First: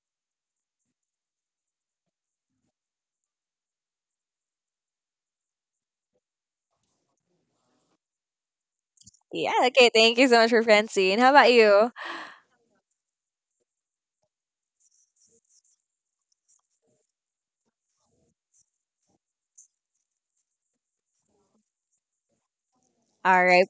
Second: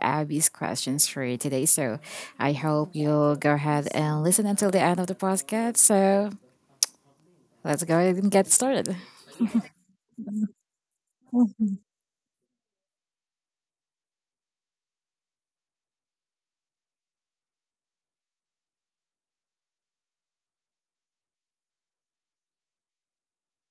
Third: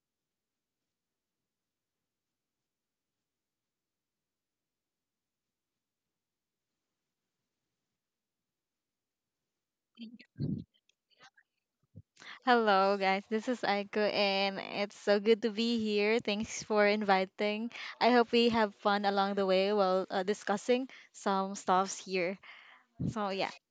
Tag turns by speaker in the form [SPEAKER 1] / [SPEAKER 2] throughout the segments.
[SPEAKER 1] Abby's questions for you today. So I hope you'll go ahead and listen until the end of the podcast. So let's go ahead and get started.
[SPEAKER 2] Yeah, okay, thank you so much for Francine. How about you?
[SPEAKER 3] Hello, guys. This is Aiko, and it's so good to be here. Thanks for inviting. I hope we have fun along the way while discussing some stuffs here. So,
[SPEAKER 2] All
[SPEAKER 3] yeah.
[SPEAKER 2] right,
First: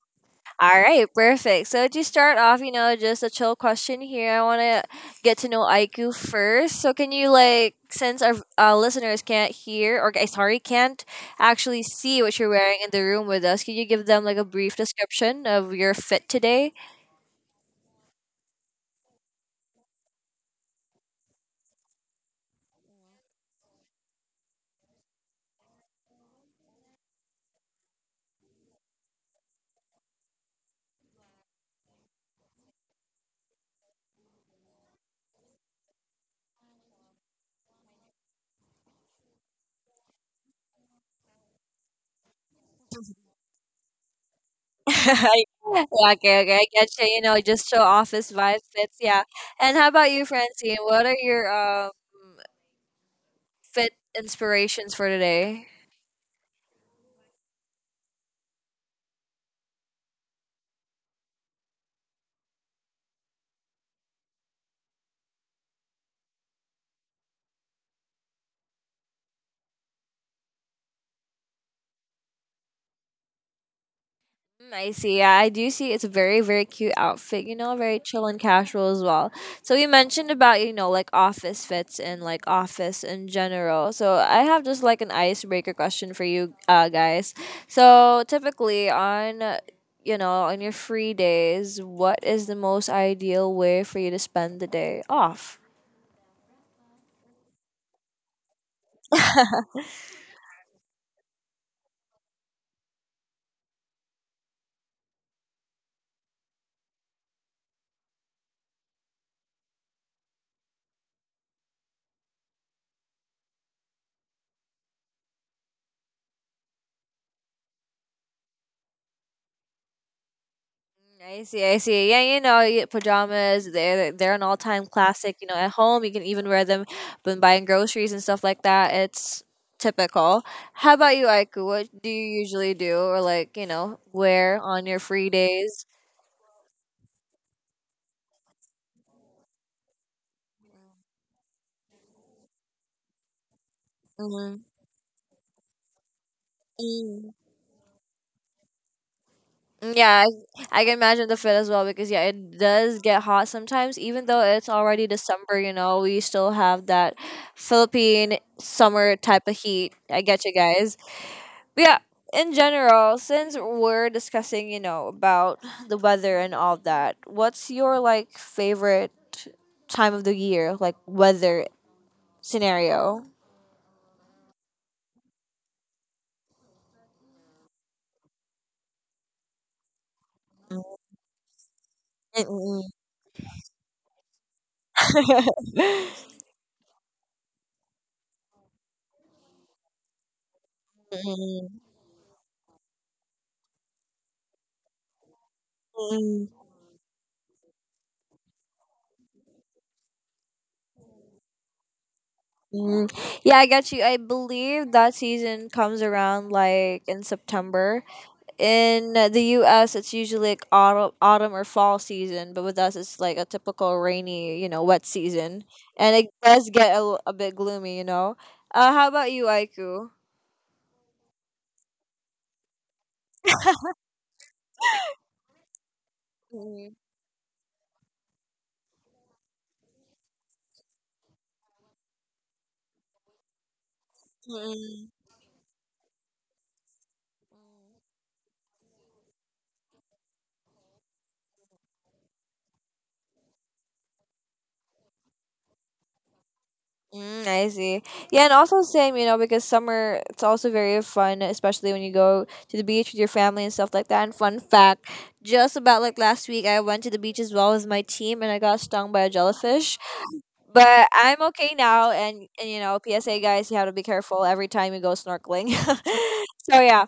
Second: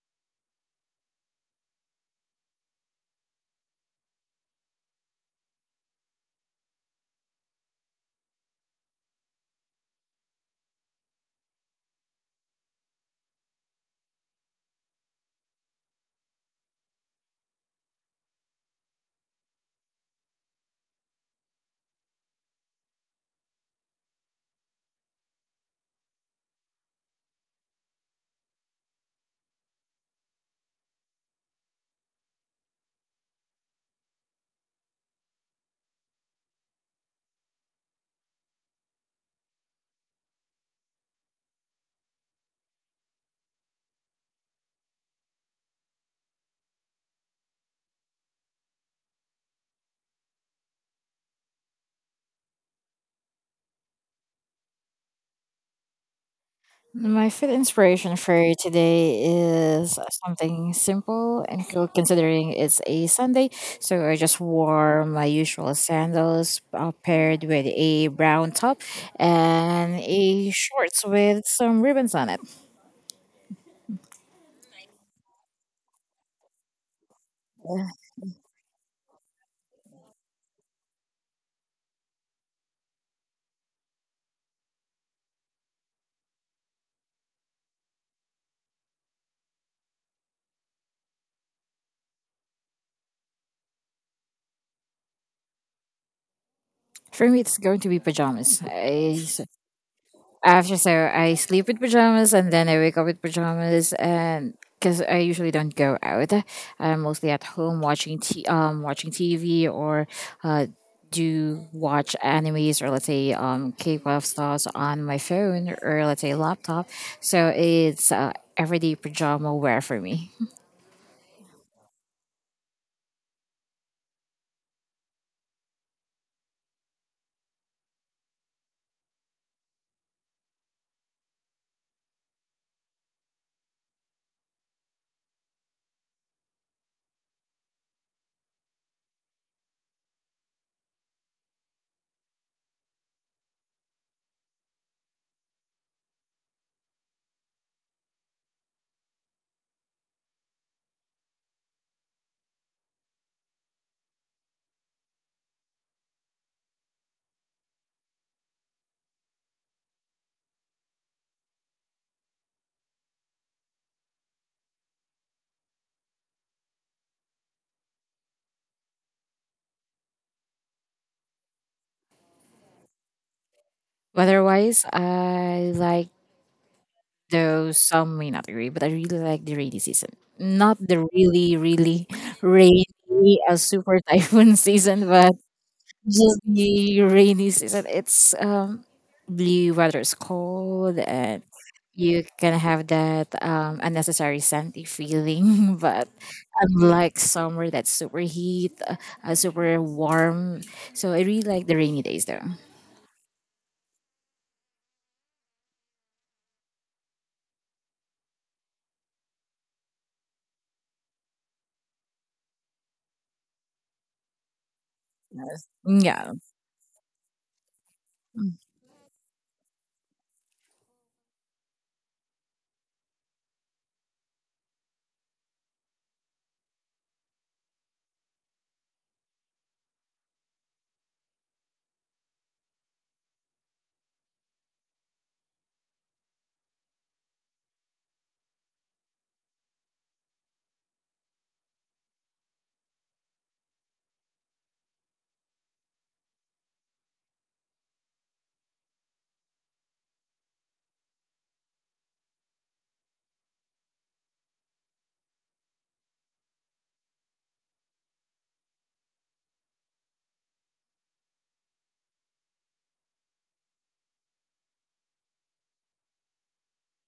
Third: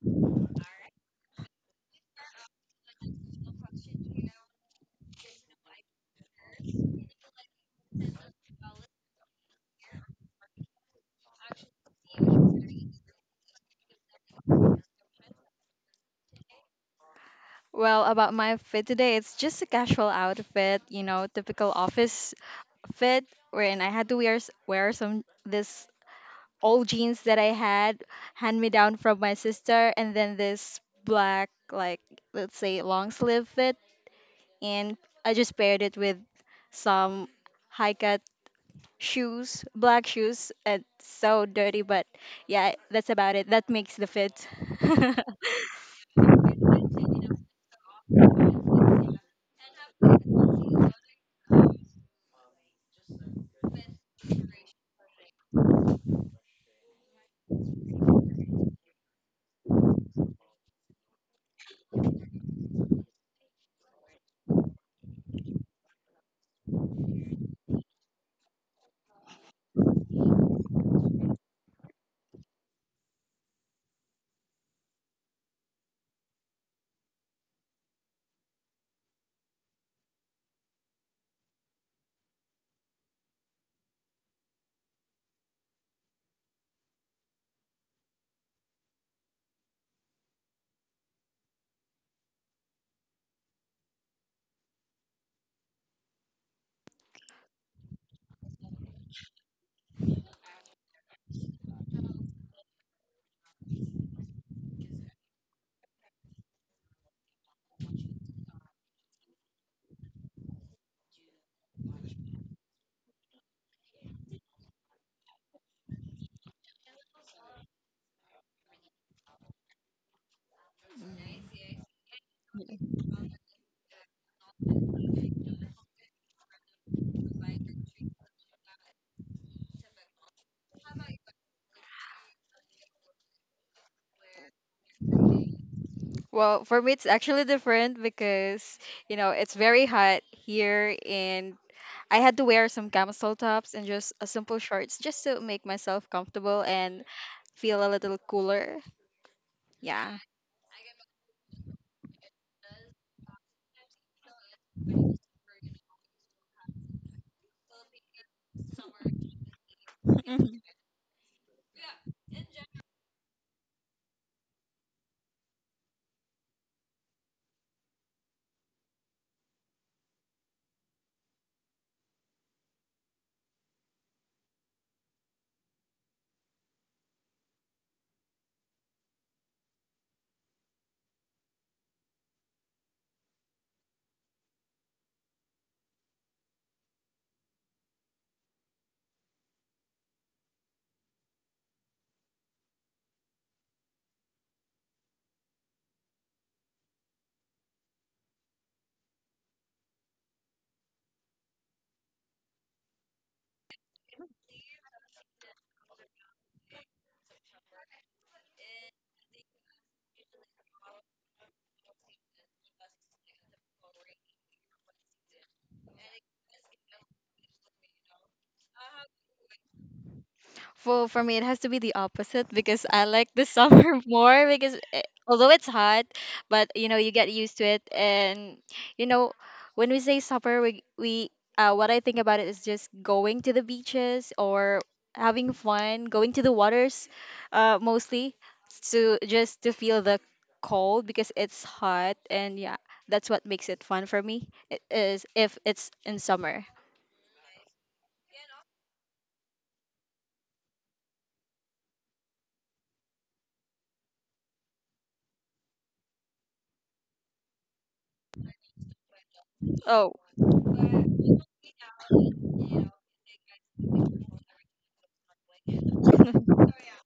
[SPEAKER 2] all right, perfect. So to start off, you know, just a chill question here. I want to get to know Aiku first. So can you like, since our listeners can't hear or sorry, can't actually see what you're wearing in the room with us, can you give them like a brief description of your fit today?
[SPEAKER 3] Well, about my fit today, it's just a casual outfit, you know, typical office fit, wherein I had to wear some this old jeans that I had hand me down from my sister, and then this black, like let's say, long sleeve fit and I just paired it with some high cut shoes, black shoes, and so dirty. But yeah, that's about it. That makes the fit.
[SPEAKER 2] Yeah, okay, okay, I get you. You know, just show office vibe fits. Yeah. And how about you, Francine? What are your fit inspirations for today?
[SPEAKER 1] My food inspiration for today is something simple and cool considering it's a Sunday. So I just wore my usual sandals paired with a brown top and a shorts with some ribbons on it.
[SPEAKER 2] Mm, I see. Yeah, I do see. It's a very, very cute outfit. You know, very chill and casual as well. So you mentioned about, you know, like office fits and like office in general. So I have just like an icebreaker question for you, guys. So typically on, you know, on your free days, what is the most ideal way for you to spend the day off?
[SPEAKER 1] For me, it's going to be pajamas. I sleep with pajamas and then I wake up with pajamas, and because I usually don't go out, I'm mostly at home watching watching TV or uh do watch animes, or let's say K-pop stars on my phone, or let's say laptop. So it's everyday pajama wear for me.
[SPEAKER 2] Mm, I see, I see. Yeah, you know, pajamas, they're an all time classic. You know, at home, you can even wear them when buying groceries and stuff like that. It's typical. How about you, Aiku? What do you usually do or, like, you know, wear on your free days?
[SPEAKER 3] Well, for me, it's actually different because, you know, it's very hot here and I had to wear some camisole tops and just a simple
[SPEAKER 2] Mm-hmm.
[SPEAKER 3] shorts just to make myself comfortable and
[SPEAKER 2] mm
[SPEAKER 3] feel a little cooler. Yeah.
[SPEAKER 2] Yeah, I can imagine the fit as well because, yeah, it does get hot sometimes. Even though it's already December, you know, we still have that Philippine summer type of heat. I get you guys. Yeah, in general, since we're discussing, you know, about the weather and all that, what's your like favorite time of the year, like weather scenario?
[SPEAKER 1] Otherwise, I like, though some may not agree, but I really like the rainy season. Not
[SPEAKER 2] Mm,
[SPEAKER 1] the really, really
[SPEAKER 2] mm,
[SPEAKER 1] rainy, a super typhoon season, but
[SPEAKER 2] mm.
[SPEAKER 1] just the rainy season. It's blue weather is cold, and you can have that unnecessary sandy feeling but
[SPEAKER 2] Mm,
[SPEAKER 1] unlike summer that's super heat, super warm. So I really like the rainy days though.
[SPEAKER 2] mm. Yeah, I got you. I believe that season comes around like in September. In the US, it's usually like autumn, autumn or fall season, but with us, it's like a typical rainy, you know, wet season, and it
[SPEAKER 1] Yeah.
[SPEAKER 2] does get a, a bit gloomy, you know. How about you, Aiku?
[SPEAKER 3] For me, it has to be the opposite because I like the summer more because eh, although it's hot, but you
[SPEAKER 2] Mm,
[SPEAKER 3] know you get used to it, and you know when we say summer, we what I think about it is just going to the beaches or
[SPEAKER 2] mm,
[SPEAKER 3] having fun, going to the waters, mostly to just to feel the cold because it's hot, and yeah, that's what makes it fun for me. It is if it's in summer.
[SPEAKER 2] mm, I see. Yeah, and also same, you know, because summer, it's also very fun, especially when you go to the beach with your family and stuff like that. And fun fact, just about like last week, I went to the beach as well as my team, and I got stung by a jellyfish.
[SPEAKER 3] Oh.
[SPEAKER 2] But I'm okay now. and you know, PSA guys, you have to be careful every time you go snorkeling. So yeah.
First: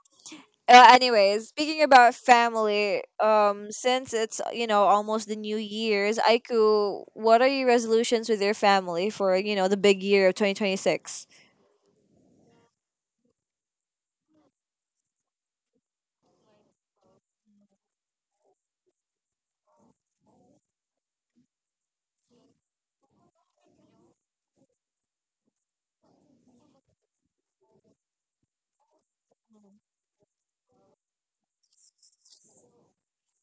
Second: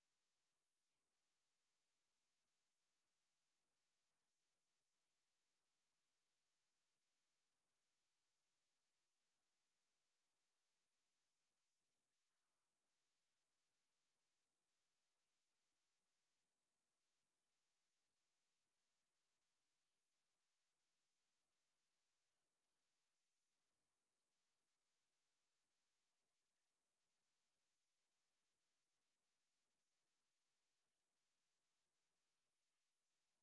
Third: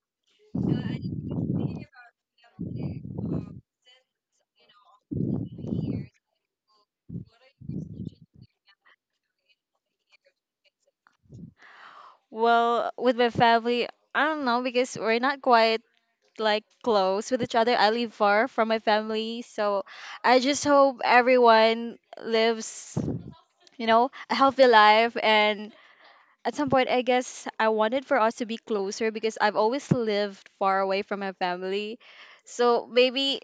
[SPEAKER 2] Anyways, speaking about family, since it's, you know, almost the New Year's, Aiku, what are your resolutions with your family for, you know, the big year of 2026?
[SPEAKER 3] Well, with my family, I don't know because we're not quite like close with each other. I live far from my family, so I just hope everyone lives, you know, a healthy life. And at some point, I guess I wanted for us to be closer because I've always lived far away from my family. So maybe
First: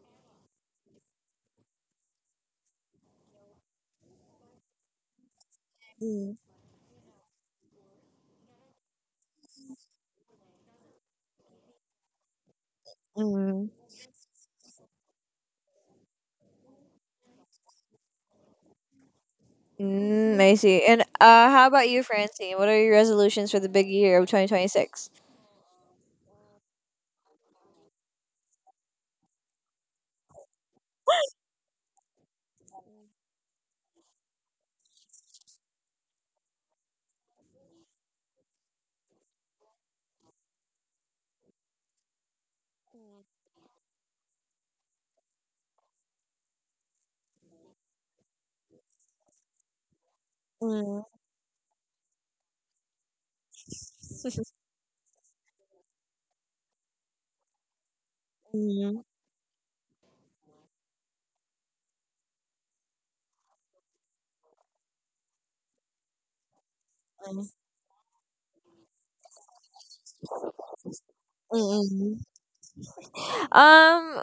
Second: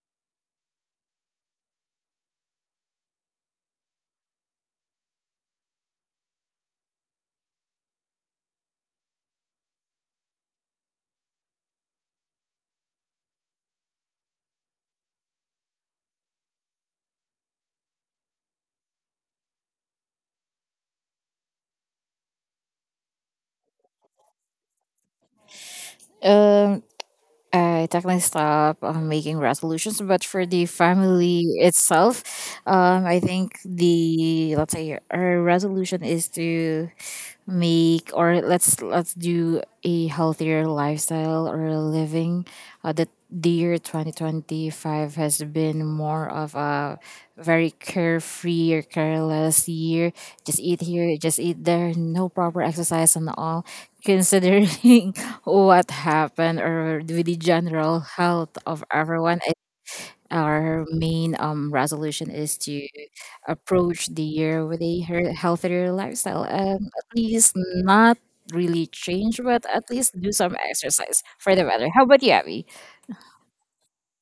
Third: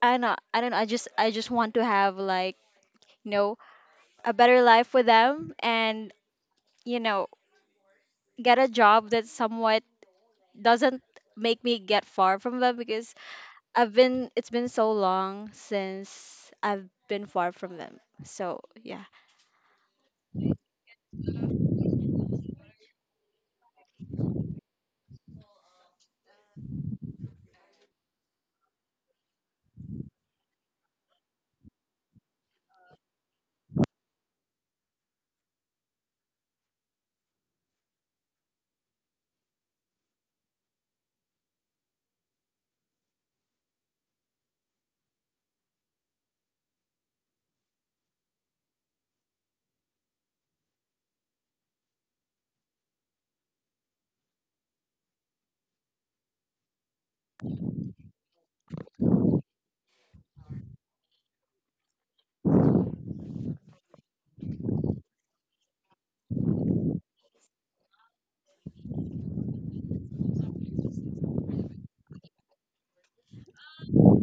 [SPEAKER 3] I don't know. I don't know. I just want to have like you know a better life with them and
[SPEAKER 2] Mm,
[SPEAKER 3] you know get a job that's somewhat doesn't make me get far from them because
[SPEAKER 2] mm,
[SPEAKER 3] I've been it's been so long since I've been far from them. So yeah.
[SPEAKER 2] mm, I see. And how about you, Francine? What are your resolutions for the big year of 2026?
[SPEAKER 1] um I technically stop making resolutions, but for the family itself, I think the, let's say our resolution is to make, or let's do a healthier lifestyle or living. Uh, that the year 2025 has been more of a very carefree or careless year. Just eat
[SPEAKER 2] Mm.
[SPEAKER 1] here, just eat there, no proper exercise and all, considering what happened or with the general health of
[SPEAKER 2] Mm,
[SPEAKER 1] everyone, our main resolution is to approach the year with a healthier lifestyle. At
[SPEAKER 2] mm,
[SPEAKER 1] least not really change, but at least do some exercise for the weather. How
[SPEAKER 2] mm.
[SPEAKER 1] about you, Abby?
[SPEAKER 2] Um,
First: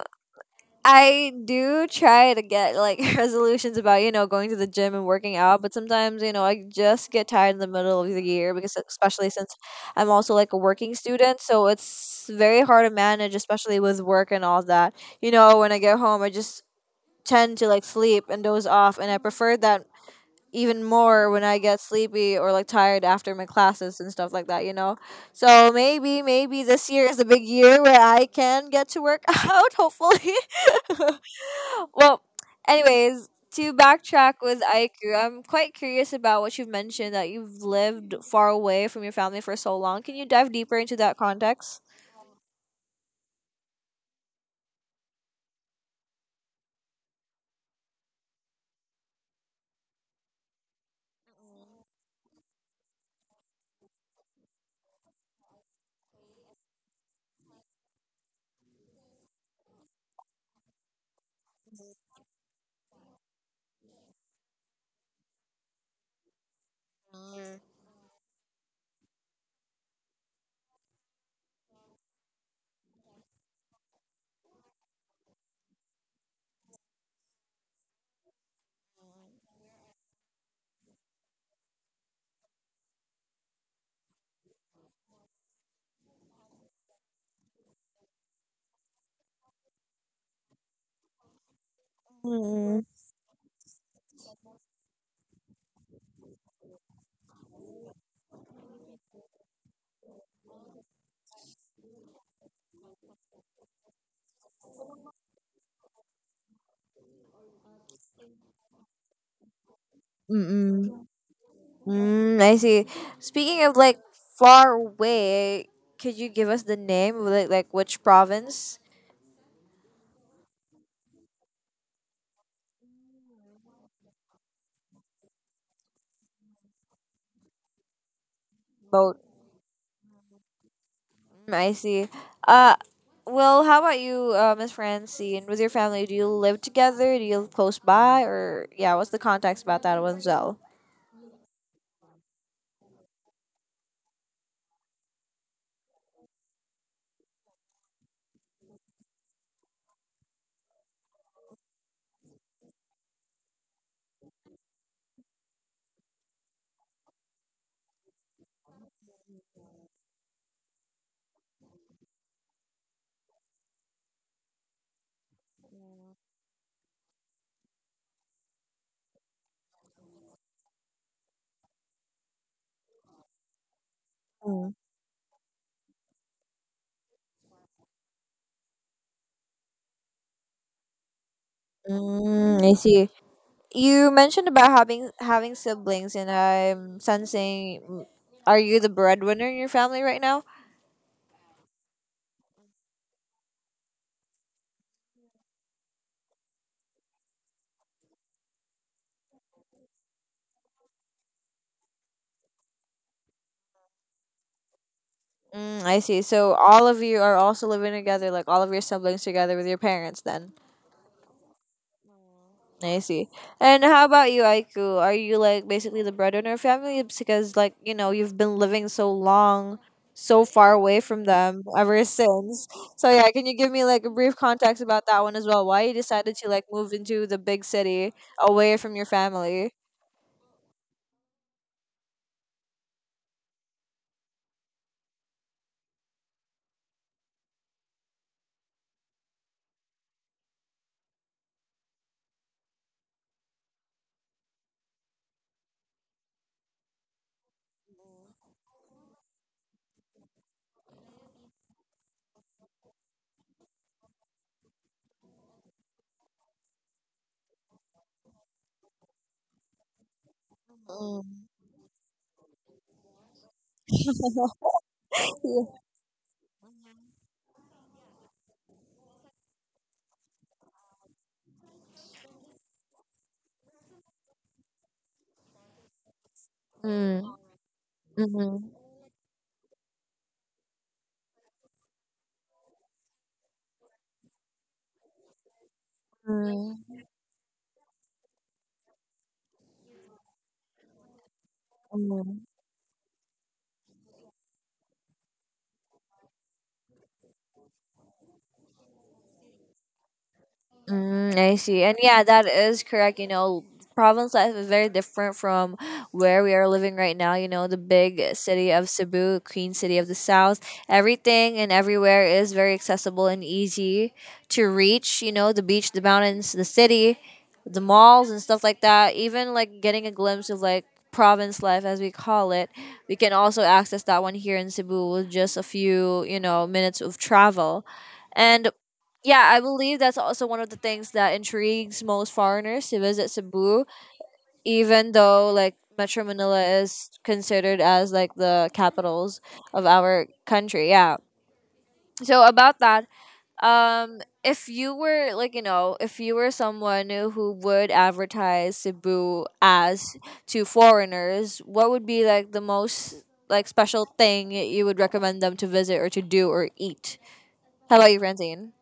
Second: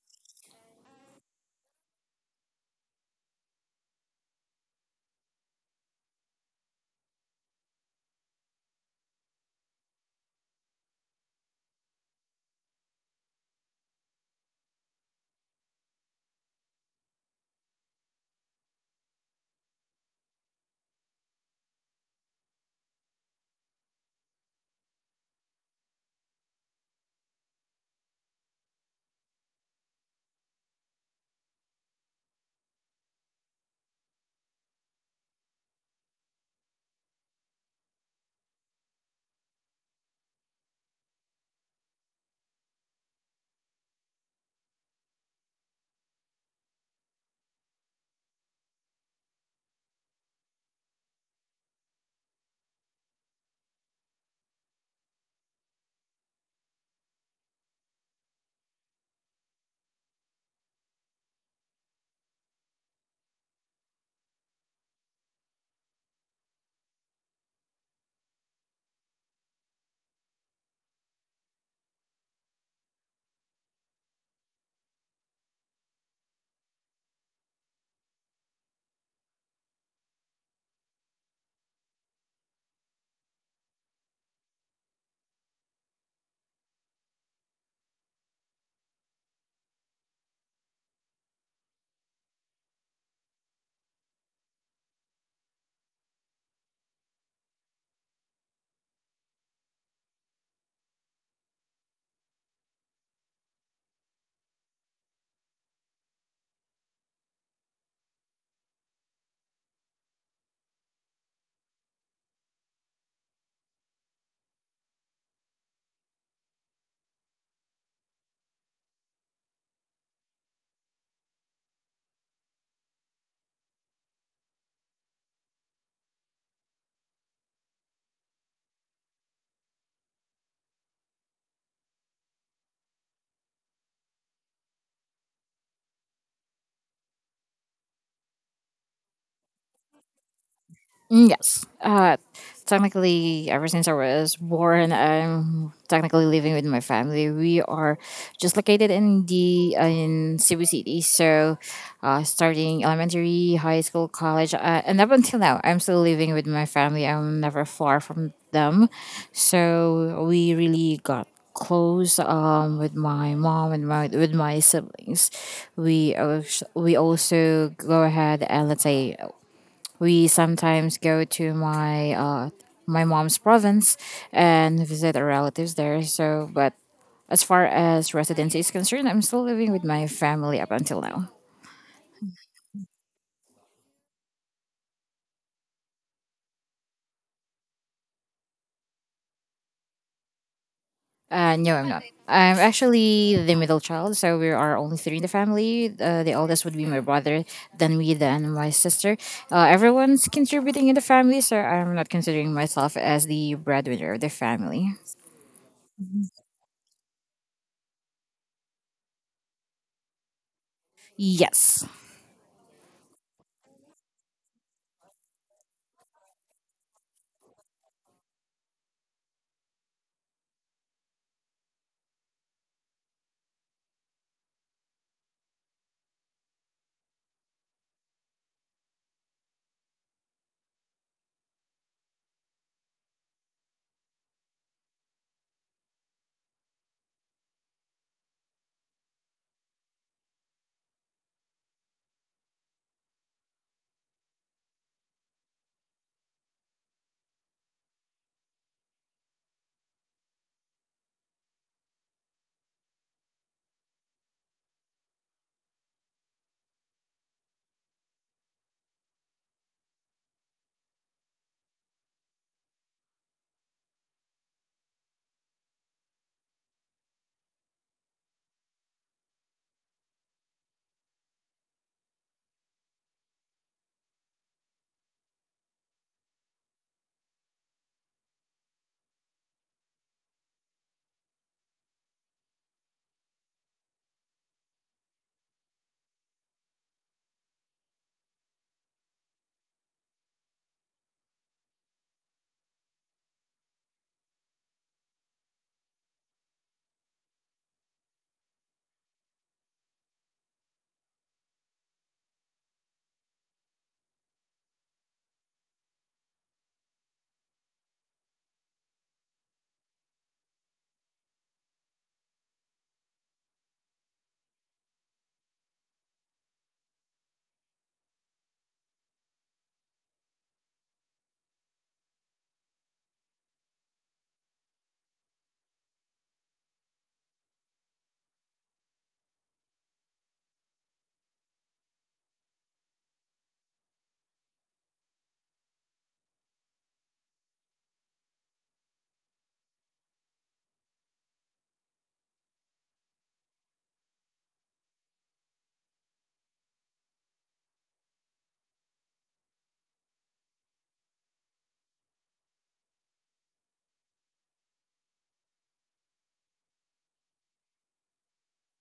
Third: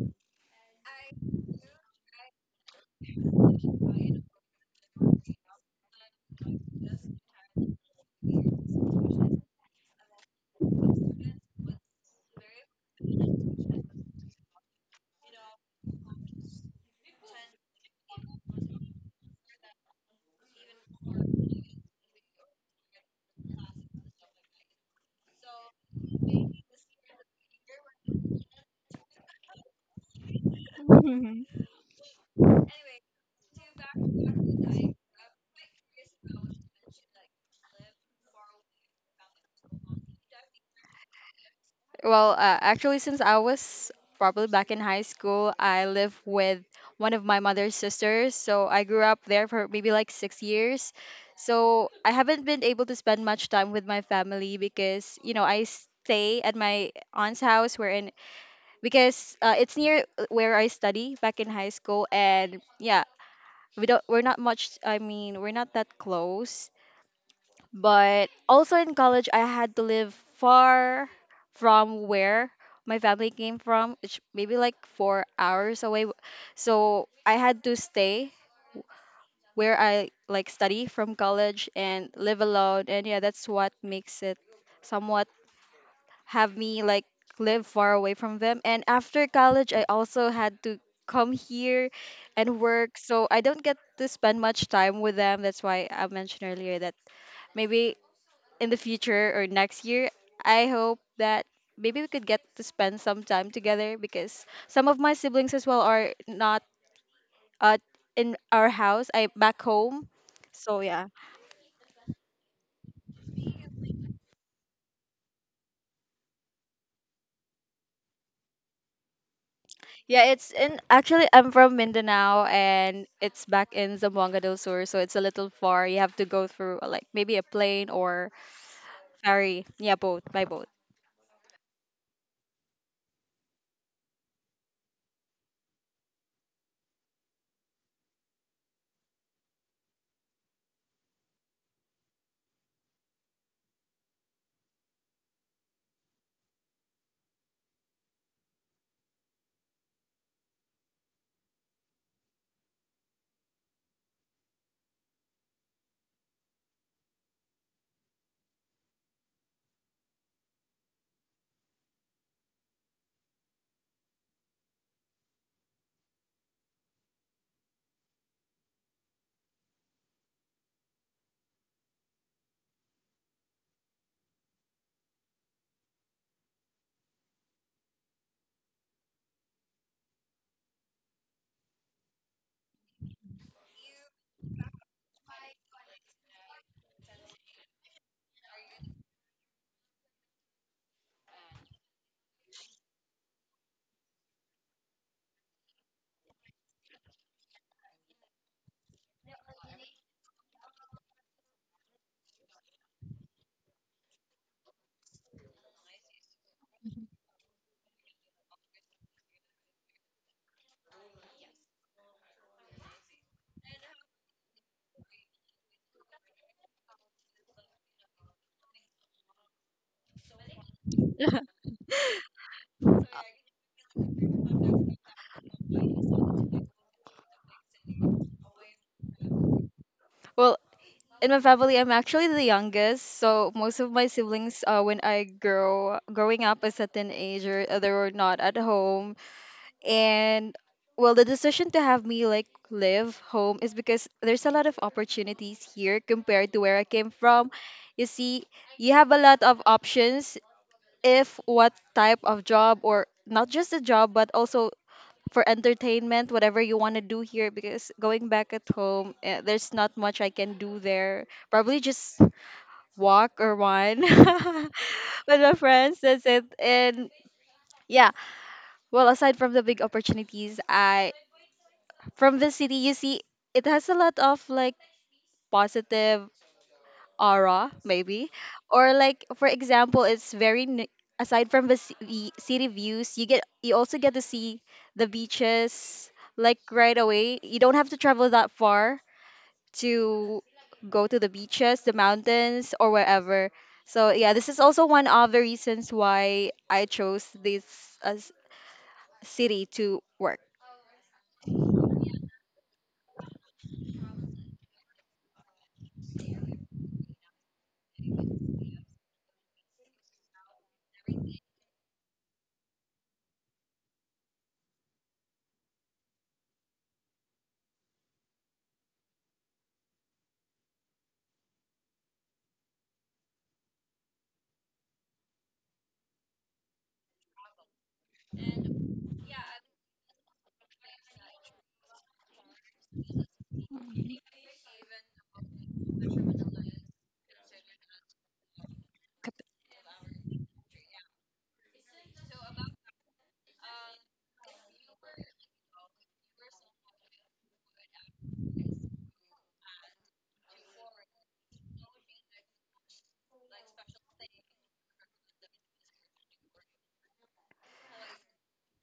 [SPEAKER 2] I do try to get like resolutions about, you know, going to the gym and working out, but sometimes, you know, I just get tired in the middle of the year because especially since I'm also like a working student, so it's very hard to manage, especially with work and all that. You know, when I get home, I just tend to like sleep and doze off, and I prefer that even more when I get sleepy or like tired after my classes and stuff like that, you know. So maybe, maybe this year is a big year where I can get to work out, hopefully. Well, anyways, to backtrack with Aiku, I'm quite curious about what you've mentioned that you've lived far away from your family for so long. Can you dive deeper into that context?
[SPEAKER 3] Well, actually, since I was probably back in high school, I live with one of my mother's sisters. So I grew up there for maybe like 6 years. So I haven't been able to spend much time with my family because, you know, I stay at my aunt's house where in because it's near where I study back in high school. And yeah, we're not much, I mean, we're not that close,
[SPEAKER 2] Mm.
[SPEAKER 3] but also in college I had to live far from where my family came from, which maybe like 4 hours away. So I had to stay where I like study from college and live alone, and yeah, that's what makes it somewhat have me like live far away from them. And after college, I also had to come here and
[SPEAKER 2] Mm,
[SPEAKER 3] work, so I don't get to spend much time with them. That's why I mentioned earlier that maybe in the future or next year, I hope that maybe we could get to spend some time together because some of my siblings as well are not uh, in our house. I back home. So
[SPEAKER 2] mm-mm.
[SPEAKER 3] yeah.
[SPEAKER 2] Mm, I see. Speaking of like far away, could you give us the name of like which province?
[SPEAKER 3] Yeah, it's in, actually I'm from Mindanao and it's back in Zamboanga del Sur, so it's a little far. You have to go through like maybe a plane or
[SPEAKER 2] Boat.
[SPEAKER 3] ferry. Yeah, boat, by boat.
[SPEAKER 2] Mm, I see. Uh, well, how about you, Miss Francine? With your family, do you live together? Do you live close by? Or yeah, what's the context about that one, Zell?
[SPEAKER 1] Mm, yes. Technically, ever since I was born, I'm technically living with my family. We are just located in the in Cebu City. So, starting elementary, high school, college, and up until now, I'm still living with my family. I'm never far from them. So we really got close with my mom and my with my siblings. We also go ahead and, let's say, we sometimes go to my my mom's province
[SPEAKER 2] Mm.
[SPEAKER 1] and visit our relatives there. So, but as far as residency is concerned, I'm still living with my family up until now.
[SPEAKER 2] Mm, I see. You mentioned about having siblings, and I'm sensing. Mm, are you the breadwinner in your family right now?
[SPEAKER 1] No, I'm not. I'm actually the middle child, so we are only three in the family. The oldest would be my brother, then me, then my sister. Everyone's contributing in the family, so I'm not considering myself as the breadwinner of the family.
[SPEAKER 2] Mm, I see. So all of you are also living together, like all of your siblings together with your parents. Then.
[SPEAKER 1] Yes.
[SPEAKER 2] I see. And how about you, Aiku? Are you like basically the breadwinner of family because, like, you know, you've been living so long, so far away from them ever since. So yeah, can you give me like a brief context about that one as well? Why you decided to like move into the big city away from your family?
[SPEAKER 3] Well, in my family, I'm actually the youngest, so most of my siblings, when I grow growing up a certain age, or they were not at home and well the decision to have me like live home is because there's a lot of opportunities here compared to where I came from. You see, you have a lot of options if what type of job or not just a job but also for entertainment, whatever you want to do here, because going back at home, eh, there's not much I can do there,
[SPEAKER 2] Mm.
[SPEAKER 3] probably just walk or run with my friends, that's it. And yeah, well, aside from the big opportunities, I from the city, you see, it has a lot of like positive
[SPEAKER 2] Mm.
[SPEAKER 3] aura maybe,
[SPEAKER 2] Hmm.
[SPEAKER 3] or like for example it's aside from the city views you get, you also get to see the beaches, like right
[SPEAKER 2] Mm.
[SPEAKER 3] away. You don't have to travel that far to go to the beaches, the
[SPEAKER 2] Mm.
[SPEAKER 3] mountains, or wherever. So yeah, this is also one of the reasons why I chose this uh, city to work.
[SPEAKER 2] Mm, I see. And yeah, that is correct. You know, province life is very different from where we are living right now. You know, the big city of Cebu, Queen City of the South, everything and everywhere is very accessible and easy to reach. You know, the beach, the mountains, the city, the malls, and stuff like that. Even like getting a glimpse of like province life, as we call it, we can also access that one here in Cebu with just a few, you know, minutes of travel. And yeah, I believe that's also one of the things that intrigues most foreigners to visit Cebu, even though like Metro Manila is considered as like the capitals of our country. Yeah. So about that, if you were like, you know, if you were someone who would advertise Cebu as to foreigners, what would be like the most like special thing you would recommend them to visit or to do or eat? How about you, Francine?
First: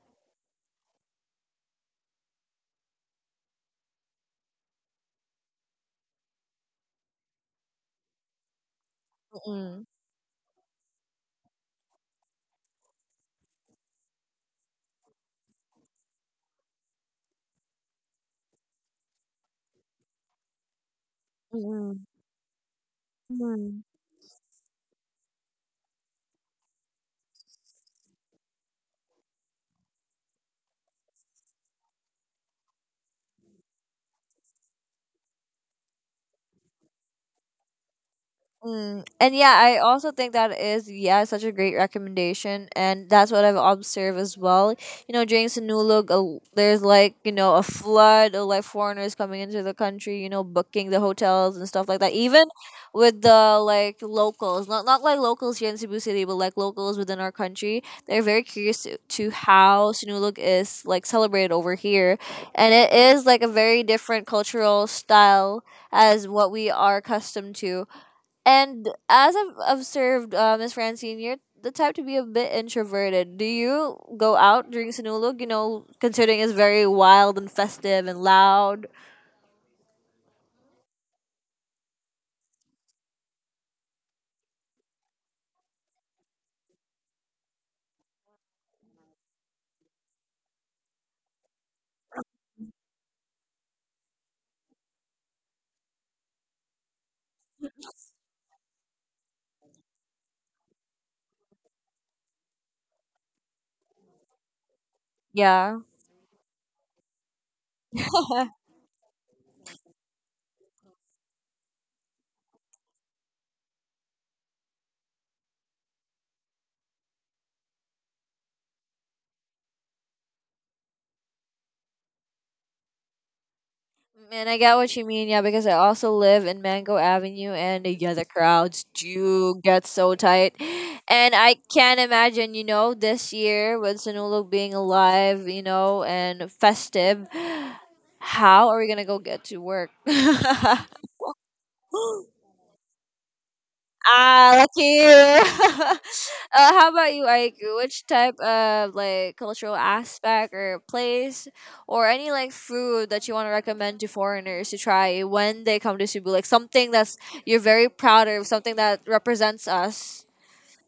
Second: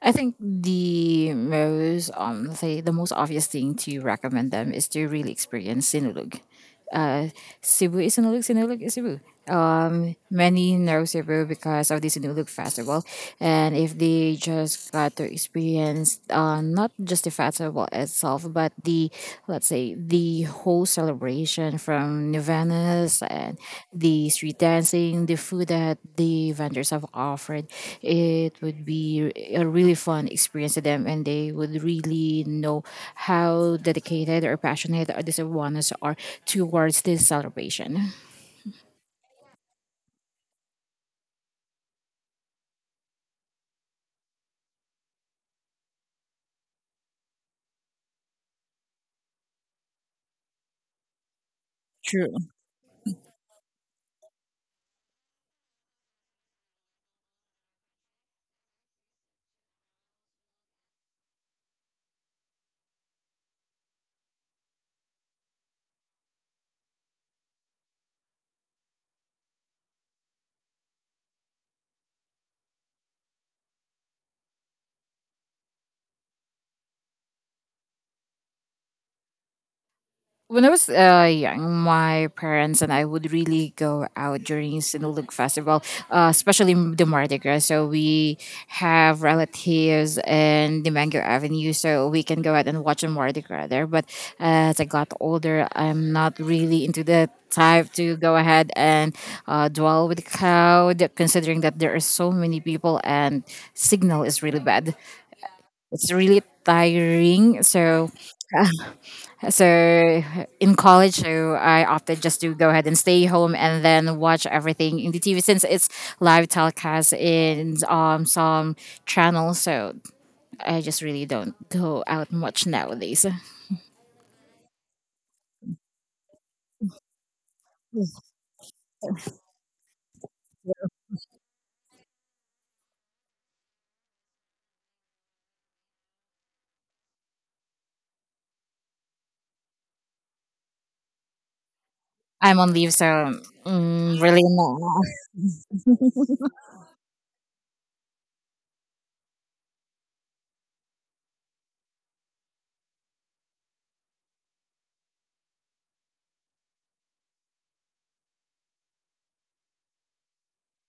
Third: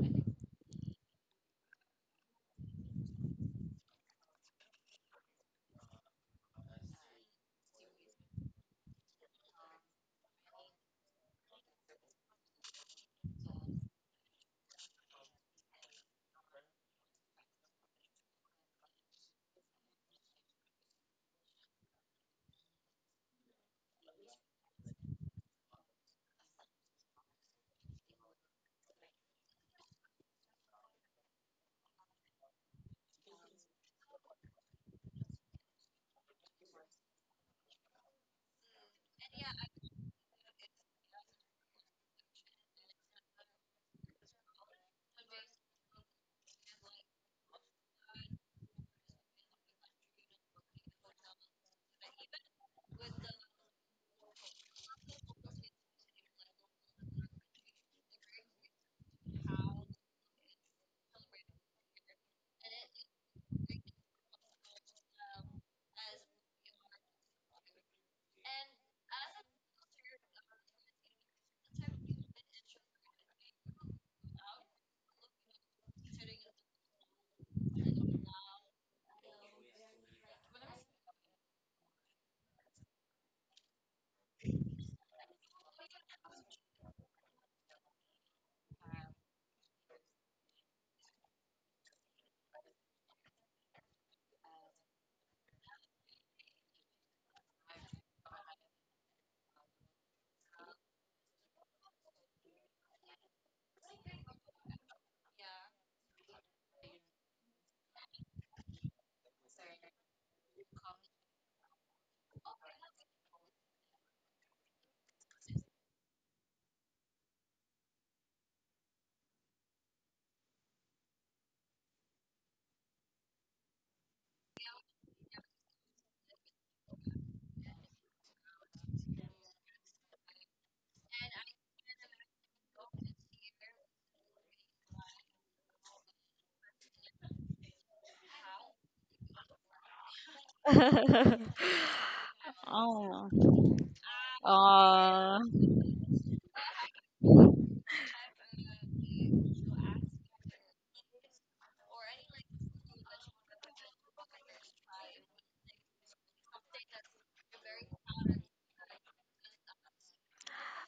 [SPEAKER 1] I think the most um, say the most obvious thing to recommend them is to really experience Sinulog. Cebu is Sinulog, Sinulog is Cebu.
[SPEAKER 2] Mm-mm.
[SPEAKER 1] Many nerves improve because of this new look festival, and if they just got to experience, not just the festival itself, but the, let's say, the whole celebration from nirvana's and
[SPEAKER 2] Mm-mm.
[SPEAKER 1] the street dancing, the food that the vendors have offered, it would be a really fun experience to them, and they would really know how dedicated or passionate these ones are towards this celebration.
[SPEAKER 2] Mm. And yeah, I also think that is, yeah, such a great recommendation, and that's what I've observed as well. You know, during Sinulog, there's like, you know, a flood of like foreigners coming into the country. You know, booking the hotels and stuff like that. Even
[SPEAKER 1] True.
[SPEAKER 2] with the like locals, not like locals here in Cebu City, but like locals within our country, they're very curious to how Sinulog is like celebrated over here, and it is like a very different cultural style as what we are accustomed to. And as I've observed, Miss Francine, you're the type to be a bit introverted. Do you go out during Sinulog? You know, considering it's very wild and festive and loud.
[SPEAKER 1] When I was young, my parents and I would really go out during Sinulog Festival, especially the Mardi Gras. So we have relatives in the Mango Avenue, so we can go out and watch a Mardi Gras there. But as I got older, I'm not really into the type to go ahead and dwell with the crowd, considering that there are so many people, and signal is really bad.
[SPEAKER 2] Yeah.
[SPEAKER 1] It's really tiring. So, so in college, so I opted just to go ahead and stay home and then watch everything in the TV since it's live telecast in some channels. So I just really don't go out much nowadays.
[SPEAKER 2] And I get what you mean, yeah, because I also live in Mango Avenue, and yeah, the crowds do get so tight. And I can't imagine, you know, this year with Sinulog being alive, you know, and festive, how are we gonna go get to work?
[SPEAKER 1] I'm on leave, so
[SPEAKER 3] Oh.
[SPEAKER 1] mm, really
[SPEAKER 2] Ah,
[SPEAKER 1] no.
[SPEAKER 2] lucky you.
[SPEAKER 3] Uh,
[SPEAKER 2] Uh, how about you, Aiku? Which type of like cultural aspect or place or any like food that you want to recommend to foreigners to try when they come to Cebu? Like something that's you're very proud of, something that represents us.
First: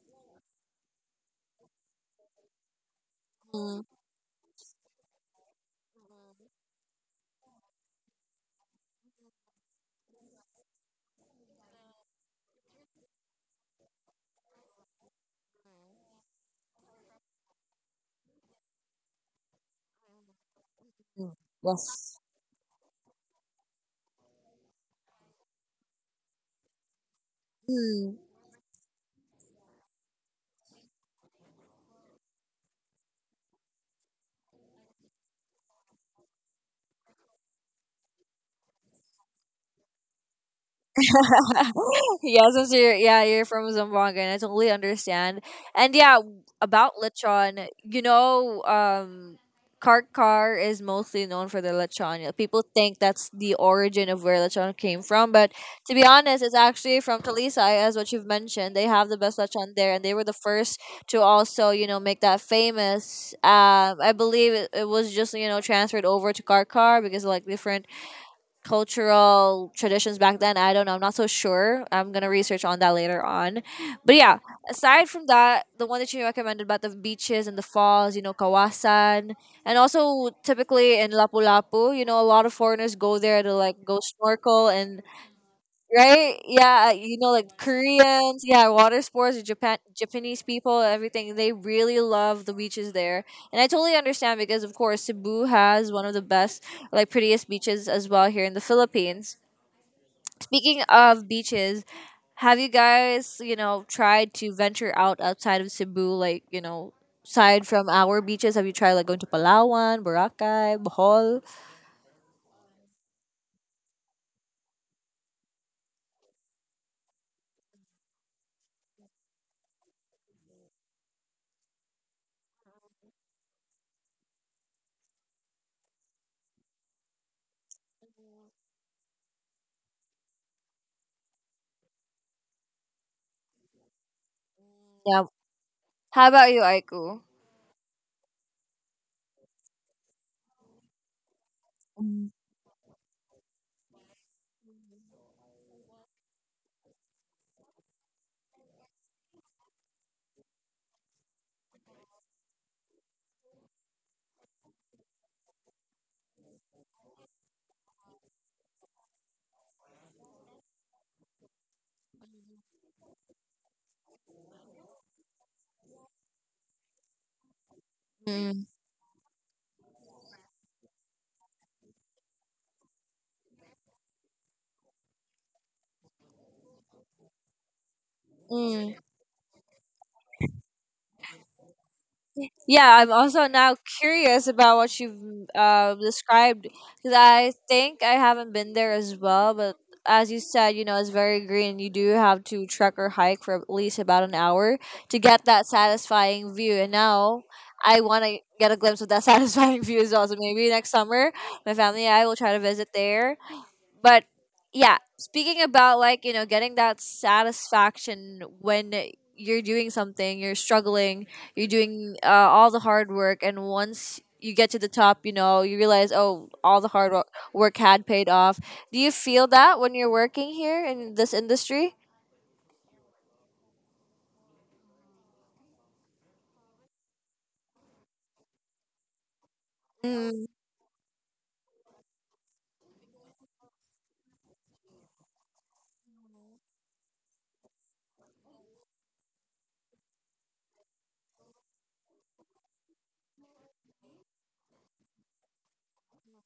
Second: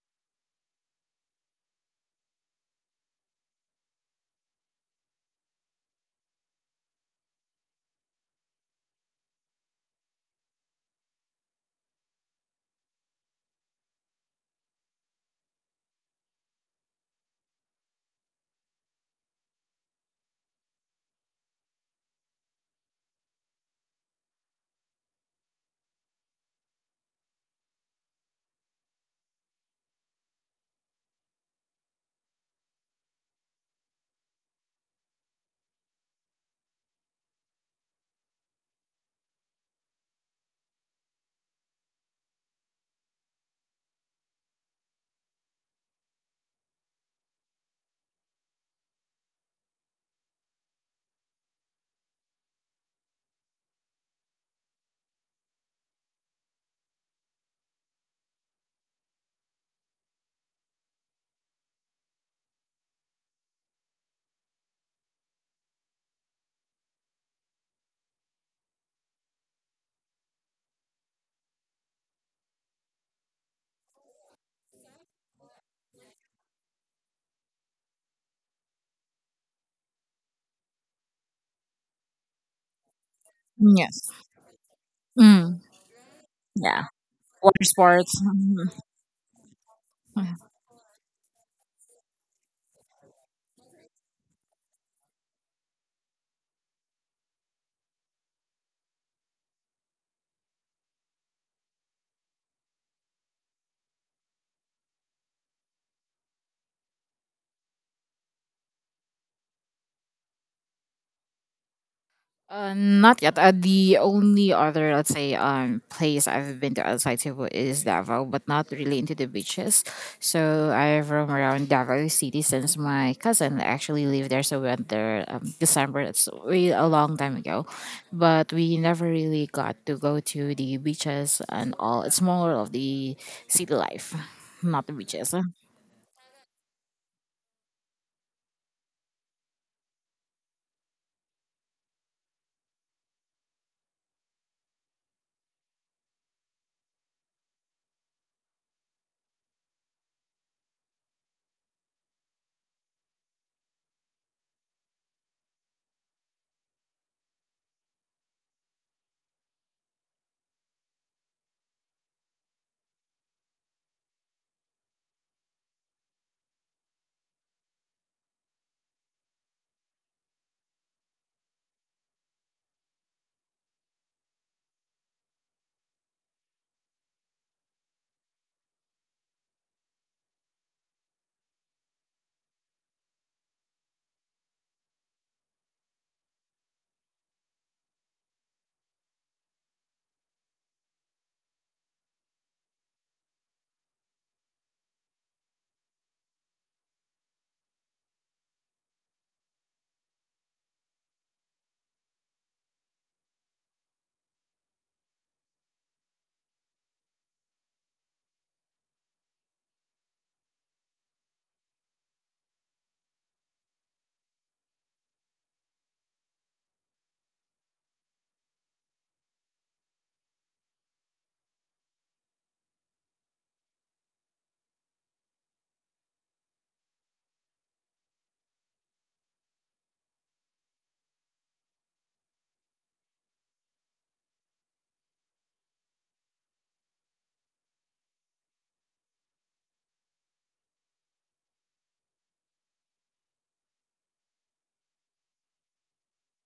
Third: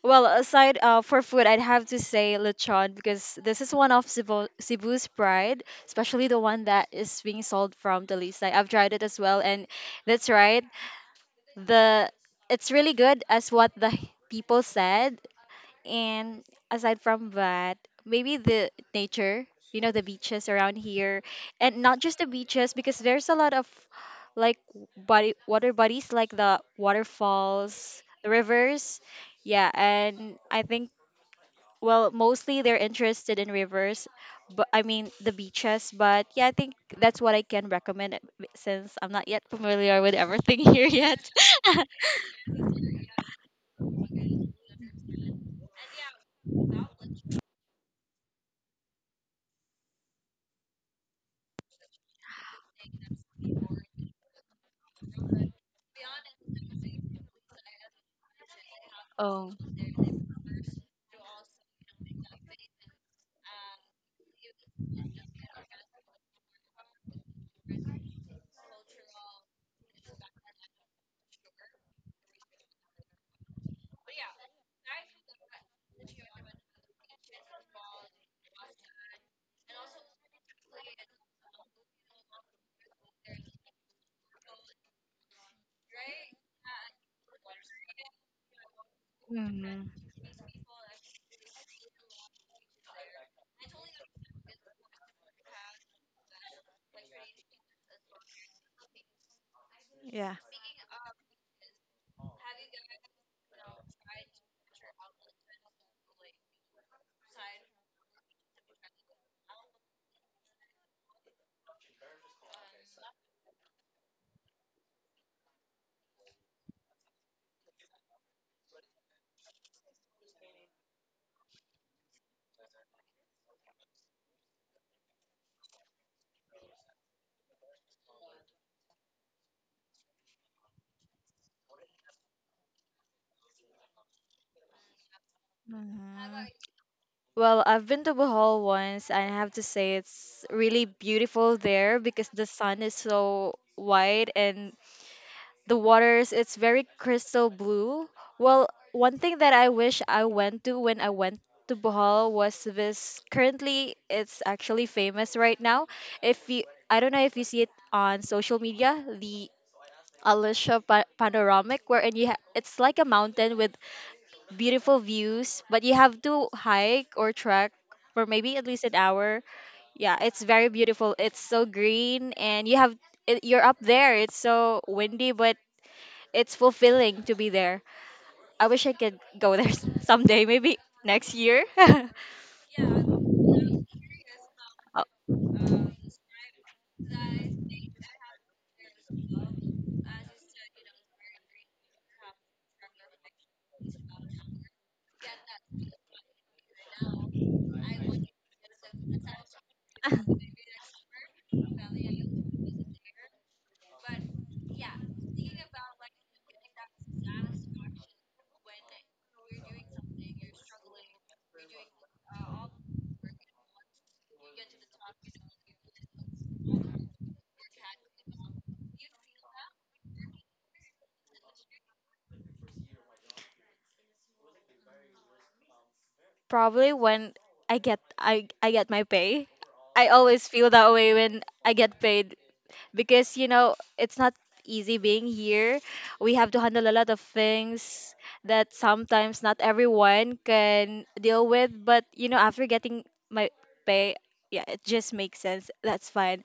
[SPEAKER 3] well, aside for food, I'd have to say lechon because this is
[SPEAKER 2] Mm,
[SPEAKER 3] one of Cebu's pride, especially the one that is being sold from the Lisay. I've tried it as well, and that's right. The it's really good as what the people said. And aside from that, maybe the nature, you know, the beaches around here,
[SPEAKER 2] mm,
[SPEAKER 3] and not
[SPEAKER 2] yes.
[SPEAKER 3] just the beaches because there's a lot of like body water bodies like the waterfalls, the rivers. Yeah, and I think well, mostly they're interested in rivers, but I mean the beaches, but yeah, I think that's what I can recommend since I'm not yet familiar with everything here yet.
[SPEAKER 2] Yeah, since you're, yeah, you're from Zamboanga, and I totally understand. And yeah, about lechon, you know, um, Karkar is mostly known for the lechon. You know, people think that's the origin of where lechon came from, but to be honest, it's actually from Talisay, as what you've mentioned. They have the best
[SPEAKER 3] Oh.
[SPEAKER 2] lechon there, and they were the first to also, you know, make that famous. I believe it, it was just, you know, transferred over to Karkar because like different cultural traditions back then. I don't know. I'm not so sure. I'm gonna research on that later on. But yeah, aside from that, the one that you recommended about the beaches and the falls, you know, Kawasan, and also typically in Lapu-Lapu, you know, a lot of foreigners go there to like go
[SPEAKER 1] Yes.
[SPEAKER 2] snorkel and
[SPEAKER 1] Mm,
[SPEAKER 2] right?
[SPEAKER 1] yeah.
[SPEAKER 2] Yeah, you know, like
[SPEAKER 1] Water sports.
[SPEAKER 2] Koreans, yeah, water sports, the
[SPEAKER 3] Hmm.
[SPEAKER 2] Japan, Japanese
[SPEAKER 1] Mhm.
[SPEAKER 2] people, everything. They really love the beaches there, and I totally understand because, of course, Cebu has one of the best, like, prettiest beaches as well here in the Philippines.
[SPEAKER 3] Yeah.
[SPEAKER 2] Speaking of beaches, have you guys, you know, tried to venture out outside of Cebu, like, you know? Aside from our beaches, have you tried like going to Palawan, Boracay, Bohol?
[SPEAKER 1] Not yet. The only other, let's say, place I've been to outside Cebu is Davao, but not really into the beaches. So I have roam around Davao City since my cousin actually lived there. So we went there December. That's way a long time ago, but we never really got to go to the beaches and all. It's more of the city life, not the
[SPEAKER 2] Yeah.
[SPEAKER 1] beaches.
[SPEAKER 2] How
[SPEAKER 3] Mhm.
[SPEAKER 2] about you, Aiku?
[SPEAKER 3] Well, I've been to Bohol once, and I have to say it's really beautiful there because the sun is so white and the waters, it's very crystal blue. Well, one thing that I wish I went to when I went to Bohol was this. Currently, it's actually famous right now. If you, I don't know if you see it on social media, the panoramic, wherein it's like a mountain with beautiful views, but you have to hike or trek for maybe
[SPEAKER 2] Mm.
[SPEAKER 3] at least an hour. Yeah, it's very beautiful. It's so green and you have it, you're up there. It's so windy, but it's fulfilling to be there. I wish I
[SPEAKER 2] Mm.
[SPEAKER 3] could go there someday, maybe next year.
[SPEAKER 2] Yeah, I'm also now curious about what you've described because I think I haven't been there as well. But as you said, you know, it's very green. You do have to trek or hike for at least about an hour to get that satisfying view. And now I want to get a glimpse of that satisfying view as well. So
[SPEAKER 3] Oh.
[SPEAKER 2] maybe next summer, my family and I will try to visit there, but yeah, speaking about getting that satisfaction when you're doing something, you're struggling, you're doing all the hard work, and once you get to the top, you know, you realize, oh, all the work had paid off. Do you feel that when you're working here in this industry?
[SPEAKER 3] Probably when I get my pay. I always feel that way when I get paid because you know it's not easy being here. We have to handle a lot of things that sometimes not everyone can deal with, but you know after getting my pay, yeah, it just makes sense. That's fine.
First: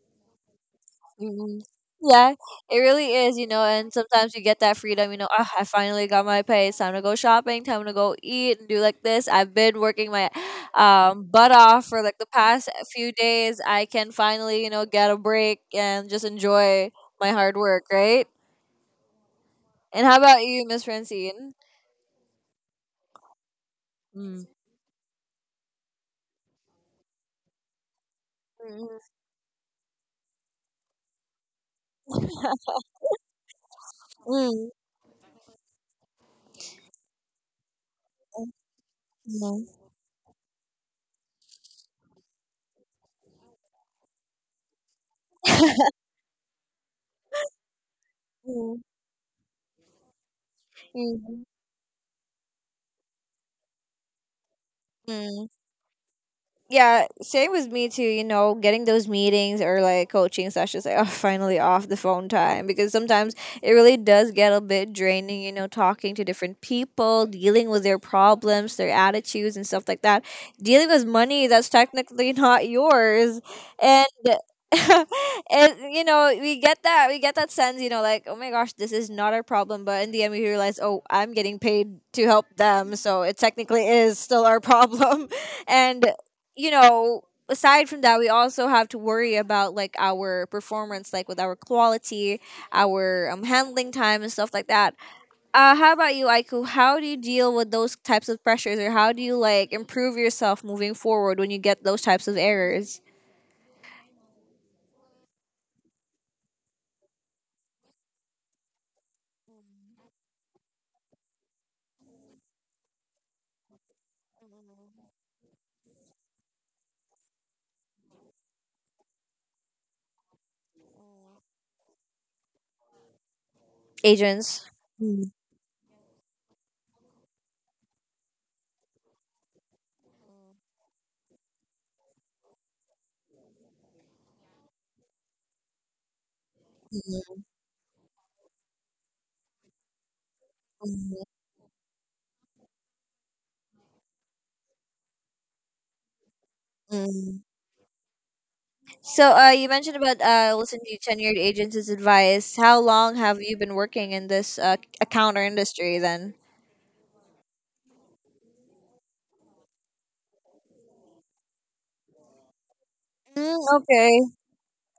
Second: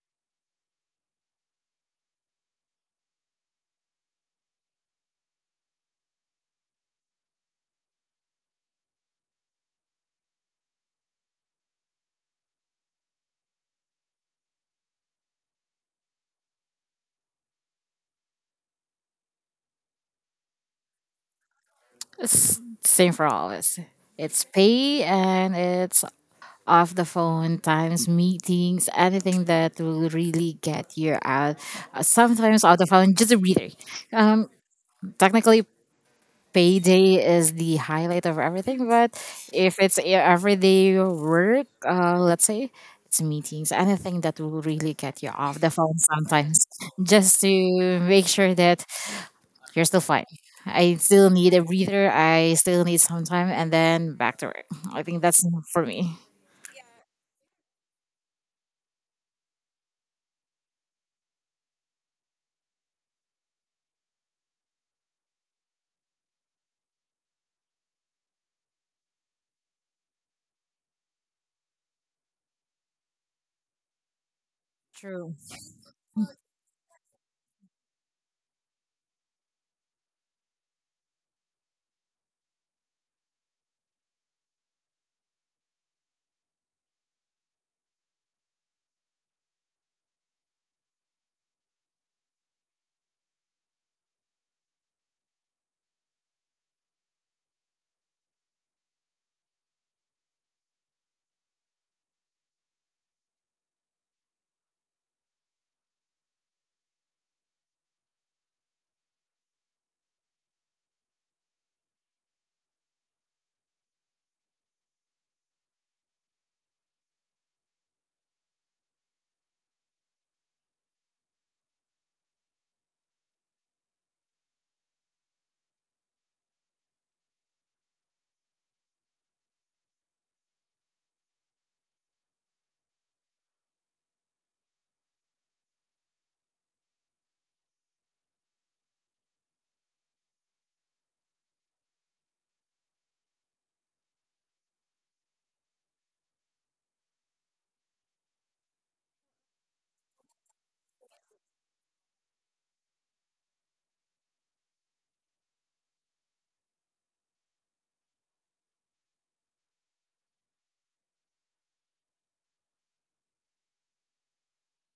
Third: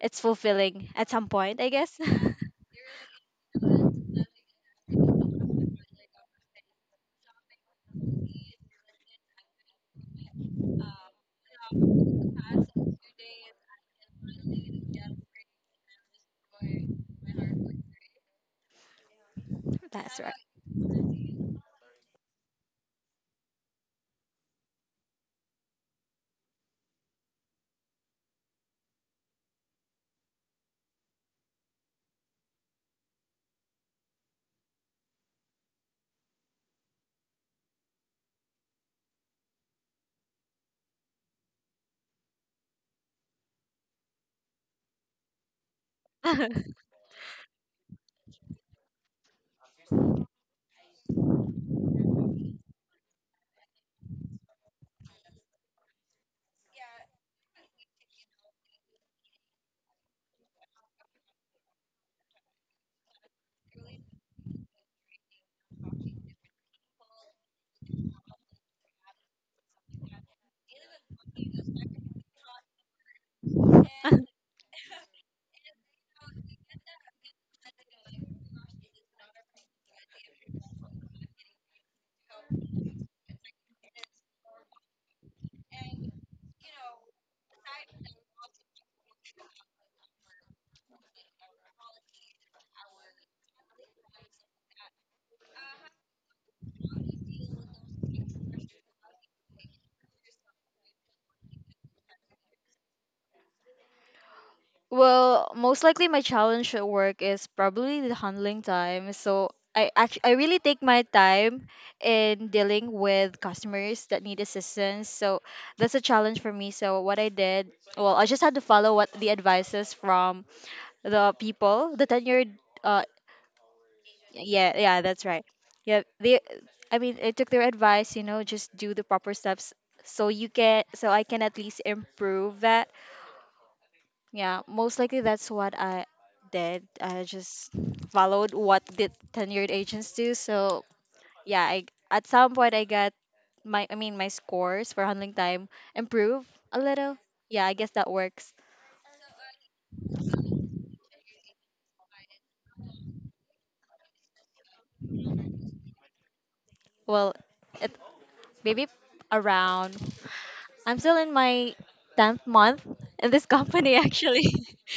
[SPEAKER 3] It's fulfilling at some point,
[SPEAKER 2] Mhm.
[SPEAKER 3] I guess.
[SPEAKER 2] Yeah, it really is, you know, and sometimes you get that freedom, you know, oh, I finally got my pay. It's time to go shopping, time to go eat and do like this. I've been working my butt off for like the past few days. I can finally, you know, get a break and just enjoy my hard work, right? And how
[SPEAKER 3] That's
[SPEAKER 2] about you, Miss Francine?
[SPEAKER 1] It's same for all of us. It's
[SPEAKER 2] Mm.
[SPEAKER 1] pay and it's off the phone times, meetings,
[SPEAKER 2] Mm.
[SPEAKER 1] anything that will really get you out. Sometimes off the phone, just a breather. Um,
[SPEAKER 2] Mm.
[SPEAKER 1] technically, payday is the highlight of everything, but
[SPEAKER 2] Mm.
[SPEAKER 1] if it's everyday work, let's say it's meetings, anything that will really get you off the phone sometimes,
[SPEAKER 3] right.
[SPEAKER 1] just to make sure that you're still fine. I still
[SPEAKER 2] Mm.
[SPEAKER 1] need a breather. I still need some time, and then back to work. I think that's
[SPEAKER 2] Mm.
[SPEAKER 1] enough for me.
[SPEAKER 2] Yeah, same with me too. You know, getting those meetings or like coaching sessions, like oh, finally off the phone time because sometimes it really does get a bit draining. You know, talking to different people, dealing with their problems, their attitudes, and stuff like that. Dealing with money that's technically not yours, and
[SPEAKER 1] True.
[SPEAKER 2] and you know we get that sense. You know, like oh my gosh, this is not our problem, but in the end we realize oh I'm getting paid to help them, so it technically is still our problem, and you know, aside from that, we also have to worry about like our performance, like with our quality, our handling time, and stuff like that. How about you, Aiku? How do you deal with those types of pressures, or how do you like improve yourself moving forward when you get those types of errors,
[SPEAKER 3] Well, most likely my challenge at work is probably the handling time. So I really take my time in dealing with customers that need assistance. So that's a challenge for me. So what I did, well, I just had to follow what the advices from the people, the tenured uh,
[SPEAKER 2] agents?
[SPEAKER 3] yeah, yeah, that's
[SPEAKER 2] Mm.
[SPEAKER 3] right. Yeah, they, I mean, I took their advice, you know, just do the proper steps so you can so I can at least improve that. Yeah, most likely that's what I did. I just followed what the tenured agents do. So yeah, I at some point I got my I mean my scores for handling time improve a little. Yeah, I guess that works.
[SPEAKER 2] So, you mentioned about listening to tenured agents' advice. How long have you been working in this account or industry then?
[SPEAKER 3] Well, it maybe around. I'm still in my tenth month in this
[SPEAKER 2] Mm,
[SPEAKER 3] company
[SPEAKER 2] okay.
[SPEAKER 3] actually.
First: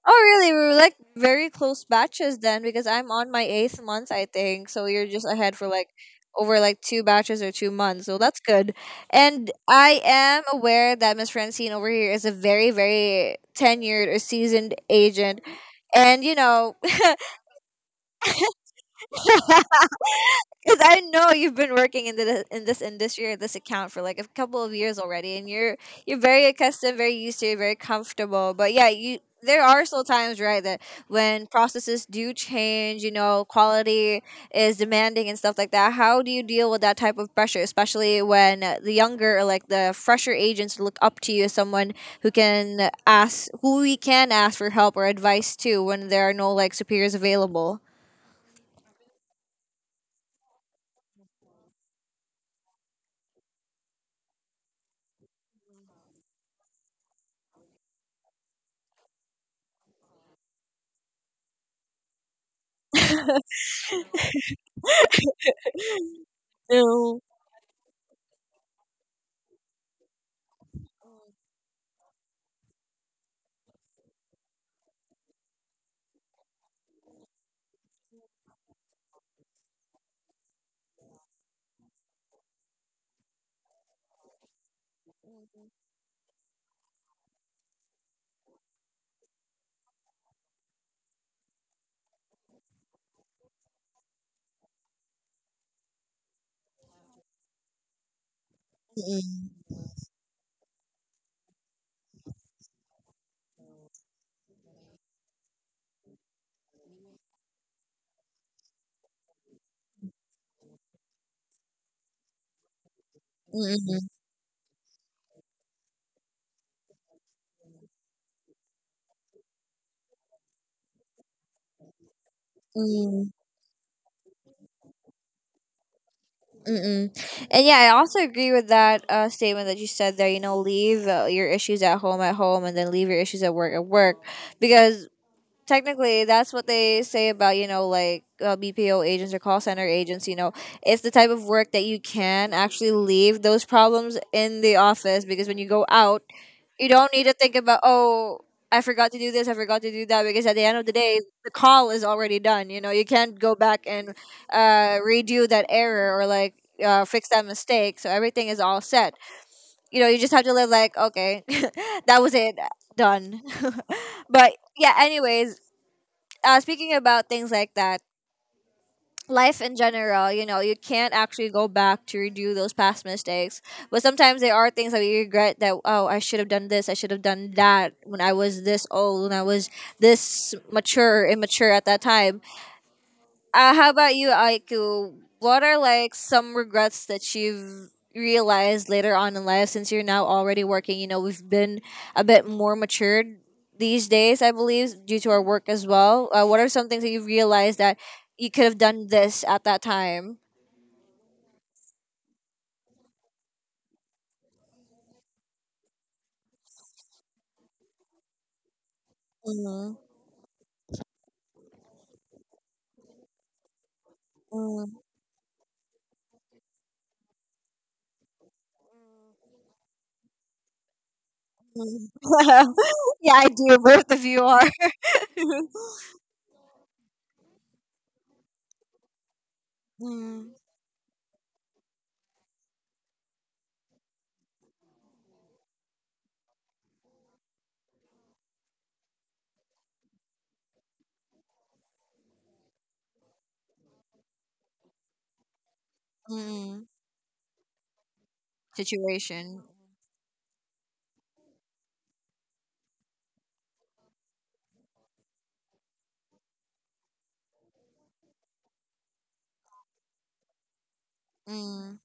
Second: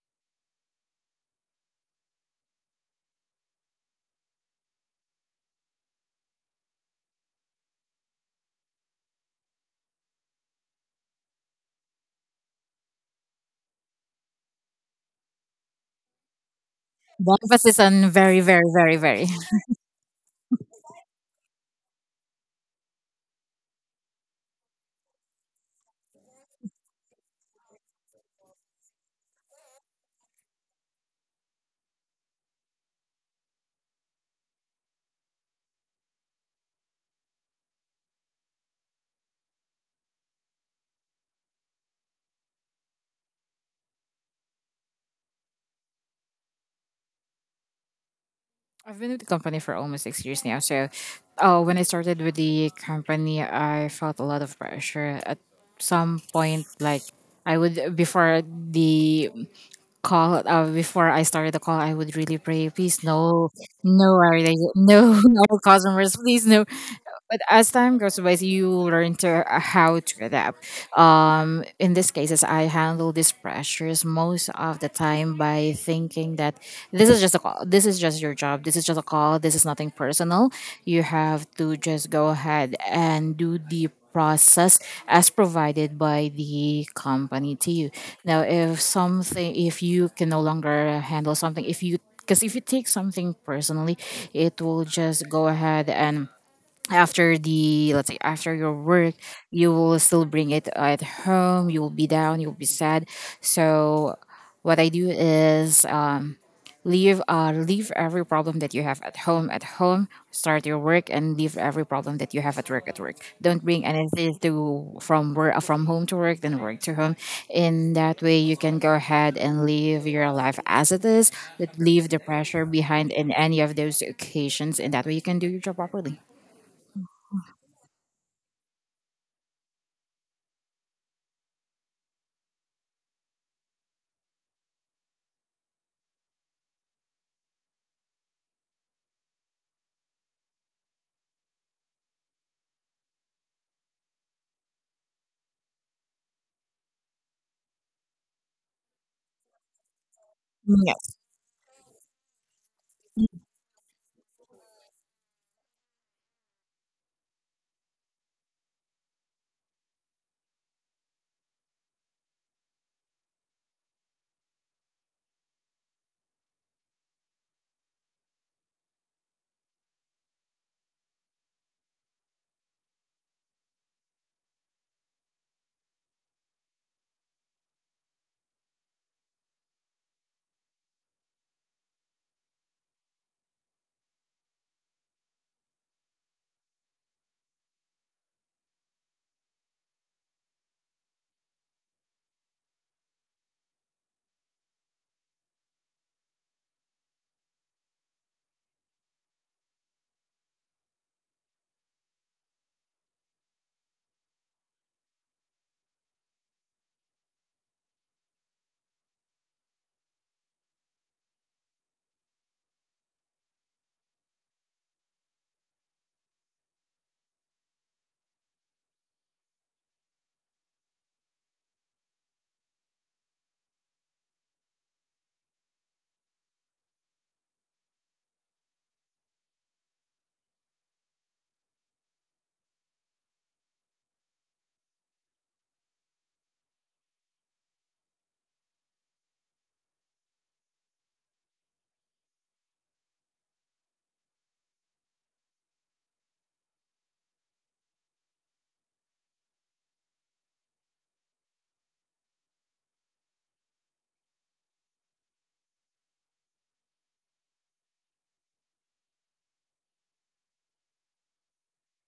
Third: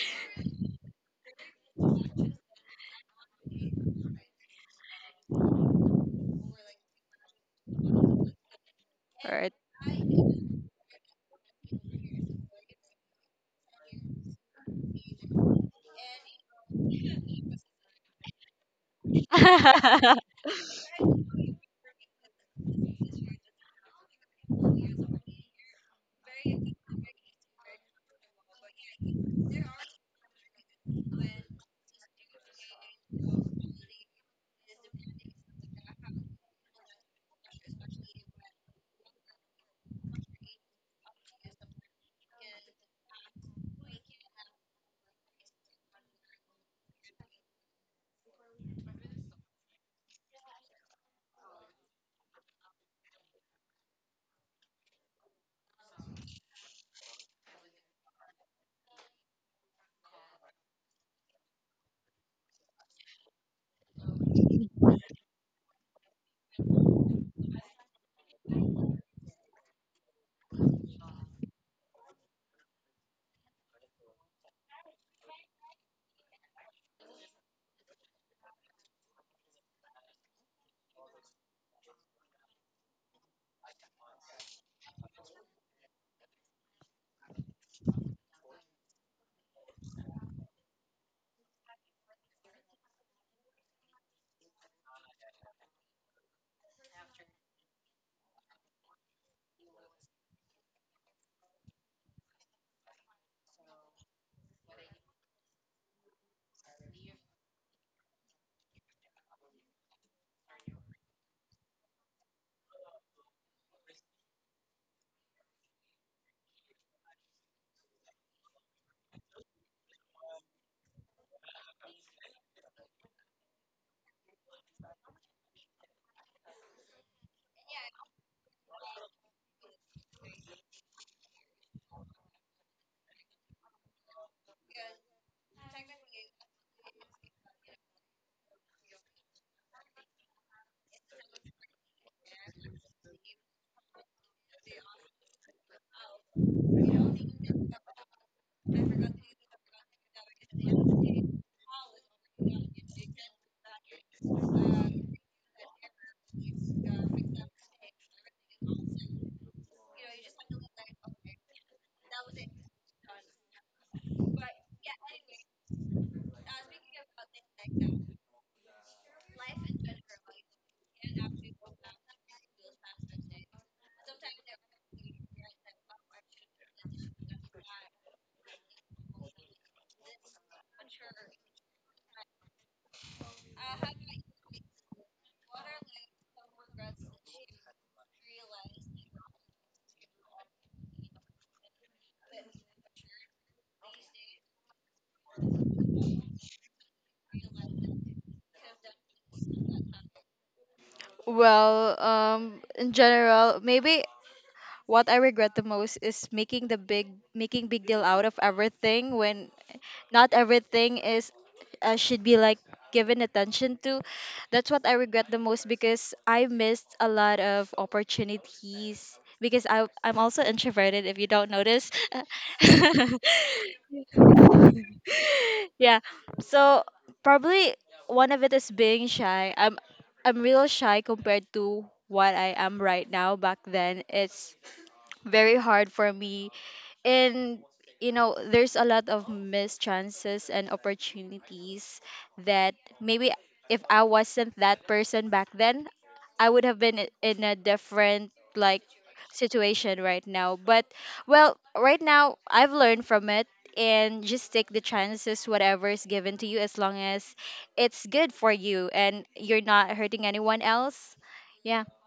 [SPEAKER 2] Oh, really? We were like very close batches then because I'm on my eighth month, I think. So you're just ahead for like over like two batches or 2 months. So that's good. And
[SPEAKER 3] Alright.
[SPEAKER 2] I am aware that Miss Francine over here is a very, very tenured or seasoned agent. And, you know,
[SPEAKER 1] The emphasis on very, very, very, very.
[SPEAKER 2] because I know you've been working in the in this industry or this account for like a couple of years already, and you're very accustomed, very used to, it, very comfortable. But yeah, you there are still times right that when processes do change, you know, quality is demanding and stuff like that. How do you deal with that type of pressure, especially when the younger or like the fresher agents look up to you as someone who can ask, who we can ask for help or advice to when there are no like superiors available?
[SPEAKER 1] I've been with the company for almost 6 years now. So, when I started with the company, I felt a lot of pressure at some point. Like, I would, before the call, before I started the call, I would really pray, please, no, no, no customers, please, no.
[SPEAKER 2] No.
[SPEAKER 1] But as time goes by, you learn to how to adapt. In these cases, I handle these pressures most of the time by thinking that this is just a call, this is just your job, this is just a call, this is nothing personal. You have to just go ahead and do the process as provided by the company to you. Now, if something, if you can no longer handle something, if you, because if you take something personally, it will just go ahead and after the, let's say, after your work, you will still bring it at home, you will be down, you'll be sad. So what I do is, leave, leave every problem that you have at home at home, start your work, and leave every problem that you have at work at work. Don't bring anything to from work, from home to work, then work to home. In that way, you can go ahead and live your life as it is, but leave the pressure behind
[SPEAKER 2] Mm,
[SPEAKER 1] in any of those occasions, and that way you can do your job properly.
[SPEAKER 2] mm-mm. And yeah, I also agree with that statement that you said there. You know, leave your issues at home, and then leave your issues at work, because technically that's what they say about you know like BPO agents or call center agents, you know, it's the type of work that you can actually leave those problems in the office because when you go out you don't need to think about oh I forgot to do this, I forgot to do that, because at the end of the day the call is already done, you know, you can't go back and redo that error or like fix that mistake, so everything is all set, you know, you just have to live like okay, that was it, done. but yeah, anyways, speaking about things like that, life in general, you know, you can't actually go back to redo those past mistakes. But sometimes there are things that we regret that, oh, I should have done this, I should have done that when I was this old, when I was this mature, immature at that time. How about you, Aiku? What are like some regrets that you've realized later on in life since you're now already working? You know, we've been a bit more matured these days, I believe, due to our work as well. What are some things that you've realized that you could have done this at that time?
[SPEAKER 3] Well, in general, maybe what I regret the most is making big deal out of everything when
[SPEAKER 2] Mm-hmm.
[SPEAKER 3] not everything is should be like given attention to. That's what I
[SPEAKER 2] Mm-hmm.
[SPEAKER 3] regret the most because I missed a lot of opportunities because I'm also introverted if you don't notice.
[SPEAKER 2] yeah, I do. Both of you are.
[SPEAKER 3] Yeah. So probably one of it is being shy. I'm
[SPEAKER 2] mm-hmm.
[SPEAKER 3] real shy compared to what I am right now. Back then, it's very hard for me and you know there's a lot of missed chances and opportunities that maybe if I wasn't that person back then I would have been in a different like
[SPEAKER 2] Situation.
[SPEAKER 3] situation right now, but well right now I've learned from it, and just take the chances whatever is given to you as long as it's good for you and you're not hurting anyone else. Yeah.
[SPEAKER 2] Mm.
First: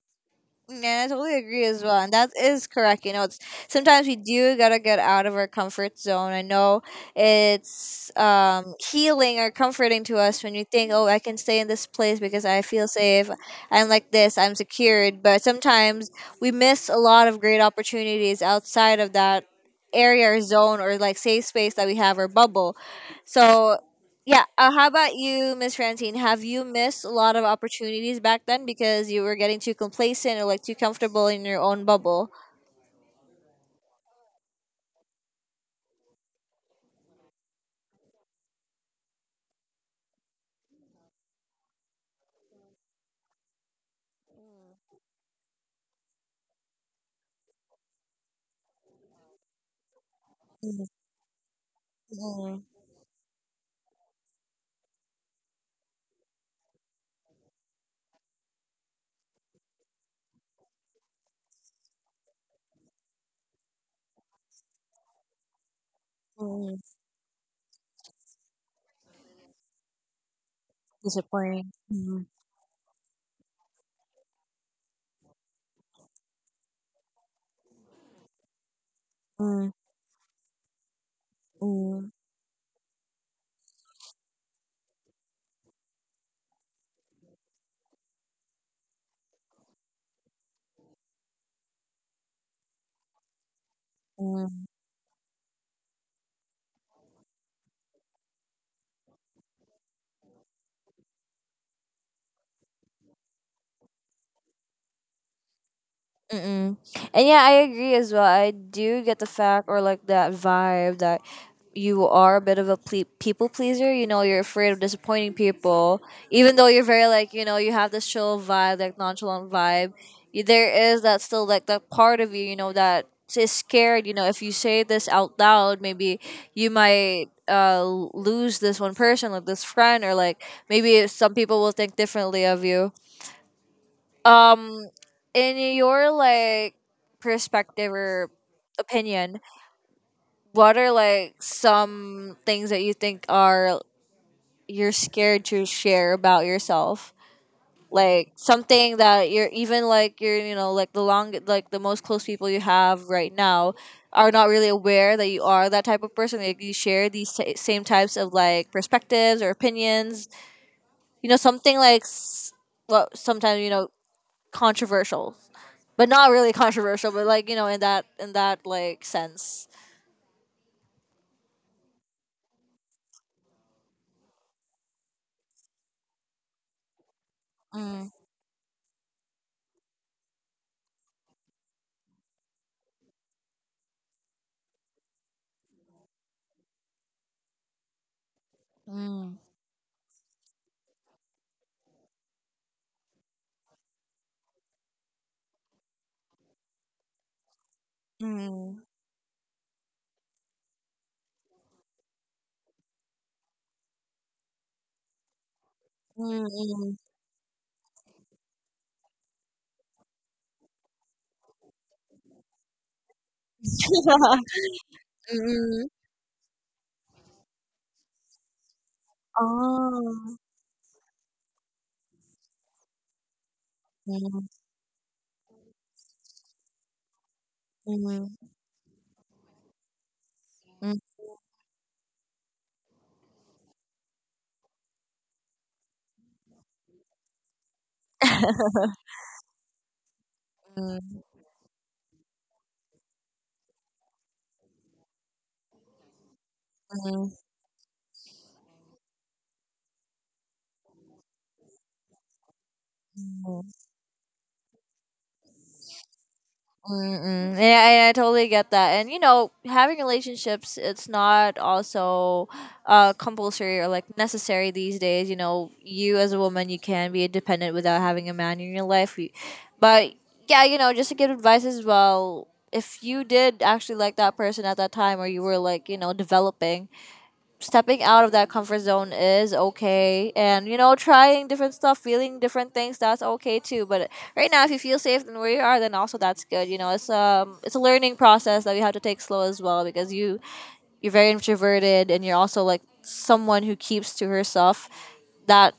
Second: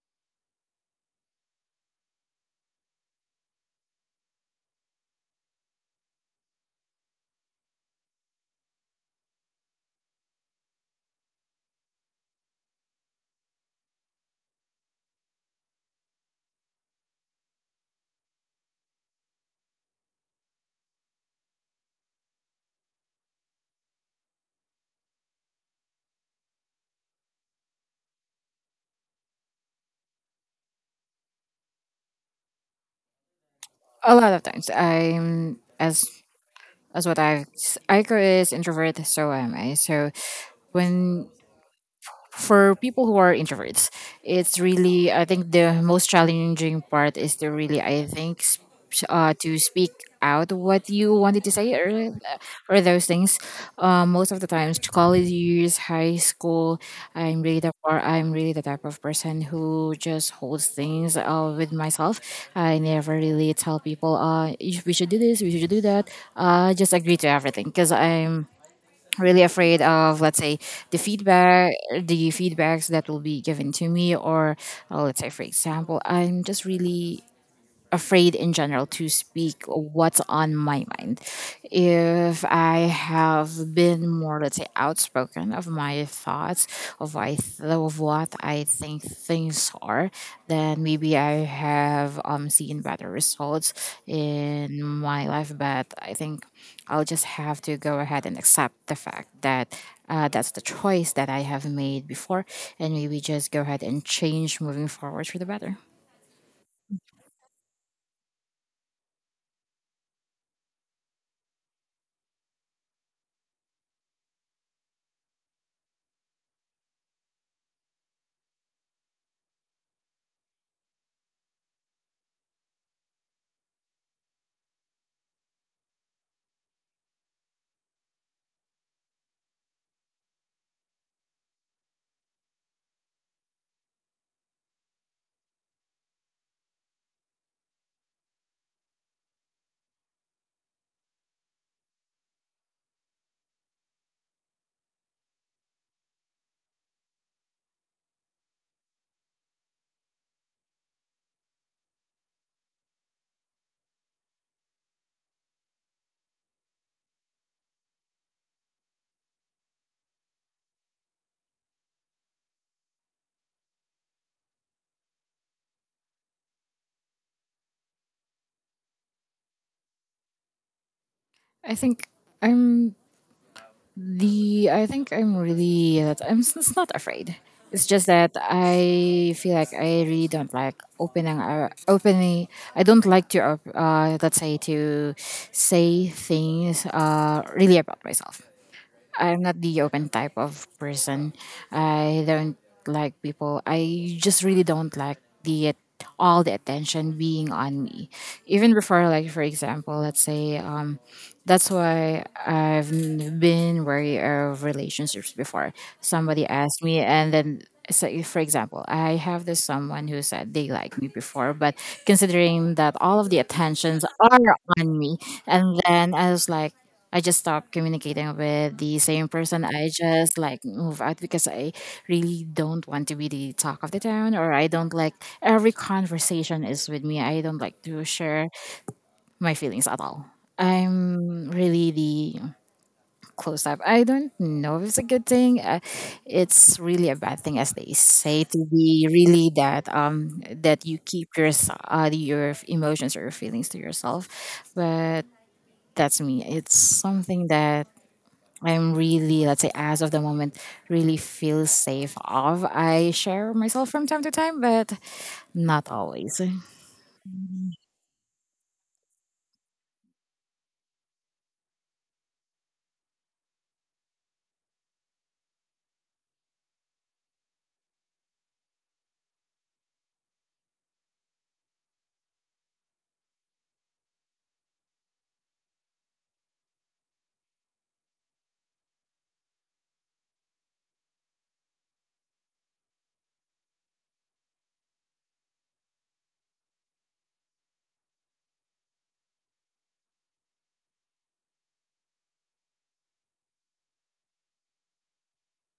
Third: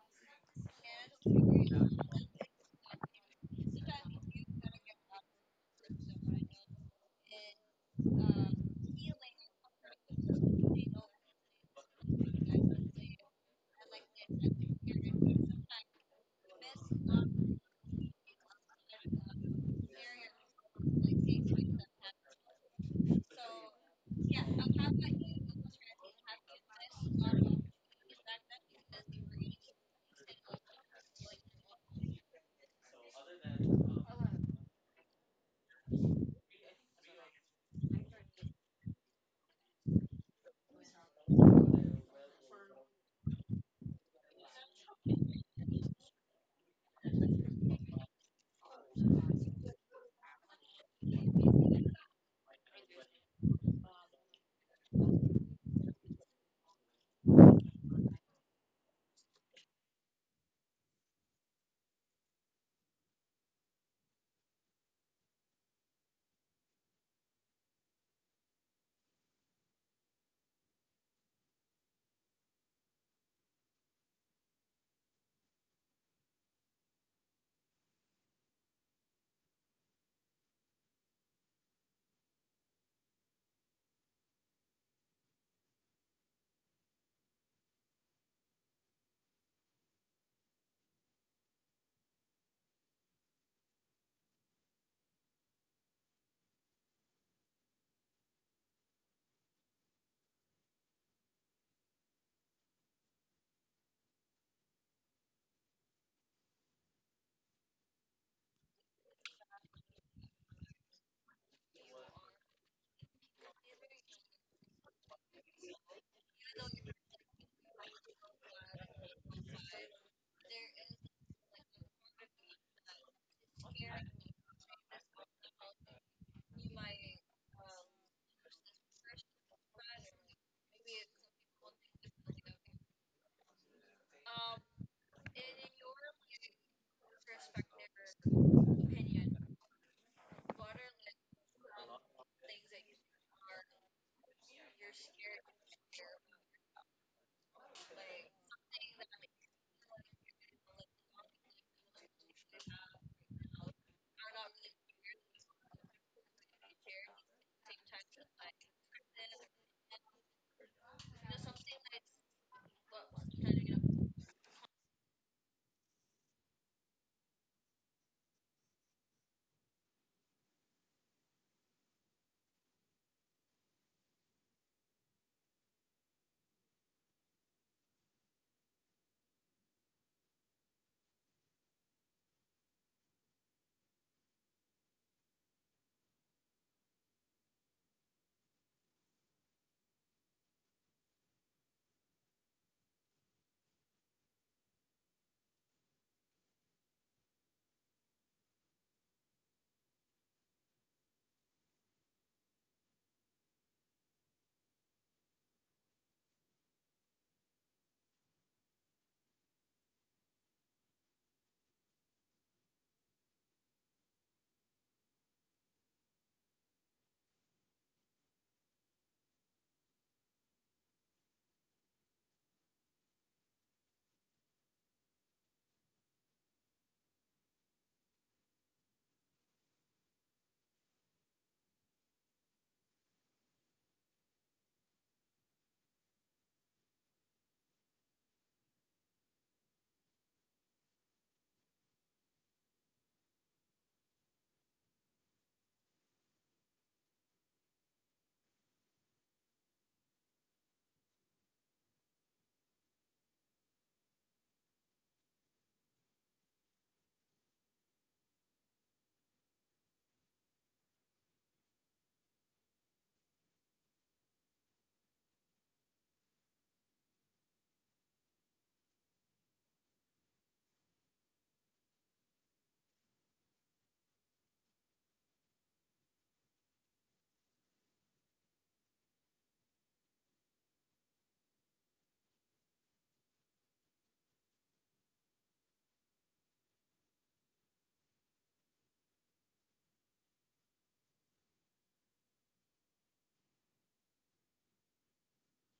[SPEAKER 2] Yeah, I totally agree as well. And that is correct. You know, it's sometimes we do gotta get out of our comfort zone. I know it's healing or comforting to us when you think, oh, I can stay in this place because I feel safe, I'm like this, I'm secured. But sometimes we miss a lot of great opportunities outside of that area or zone or like safe space that we have or bubble. So yeah. How about you, Miss Francine? Have you missed a lot of opportunities back then because you were getting too complacent or like too comfortable in your own bubble?
[SPEAKER 1] A lot of times, I'm as what I go is introvert, so am I. So when, for people who are introverts, it's really, I think the most challenging part is to really, I think, to speak out
[SPEAKER 2] Mm,
[SPEAKER 1] what you wanted to say,
[SPEAKER 2] mm,
[SPEAKER 1] or those things. Most of the times, college years, high school, I'm really the, or I'm really the type of person who just holds things with myself. I never really tell people uh, you we should do this, we should do that. Just
[SPEAKER 2] mm.
[SPEAKER 1] agree to everything, because I'm really afraid of, let's say, the
[SPEAKER 2] Disappointing.
[SPEAKER 1] feedback,
[SPEAKER 2] Mm,
[SPEAKER 1] the feedbacks that will be given to me, or let's say, for example, I'm just really afraid in general to speak
[SPEAKER 2] mm,
[SPEAKER 1] what's on my mind.
[SPEAKER 2] mm,
[SPEAKER 1] If I have been more, let's say, outspoken of my thoughts, of, of what I think things are, then maybe I have seen better results
[SPEAKER 2] mm.
[SPEAKER 1] in my life. But I think I'll just have to go ahead and accept the fact that that's the choice that I have made before, and maybe just go ahead and change moving forward for the better.
[SPEAKER 2] Mm-mm. And yeah, I agree as well. I do get the fact or like that vibe that you are a bit of a people pleaser. You know, you're afraid of disappointing people, even though you're very like you know you have this chill vibe, like nonchalant vibe. There is that still like that part of you, you know, that is scared. You know, if you say this out loud, maybe you might lose this one person, like this friend, or like maybe some people will think differently of you, um, in your like perspective or opinion, what are like some things that you think are you're scared to share about yourself? Like something that you're even like you're you know like the long like the most close people you have right now are not really aware that you are that type of person. Like you share these same types of like perspectives or opinions. You know something like well sometimes you know controversial. But not really controversial. But like you know, in that like sense.
[SPEAKER 1] I think I'm, the, I think I'm really, it's not afraid. It's just
[SPEAKER 2] Mm,
[SPEAKER 1] that I feel like I really don't like opening, opening. I don't like to let's say, to say things really about myself.
[SPEAKER 2] mm,
[SPEAKER 1] I'm not the open type of person. I don't like people. I just really don't like the all the attention being on me. Even
[SPEAKER 2] mm,
[SPEAKER 1] before, like, for example, let's say, that's why I've been wary of relationships before. Somebody
[SPEAKER 2] mm,
[SPEAKER 1] asked
[SPEAKER 2] mm.
[SPEAKER 1] me, and then, so if, for example, I have this someone who said they like me before, but considering that all of the attentions are on me,
[SPEAKER 2] Mm,
[SPEAKER 1] and
[SPEAKER 2] mm.
[SPEAKER 1] then I was like. I just stopped communicating with the same person. I
[SPEAKER 2] Oh.
[SPEAKER 1] just like move out because I really don't want to be the talk of the town,
[SPEAKER 2] Mm,
[SPEAKER 1] or I don't like every conversation is with me. I don't like to
[SPEAKER 2] mm,
[SPEAKER 1] share my feelings at all.
[SPEAKER 2] mm,
[SPEAKER 1] I'm really the close up. I don't know if it's a good thing. It's really a bad thing, as they say, to be really that um, that you
[SPEAKER 2] mm,
[SPEAKER 1] keep your your emotions or your feelings to yourself. But that's me. It's
[SPEAKER 2] mm,
[SPEAKER 1] something that I'm really, let's say, as of the moment, really feel safe of. I share
[SPEAKER 2] mm.
[SPEAKER 1] myself from time to time, but not always.
[SPEAKER 2] Mm-mm. Yeah, I totally get that. And you know, having relationships, it's not also compulsory or like necessary these days. You know, you as a woman, you can be independent without having a man in your life. You- But yeah, you know, just to give advice as well. If you did actually like that person at that time, or you were like, you know, developing, stepping out of that comfort zone is okay, and you know trying different stuff, feeling different things, that's okay too. But right now if you feel safe in where you are then also that's good, you know, it's a learning process that you have to take slow as well, because you're very introverted and you're also like someone who keeps to herself, that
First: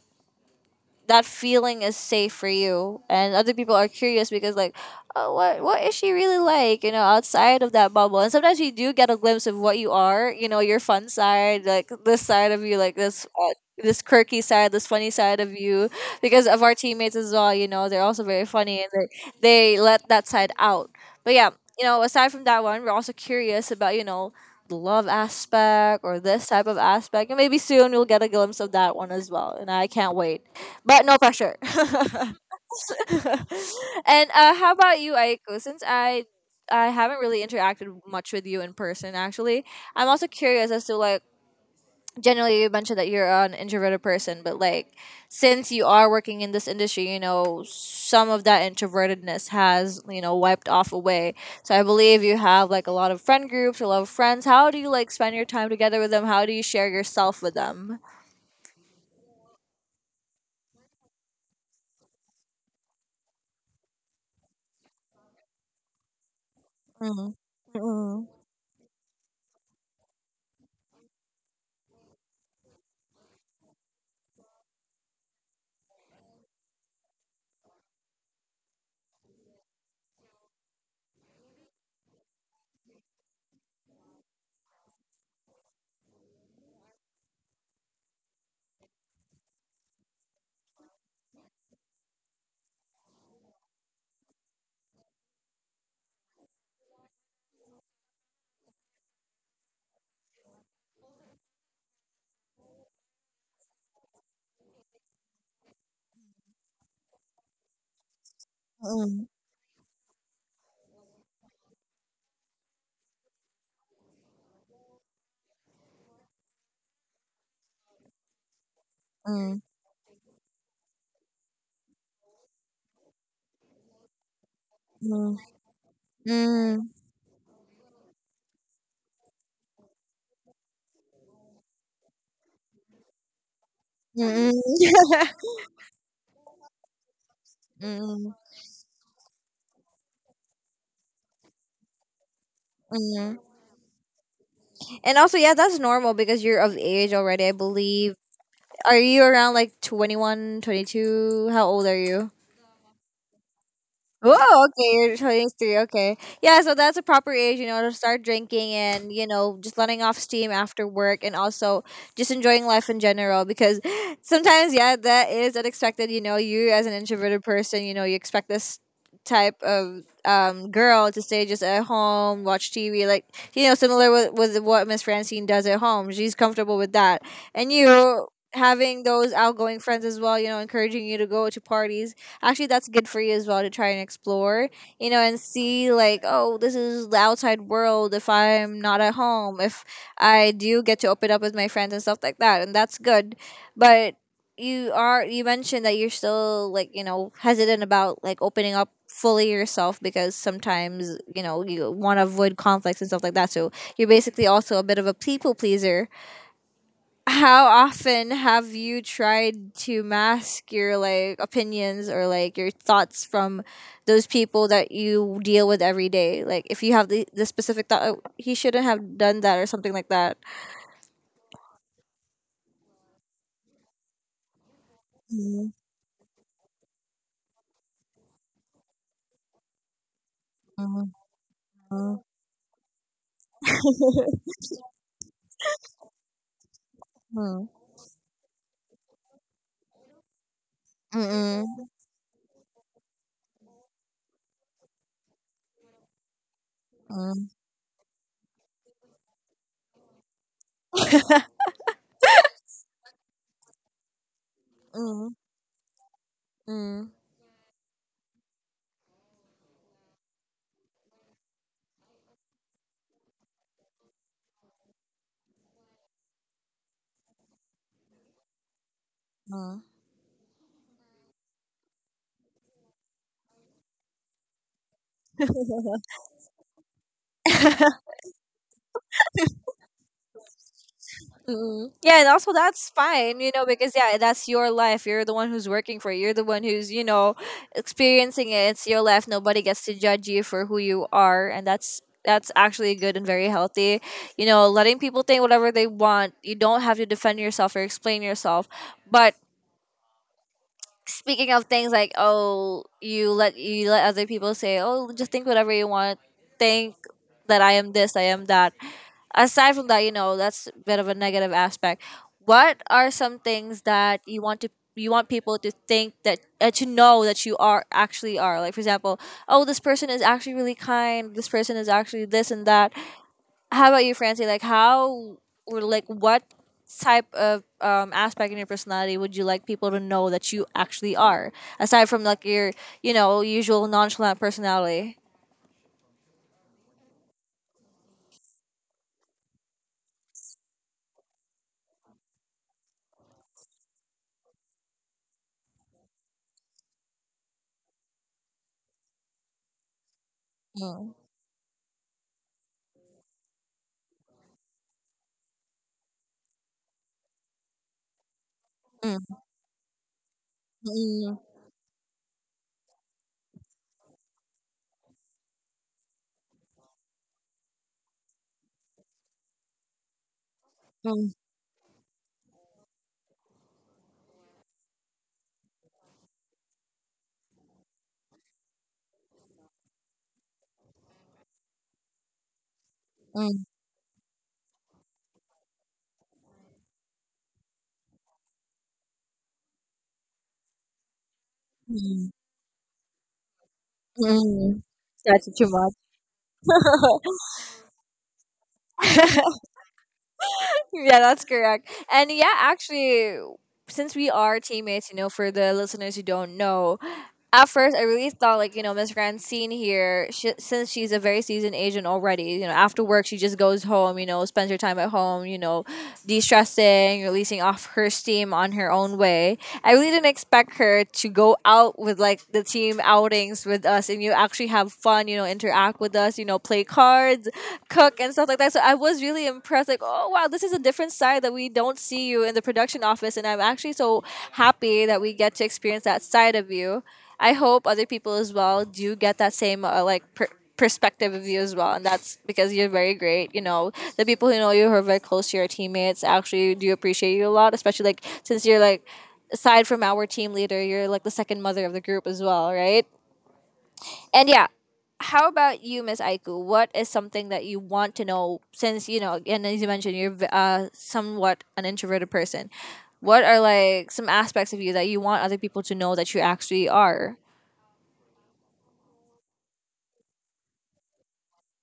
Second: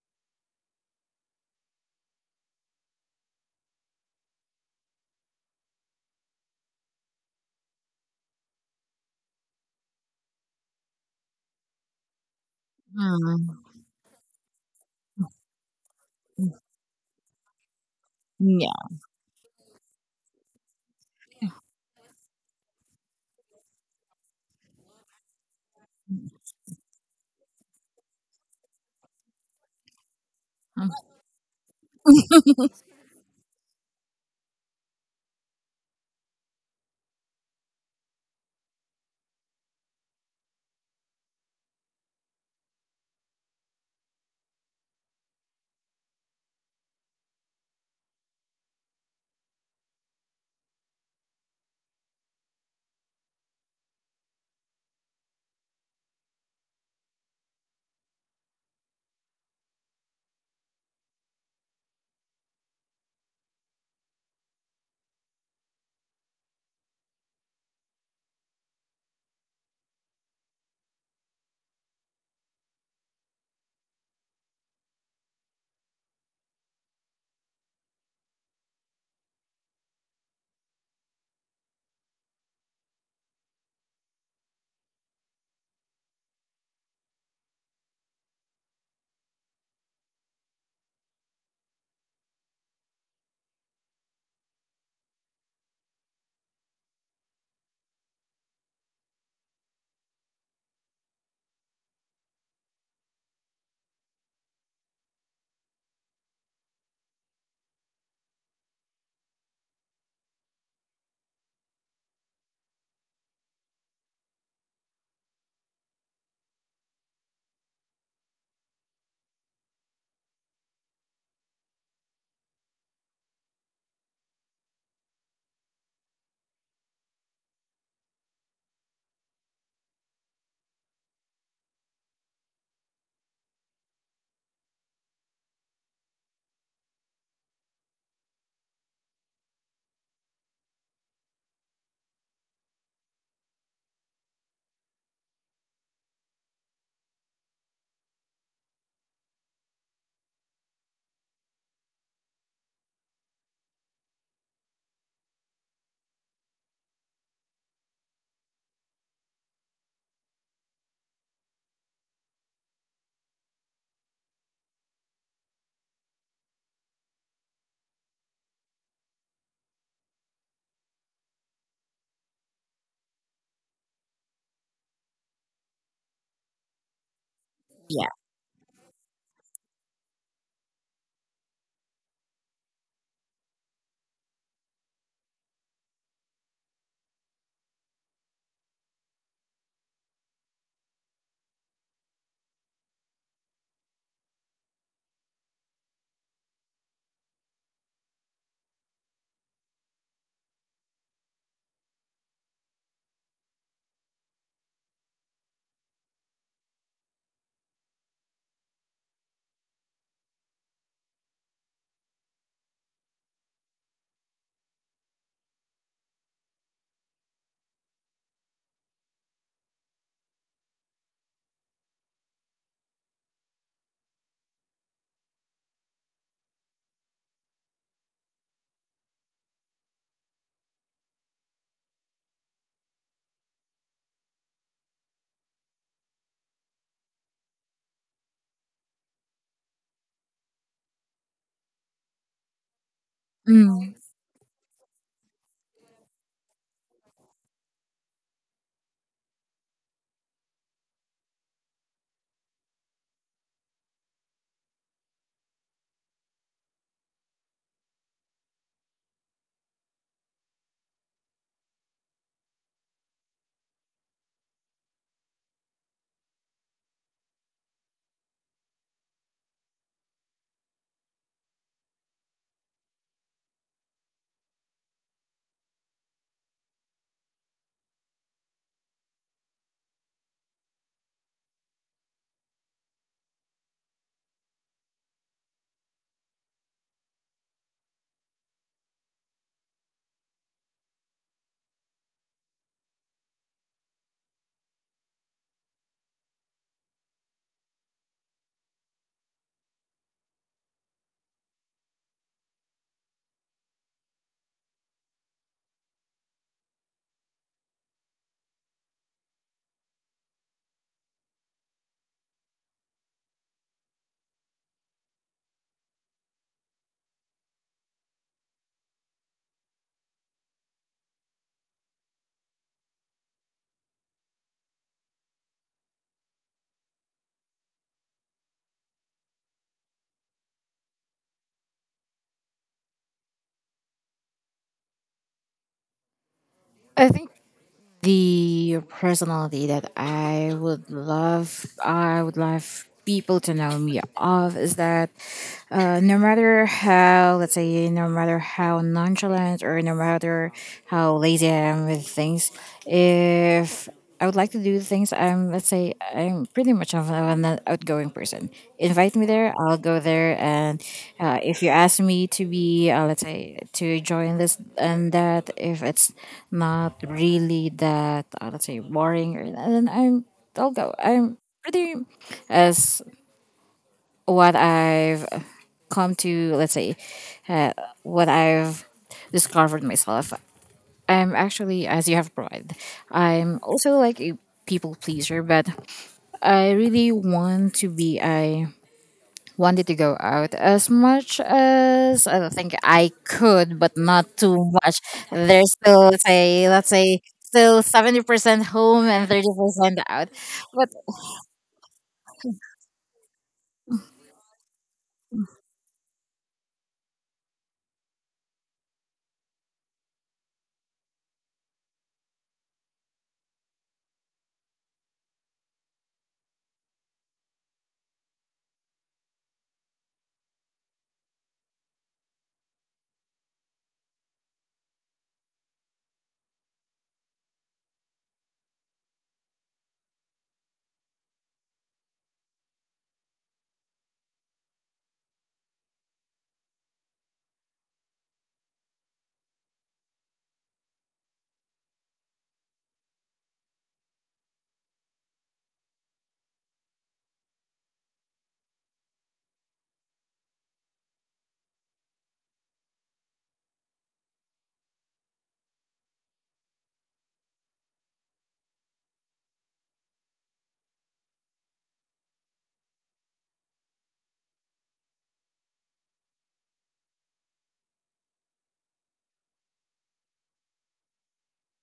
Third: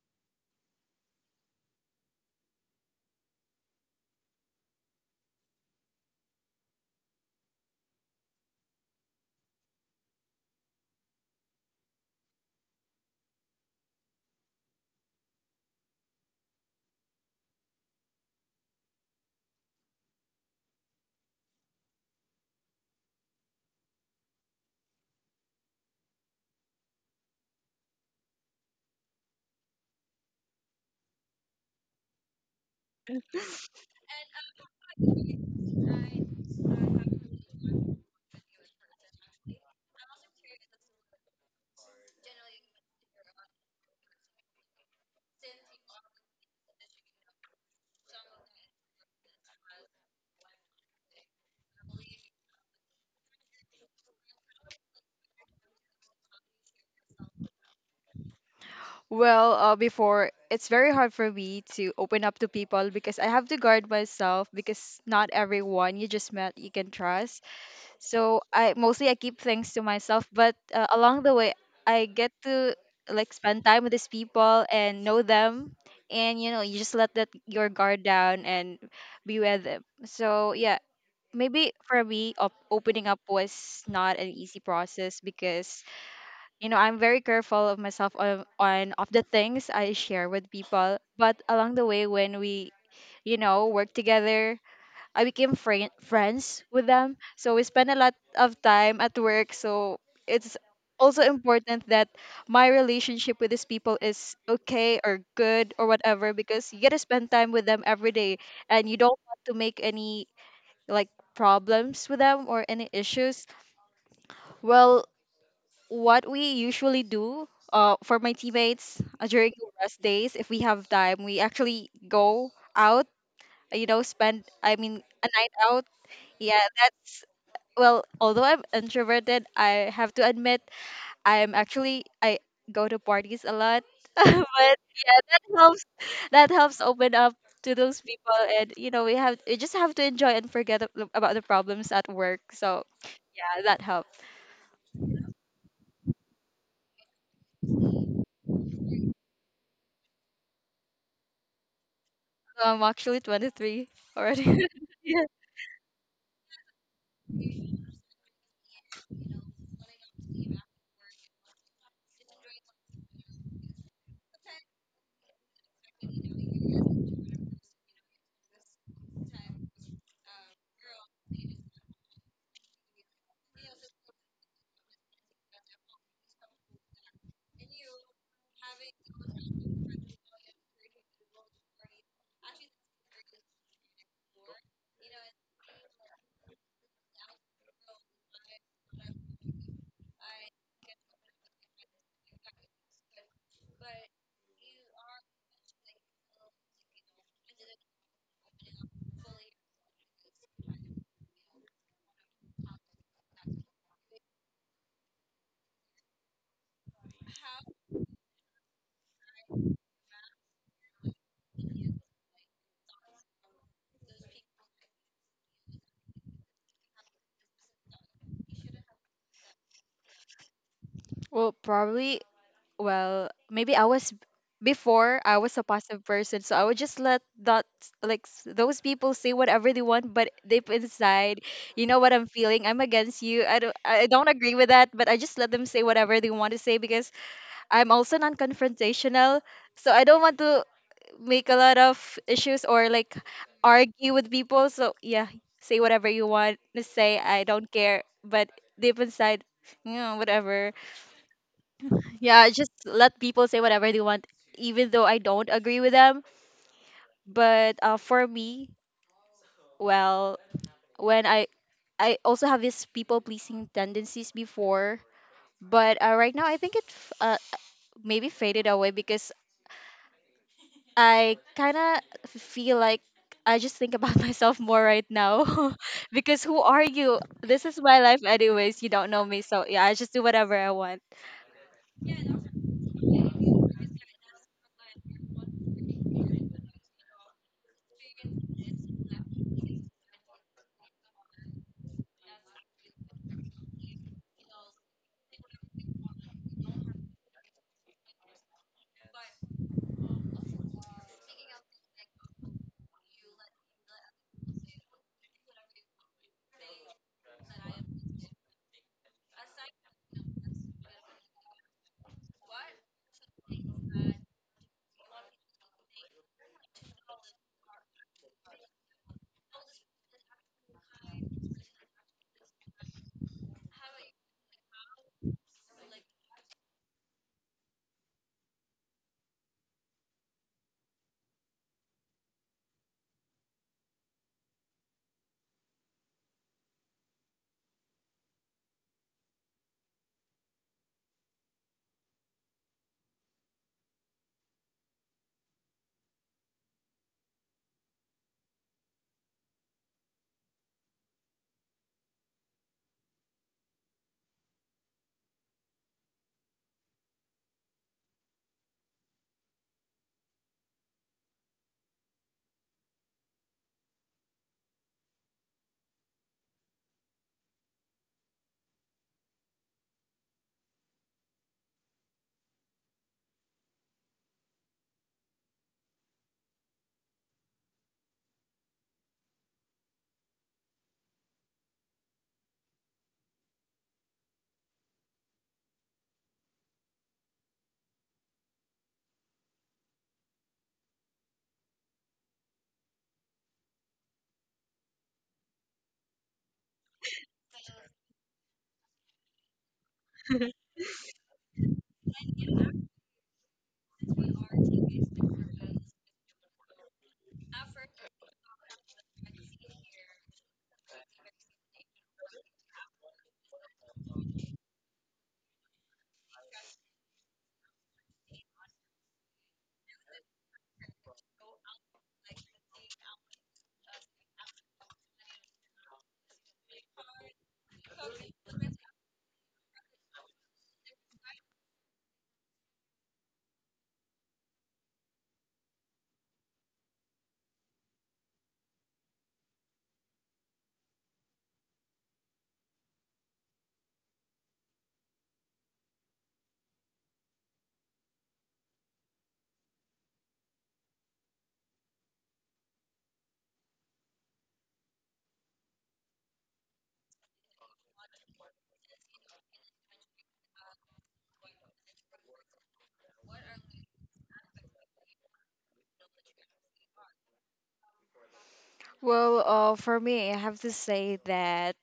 [SPEAKER 2] that feeling is safe for you and other people are curious because like oh, what is she really like, you know, outside of that bubble, and sometimes you do get a glimpse of what you are, you know, your fun side, like this side of you, like this
[SPEAKER 1] Mm,
[SPEAKER 2] this quirky side, this funny side of you, because of our teammates as well, you know they're also very funny
[SPEAKER 1] yeah.
[SPEAKER 2] and they let that side out. But yeah, you know, aside from that one we're also curious about you know the love aspect or this type of aspect, and maybe soon you'll get a glimpse of that one as well and I can't wait,
[SPEAKER 1] Mm,
[SPEAKER 2] but no pressure. and how about you, Aiko? Since I haven't really interacted much with you in person, actually, I'm also curious as to like generally you mentioned that you're an introverted person, but like since you are working in this industry, you know some of that introvertedness has you know wiped off away. So I believe you have like a lot of friend groups, a lot of friends. How do you like spend your time together with them? How do you share yourself with them?
[SPEAKER 3] Well, before it's very hard for me to open up to people because I have to guard myself because not everyone you just met you can
[SPEAKER 2] Mm.
[SPEAKER 3] trust.
[SPEAKER 2] Mm,
[SPEAKER 3] So I keep things to myself, but along the way I get to like spend time with these people and know them, and you know you just let that your guard down and be with them. So yeah, maybe for me, opening up was not an easy process because you know I'm very careful of myself on of the things I share with people. But along the way when we work together, I became friends with them, so we spend a lot of time at work. So it's also important that my relationship with these people is okay or good or whatever, because you get to spend time with them every day and you don't
[SPEAKER 2] mm,
[SPEAKER 3] want to make any like problems with them or any issues. Well, what we usually do for my teammates during
[SPEAKER 2] mm,
[SPEAKER 3] the rest days, if we have time, we actually go out, spend, I mean, a
[SPEAKER 2] mm,
[SPEAKER 3] night out. Yeah,
[SPEAKER 2] mm,
[SPEAKER 3] that's, well, although I'm introverted, I have to admit, I go to parties a lot. But
[SPEAKER 2] Mm-mm.
[SPEAKER 3] yeah, that helps open up to those
[SPEAKER 2] Mm-mm.
[SPEAKER 3] people. And, you know, we just have to enjoy and forget about the problems at work. So
[SPEAKER 2] Mm.
[SPEAKER 3] yeah, that helps.
[SPEAKER 2] And also, yeah, that's normal because you're of age already, I believe. Are you around like 21, 22? How old are you?
[SPEAKER 3] So, I'm actually 23 already.
[SPEAKER 2] Oh, okay. You're showing three. Okay. Yeah, so that's a proper age, you know, to start drinking and, you know, just letting off steam after work and also just enjoying life in general because sometimes, yeah, that is unexpected. You know, you as an introverted person, you know, you expect this type of girl to stay just at home, watch TV, like, you know, similar with, what Miss Francine does at home. She's comfortable with that. And
[SPEAKER 1] yeah.
[SPEAKER 2] you having those outgoing friends as well, you know, encouraging you to go to parties. Actually, that's good for you as well to try and explore, you know, and see like, oh, this is the outside world. If I'm not at home, if I do get to open up with my friends and stuff like that, and that's good. But you, are you mentioned that you're still like, you know, hesitant about like opening up fully yourself because sometimes, you know, you want to avoid conflicts and stuff like that. So you're basically also a bit of a people pleaser. How often have you tried to mask your like opinions or like your thoughts from those people that you deal with every day, like if you have the specific thought, "Oh, he shouldn't have done that," or something like that.
[SPEAKER 3] Well, probably, well, maybe I was before I was a
[SPEAKER 2] Mm,
[SPEAKER 3] passive person, so I would just let that like those people say whatever they want, but deep
[SPEAKER 2] mm,
[SPEAKER 3] inside, you know what
[SPEAKER 2] mm,
[SPEAKER 3] I'm feeling. I'm against you. I don't agree with that, but I just let them say whatever they want to say because
[SPEAKER 2] mm,
[SPEAKER 3] I'm also non-confrontational, so I don't want to make a lot
[SPEAKER 2] mm,
[SPEAKER 3] of issues or like
[SPEAKER 1] Mm.
[SPEAKER 3] argue with people. So yeah, say whatever you want to say. I
[SPEAKER 2] mm,
[SPEAKER 3] don't care, but deep inside, you know, whatever. Yeah, just let people say whatever they want, even though I
[SPEAKER 2] mm,
[SPEAKER 3] don't agree with them.
[SPEAKER 2] mm,
[SPEAKER 3] But for me, well, when I also have this people pleasing tendencies before, but right now I think it maybe faded away because
[SPEAKER 2] mm.
[SPEAKER 3] I kind of feel like I just think about myself more right now because who are you? This is my life anyways. You don't know me, so yeah, I just do whatever I want.
[SPEAKER 2] Hmm. Yeah, and also that's fine, you know, because yeah, that's your life. You're the one who's working for it. You're the one who's, you know, experiencing it. It's your life. Nobody gets to judge you for who you are, and that's actually good and very healthy. You know, letting people think whatever they want. You don't have to defend yourself or explain yourself. But speaking of things like, oh, you let, other people say, oh, just think whatever you want. Think that I am this, I am that. Aside from that, you know, that's a bit of a negative aspect. What are some things that you want to, you want people to think that, to know that you are actually are, like for example, oh, this person is actually really kind, this person is actually this and that. How about you, Francie, like how, or like what type of aspect in your personality would you like people to know that you actually are, aside from like your, you know, usual nonchalant personality?
[SPEAKER 1] I think the personality that I would love people to know me of is that no matter how, let's say, no matter how nonchalant or no matter
[SPEAKER 2] Mm,
[SPEAKER 1] how lazy I am with things, if I would like to do things. I'm let's say I'm pretty much of an outgoing person. Invite me
[SPEAKER 2] mm,
[SPEAKER 1] there, I'll go there. And
[SPEAKER 2] mm,
[SPEAKER 1] if you ask me to be, let's say, to join this and that, if it's not really that, let's say, boring, or then I'll go.
[SPEAKER 2] mm,
[SPEAKER 1] I'm pretty as what I've come to, let's say, uh, what I've discovered myself. I'm actually, as you have brought, I'm
[SPEAKER 2] mm,
[SPEAKER 1] also like a people pleaser, but I really want to be. I wanted to go out as much as
[SPEAKER 2] mm.
[SPEAKER 1] I think I could, but not too
[SPEAKER 2] Mm,
[SPEAKER 1] much.
[SPEAKER 2] that's too
[SPEAKER 1] There's
[SPEAKER 2] much.
[SPEAKER 1] still, let's say, still 70% home and 30% out. But
[SPEAKER 2] Yeah, that's correct. And yeah, actually, since we are teammates, you know, for the listeners who don't know, at first I really thought like, you know, Miss Francine here, she, since she's a very seasoned agent already, you know, after work she just goes home, you know, spends her time at home, you know, de-stressing, releasing off her steam on her own way. I really didn't expect her to go out with like the team outings with us, and you actually have fun, you know, interact with us, you know, play cards, cook and stuff like that. So I was really impressed, like, oh wow, this is a different side that we don't see you in the production office. And I'm actually so happy that we get to experience that side of you. I hope other people as well do get that same like perspective of you as well, and that's because you're very great, you know. The people who know you, who are very close to your teammates, actually do appreciate you a lot, especially like since you're like, aside from our team leader, you're like the second mother of the group as well, right? And yeah, how about you, Miss Aiku? What is something that you want to know, since, you know, and as you mentioned, you're somewhat an introverted person, what are like some aspects of you that you want other people to know that you actually are?
[SPEAKER 3] Well, for me, I have to say that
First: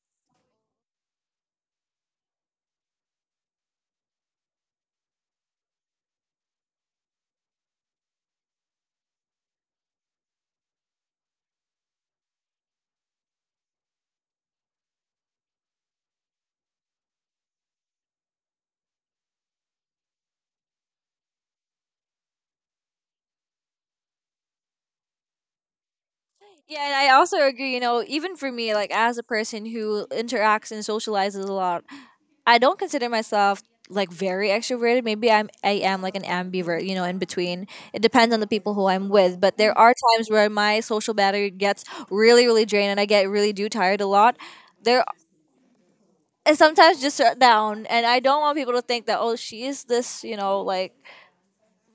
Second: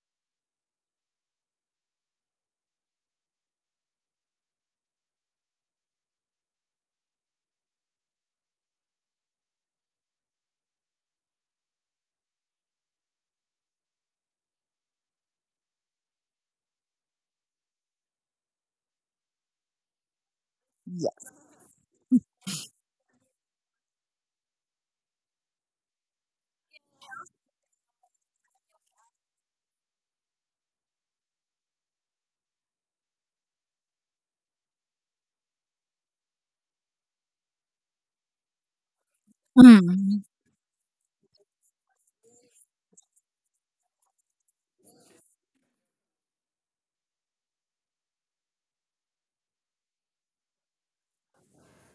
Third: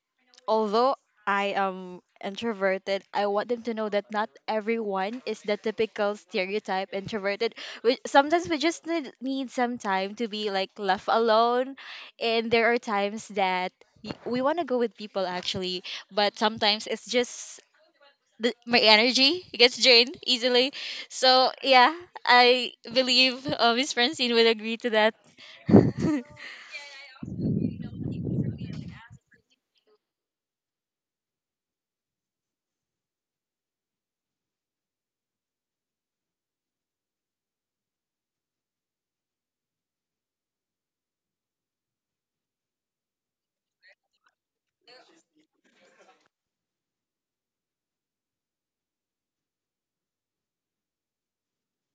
[SPEAKER 3] although I am introverted, I want them to know that not everyone is the typical stereotype introverted. We, sometimes we just need some time to be like left alone, and there are times that we want to go with people actually, but sometimes it's just the, my energy gets drained easily. So yeah, I believe Miss Francine will agree to that.
[SPEAKER 2] Yeah, and I also agree, you know, even for me, like as a person who interacts and socializes a lot, I don't consider myself like very extroverted. Maybe I am like an ambivert, you know, in between. It depends on the people who I'm with. But there are
[SPEAKER 1] mm,
[SPEAKER 2] times where my social battery gets really, really drained and I get really do tired a lot. There, and sometimes just shut down, and I don't want people to think that, oh, she is this, you know, like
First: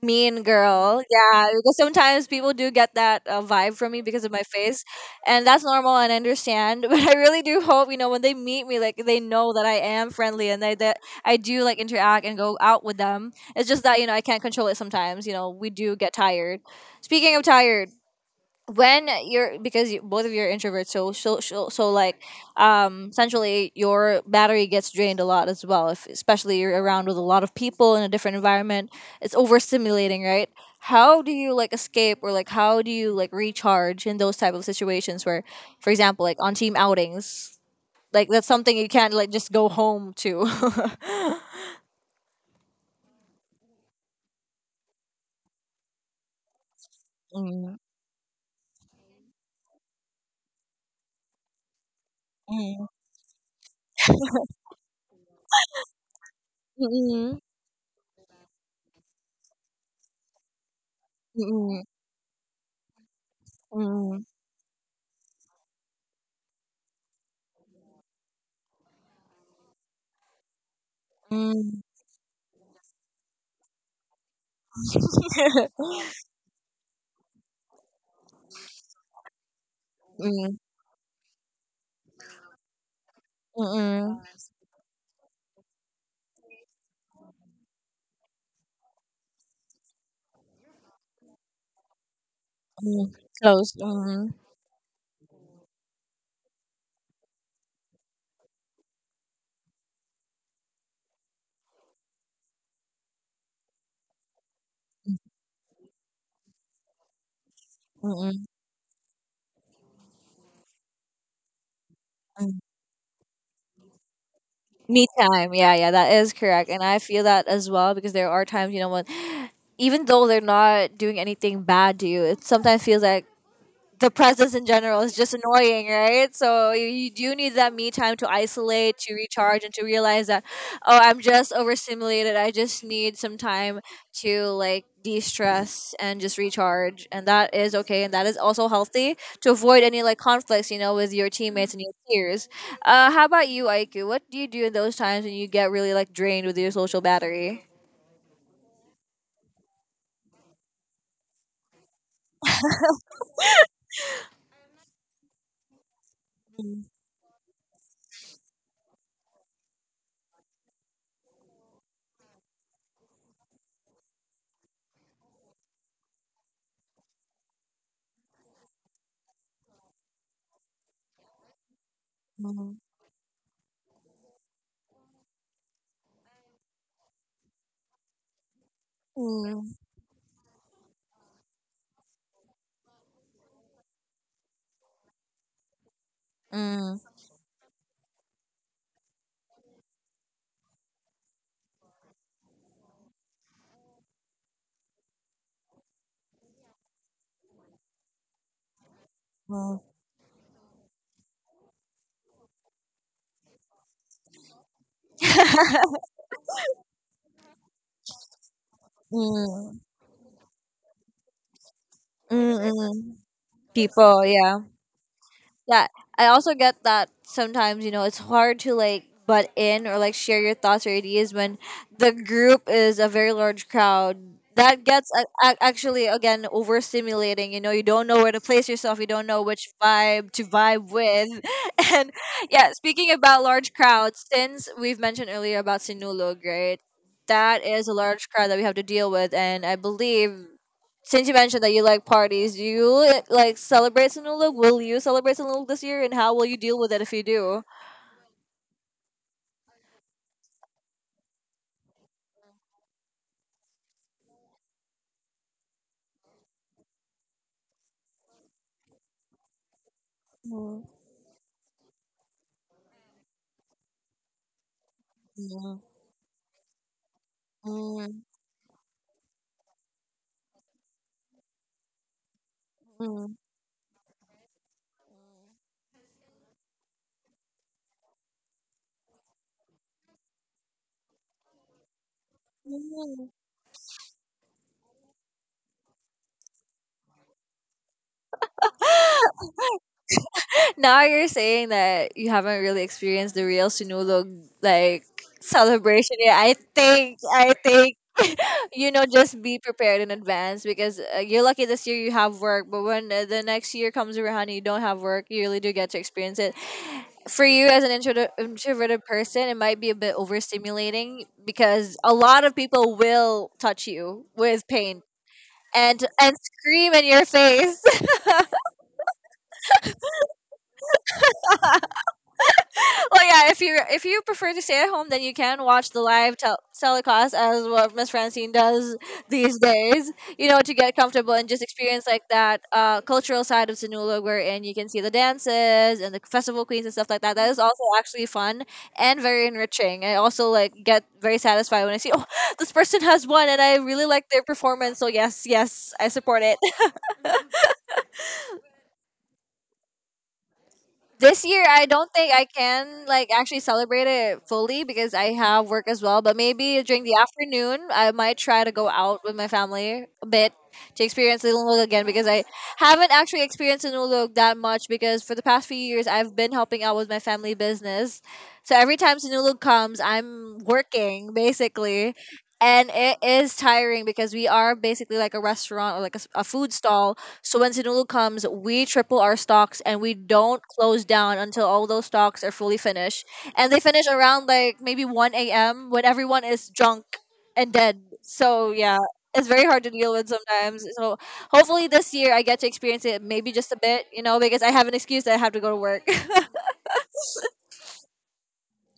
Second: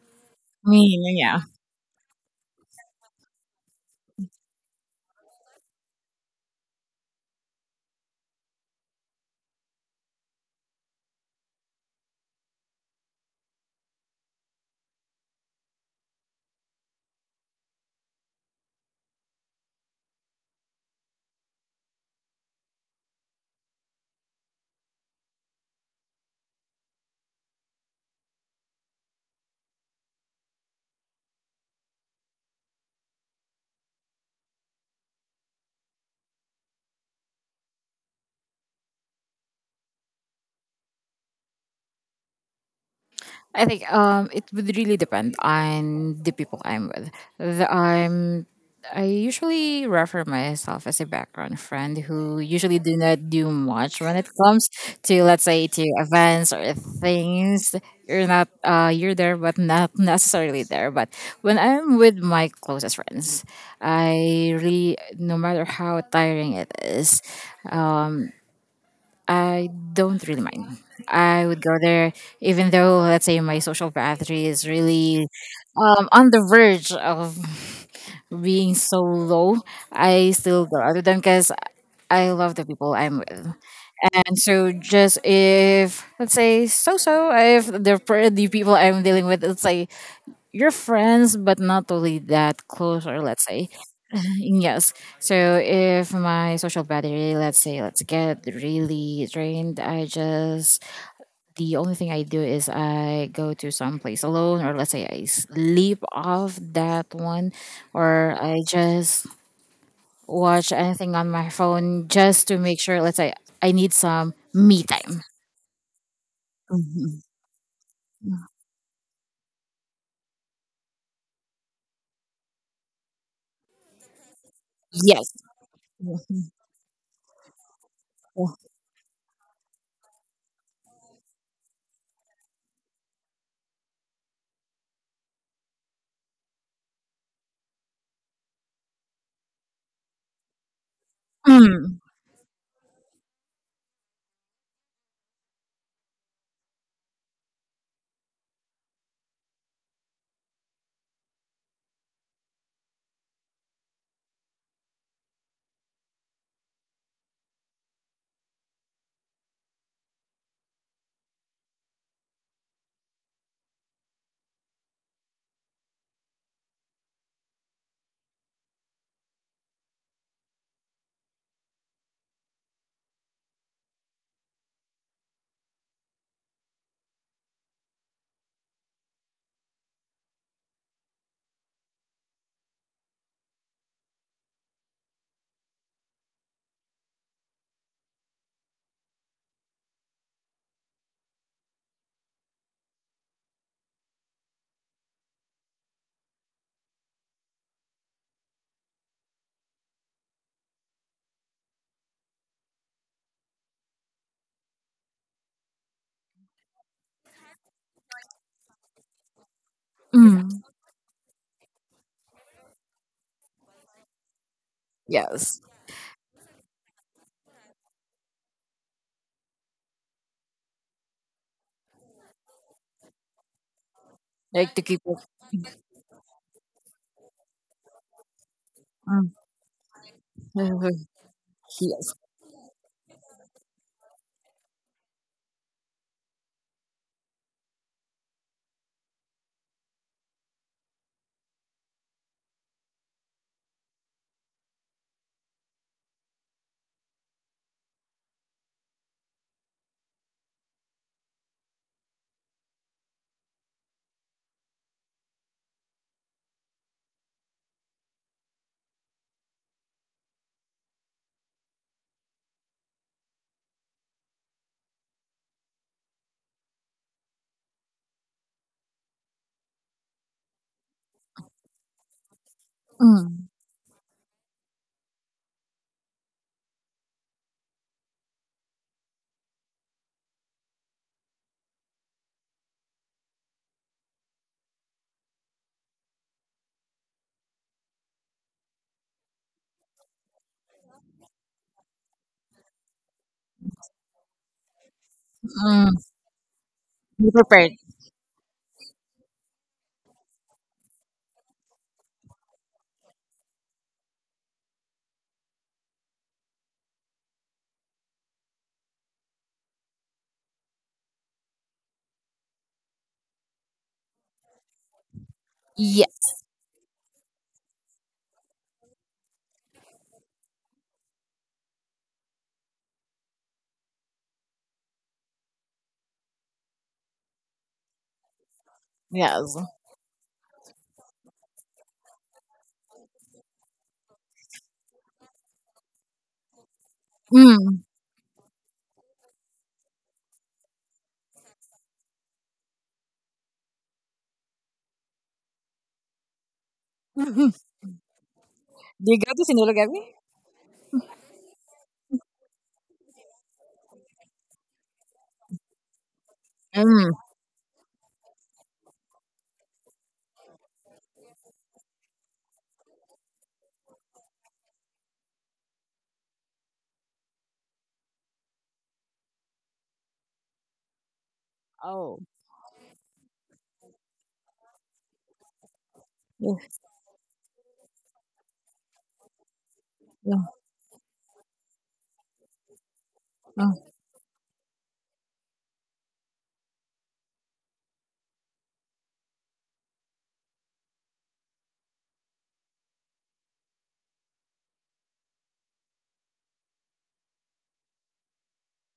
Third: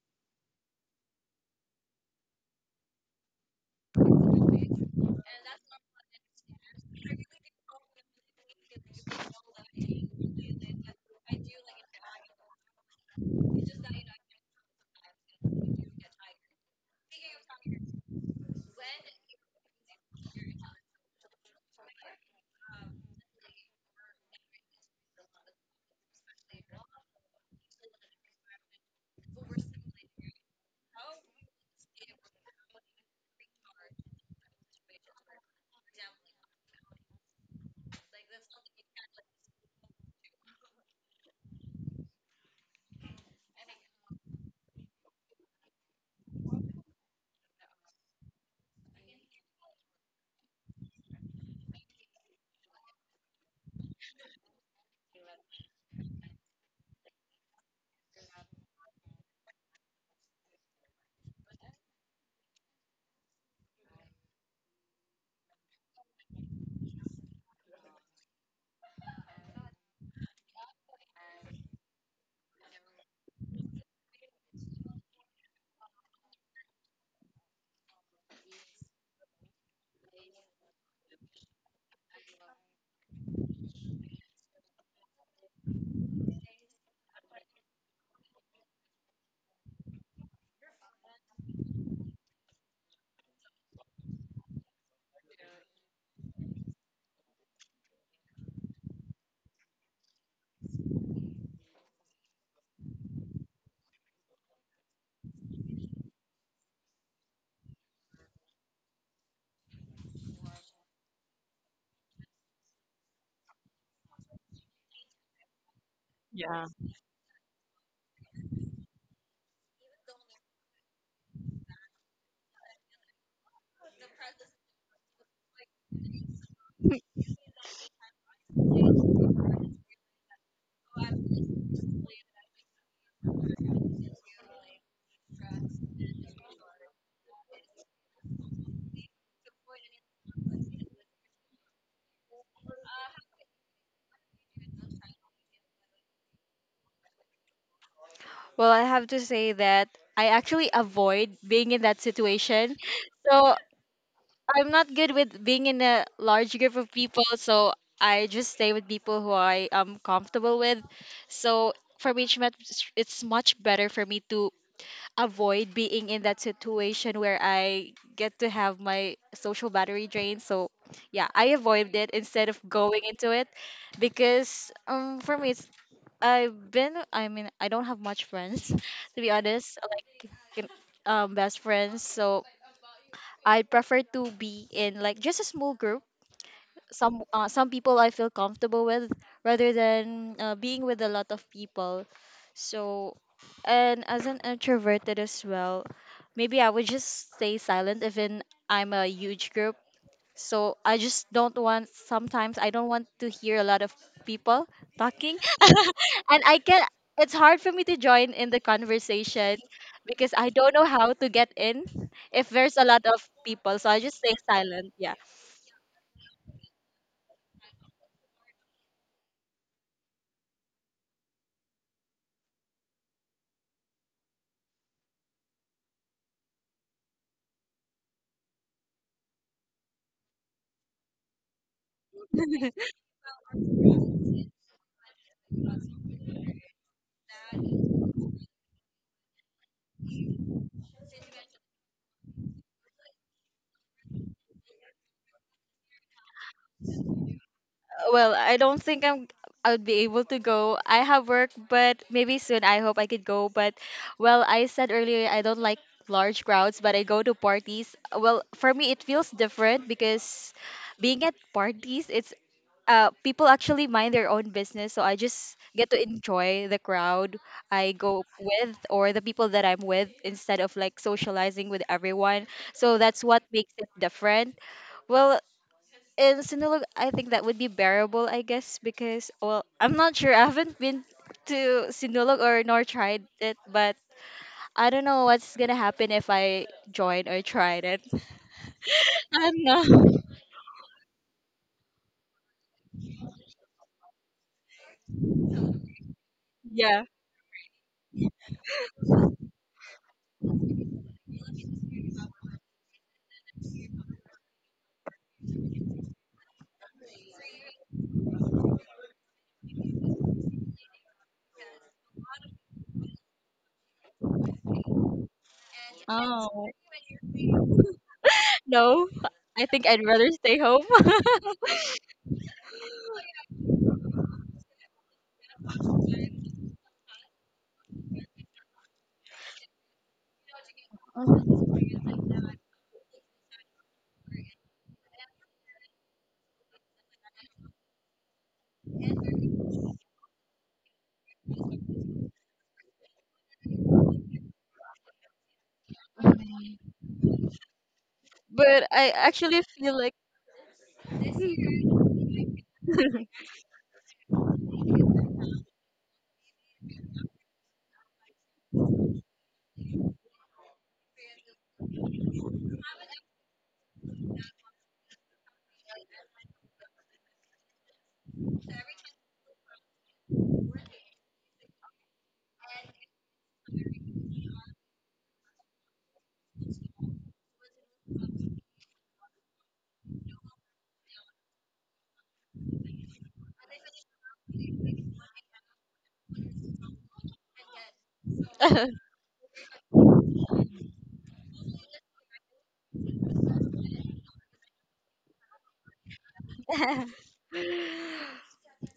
[SPEAKER 2] mean
[SPEAKER 1] me,
[SPEAKER 2] girl.
[SPEAKER 1] yeah.
[SPEAKER 2] Yeah, because sometimes people do get that vibe from me because of my face, and that's normal and I understand. But I really do hope, you know, when they meet me, like they know that I am friendly, and they, that I do like interact and go out with them. It's just that, you know, I can't control it sometimes. You know, we do get tired. Speaking of tired, when you're, because you, both of you are introverts, so like um, essentially your battery gets drained a lot as well, if especially you're around with a lot of people in a different environment, it's overstimulating, right? How do you like escape, or like how do you like recharge in those type of situations where, for example, like on team outings, like that's something you can't like just go home to.
[SPEAKER 1] I think it would really depend on the people I'm with.
[SPEAKER 2] Mm,
[SPEAKER 1] I'm I usually refer myself as a background friend who usually
[SPEAKER 2] mm,
[SPEAKER 1] do not do much when it comes to let's say to events or
[SPEAKER 2] mm,
[SPEAKER 1] things. You're not you're there but not necessarily there. But
[SPEAKER 2] mm,
[SPEAKER 1] when
[SPEAKER 2] mm,
[SPEAKER 1] I'm with my closest friends,
[SPEAKER 2] mm,
[SPEAKER 1] I really no matter how tiring it is, I don't really mind. I would go
[SPEAKER 2] mm,
[SPEAKER 1] there, even though let's say my social battery is really on the verge of being so low. I
[SPEAKER 2] mm,
[SPEAKER 1] still go out with them because I love the people I'm with.
[SPEAKER 2] mm.
[SPEAKER 1] And so, just if let's say if the people I'm dealing with, let's say you're friends but not totally that close,
[SPEAKER 2] Mm,
[SPEAKER 1] or let's
[SPEAKER 2] close.
[SPEAKER 1] say
[SPEAKER 2] Mhm,
[SPEAKER 1] yes. So if my social battery, let's say, let's get really drained, I just the only thing I do is I go to some place alone, or let's say I sleep off that one, or
[SPEAKER 2] mm,
[SPEAKER 1] I just watch anything on my phone just
[SPEAKER 2] mm.
[SPEAKER 1] to make sure. Let's say I need some me
[SPEAKER 2] Me
[SPEAKER 1] time.
[SPEAKER 2] time. Yeah, yeah, that is correct. And I feel
[SPEAKER 1] Mhm.
[SPEAKER 2] that as well, because there are times, you know, when even though they're not doing anything bad to you, it sometimes feels like the presence in general is just
[SPEAKER 1] Yes.
[SPEAKER 2] annoying, right? So you do need that me time to isolate, to recharge, and to realize that, oh, I'm just overstimulated. I just need some time to like de stress and just recharge. And that is okay. And that is also healthy to avoid any like conflicts, you know, with your teammates and your
[SPEAKER 1] Mm,
[SPEAKER 2] peers. How about you, Aiku? What do you do in those times when you get really like drained with your social battery?
[SPEAKER 3] Well, I have to say that I actually avoid being in that situation. So I'm not good with being in a large group of people. So I just stay with people who I am comfortable with. So for me, it's much better for me to avoid being in that situation where I get to have my social battery drained. So yeah, I avoid it instead of
[SPEAKER 2] Mm,
[SPEAKER 3] going into it because for me it's I've been, I mean, I don't have much friends, to be
[SPEAKER 2] mm,
[SPEAKER 3] honest, like in- best friends. So I prefer to be in like just a small group.
[SPEAKER 2] mm,
[SPEAKER 3] Some people I feel comfortable with, rather than being with a lot of people. So, and as an introverted as well, maybe I would just stay silent even I'm a huge group,
[SPEAKER 2] mm,
[SPEAKER 3] so I just don't want, sometimes I don't want to hear a lot of people talking. And I can, it's hard for me to join in the conversation
[SPEAKER 2] mm,
[SPEAKER 3] because I
[SPEAKER 1] mm,
[SPEAKER 3] don't know how to get in if
[SPEAKER 2] mm,
[SPEAKER 3] there's a lot
[SPEAKER 2] mm.
[SPEAKER 3] of people. So I just
[SPEAKER 2] People,
[SPEAKER 3] stay
[SPEAKER 2] yeah.
[SPEAKER 3] silent. Yeah.
[SPEAKER 1] yes.
[SPEAKER 2] Yeah, I also get that sometimes, you know, it's hard to like butt in or like share your thoughts or ideas when the group is a very large crowd.
[SPEAKER 1] Like
[SPEAKER 2] That
[SPEAKER 1] to keep
[SPEAKER 2] gets
[SPEAKER 1] it.
[SPEAKER 2] actually, again, overstimulating. You know, you don't know where to place yourself, you don't
[SPEAKER 1] Mm,
[SPEAKER 2] know which vibe to vibe with. And
[SPEAKER 1] yes.
[SPEAKER 2] yeah, speaking about large crowds, since we've mentioned earlier about Sinulog, right, that is a large crowd that we have to deal with. And I believe, since you mentioned that you like parties, do you like celebrate Sinulog? Will you celebrate Sinulog this year, and how will you deal with it if you do?
[SPEAKER 3] Well, I don't think I'm I would be able to go. I have work, but maybe soon I hope I could go. But well, I said earlier I don't like large crowds, but I go to parties. Well, for me it feels different because
[SPEAKER 2] Mm,
[SPEAKER 3] being at parties, it's people actually mind their own business, so I just
[SPEAKER 2] mm,
[SPEAKER 3] get to enjoy the crowd I
[SPEAKER 2] mm,
[SPEAKER 3] go with or the people that I'm with instead of like socializing with everyone. So that's
[SPEAKER 2] mm,
[SPEAKER 3] what
[SPEAKER 1] Mm,
[SPEAKER 3] makes it different. Well, in Sinulog, I think that would be bearable, I guess, because well, I'm not sure. I haven't been to Sinulog or nor tried
[SPEAKER 2] mm.
[SPEAKER 3] it, but I don't know what's gonna happen if I join or tried it. I don't know.
[SPEAKER 2] Now you're saying that you haven't really experienced the real Sinulog like
[SPEAKER 1] mm,
[SPEAKER 2] celebration. Yeah, I
[SPEAKER 3] Yeah.
[SPEAKER 2] think,
[SPEAKER 1] be
[SPEAKER 2] I
[SPEAKER 1] prepared.
[SPEAKER 2] think, you know, just be prepared in advance because you're lucky this year you have work, but when the next year comes around and you don't have work, you really do get to experience it. For you, as an introverted person, it might be a bit overstimulating because a lot of people will touch you with paint and
[SPEAKER 1] Yes.
[SPEAKER 3] Oh
[SPEAKER 2] scream in your face.
[SPEAKER 3] no, I think I'd rather stay home.
[SPEAKER 2] Well, yeah. If you, prefer to stay at home, then you can watch the live telecast, as what Miss Francine does these
[SPEAKER 1] Yes.
[SPEAKER 2] days. You know, to get comfortable and just experience like that cultural
[SPEAKER 3] Mhm.
[SPEAKER 2] side of Sinulog, wherein you can see the dances and the festival queens and stuff like that. That is also
[SPEAKER 1] Mm.
[SPEAKER 2] actually fun and very enriching. I also like get very satisfied when I see, oh, this person has won and I really like their performance. So yes, yes, I support it.
[SPEAKER 1] Do
[SPEAKER 3] But I
[SPEAKER 1] you go to
[SPEAKER 3] actually
[SPEAKER 1] Sinulog,
[SPEAKER 3] feel
[SPEAKER 1] Abby?
[SPEAKER 3] like
[SPEAKER 2] This year I don't think I can like actually celebrate it fully because I have work as well. But maybe during
[SPEAKER 1] Mm.
[SPEAKER 2] the afternoon, I might try to go out with my family a bit to experience Ilonggo again, because I haven't actually experienced Sinulog that much, because for the past few years I've been helping out with my family business. So every time Sinulog comes, I'm working basically.
[SPEAKER 1] Oh.
[SPEAKER 2] And it is tiring because we are basically like a restaurant or like a, a
[SPEAKER 1] Yeah.
[SPEAKER 2] food stall, so when Sinulu comes, we triple our stocks and we
[SPEAKER 1] Yeah.
[SPEAKER 2] don't close down until all those stocks are fully finished. And
[SPEAKER 1] Mm.
[SPEAKER 2] they finish around like maybe 1 a.m. when everyone is drunk and dead. So yeah, it's very hard to deal with sometimes. So hopefully this year I get to experience it maybe just a bit, you know, because I have an excuse that I have to go to work.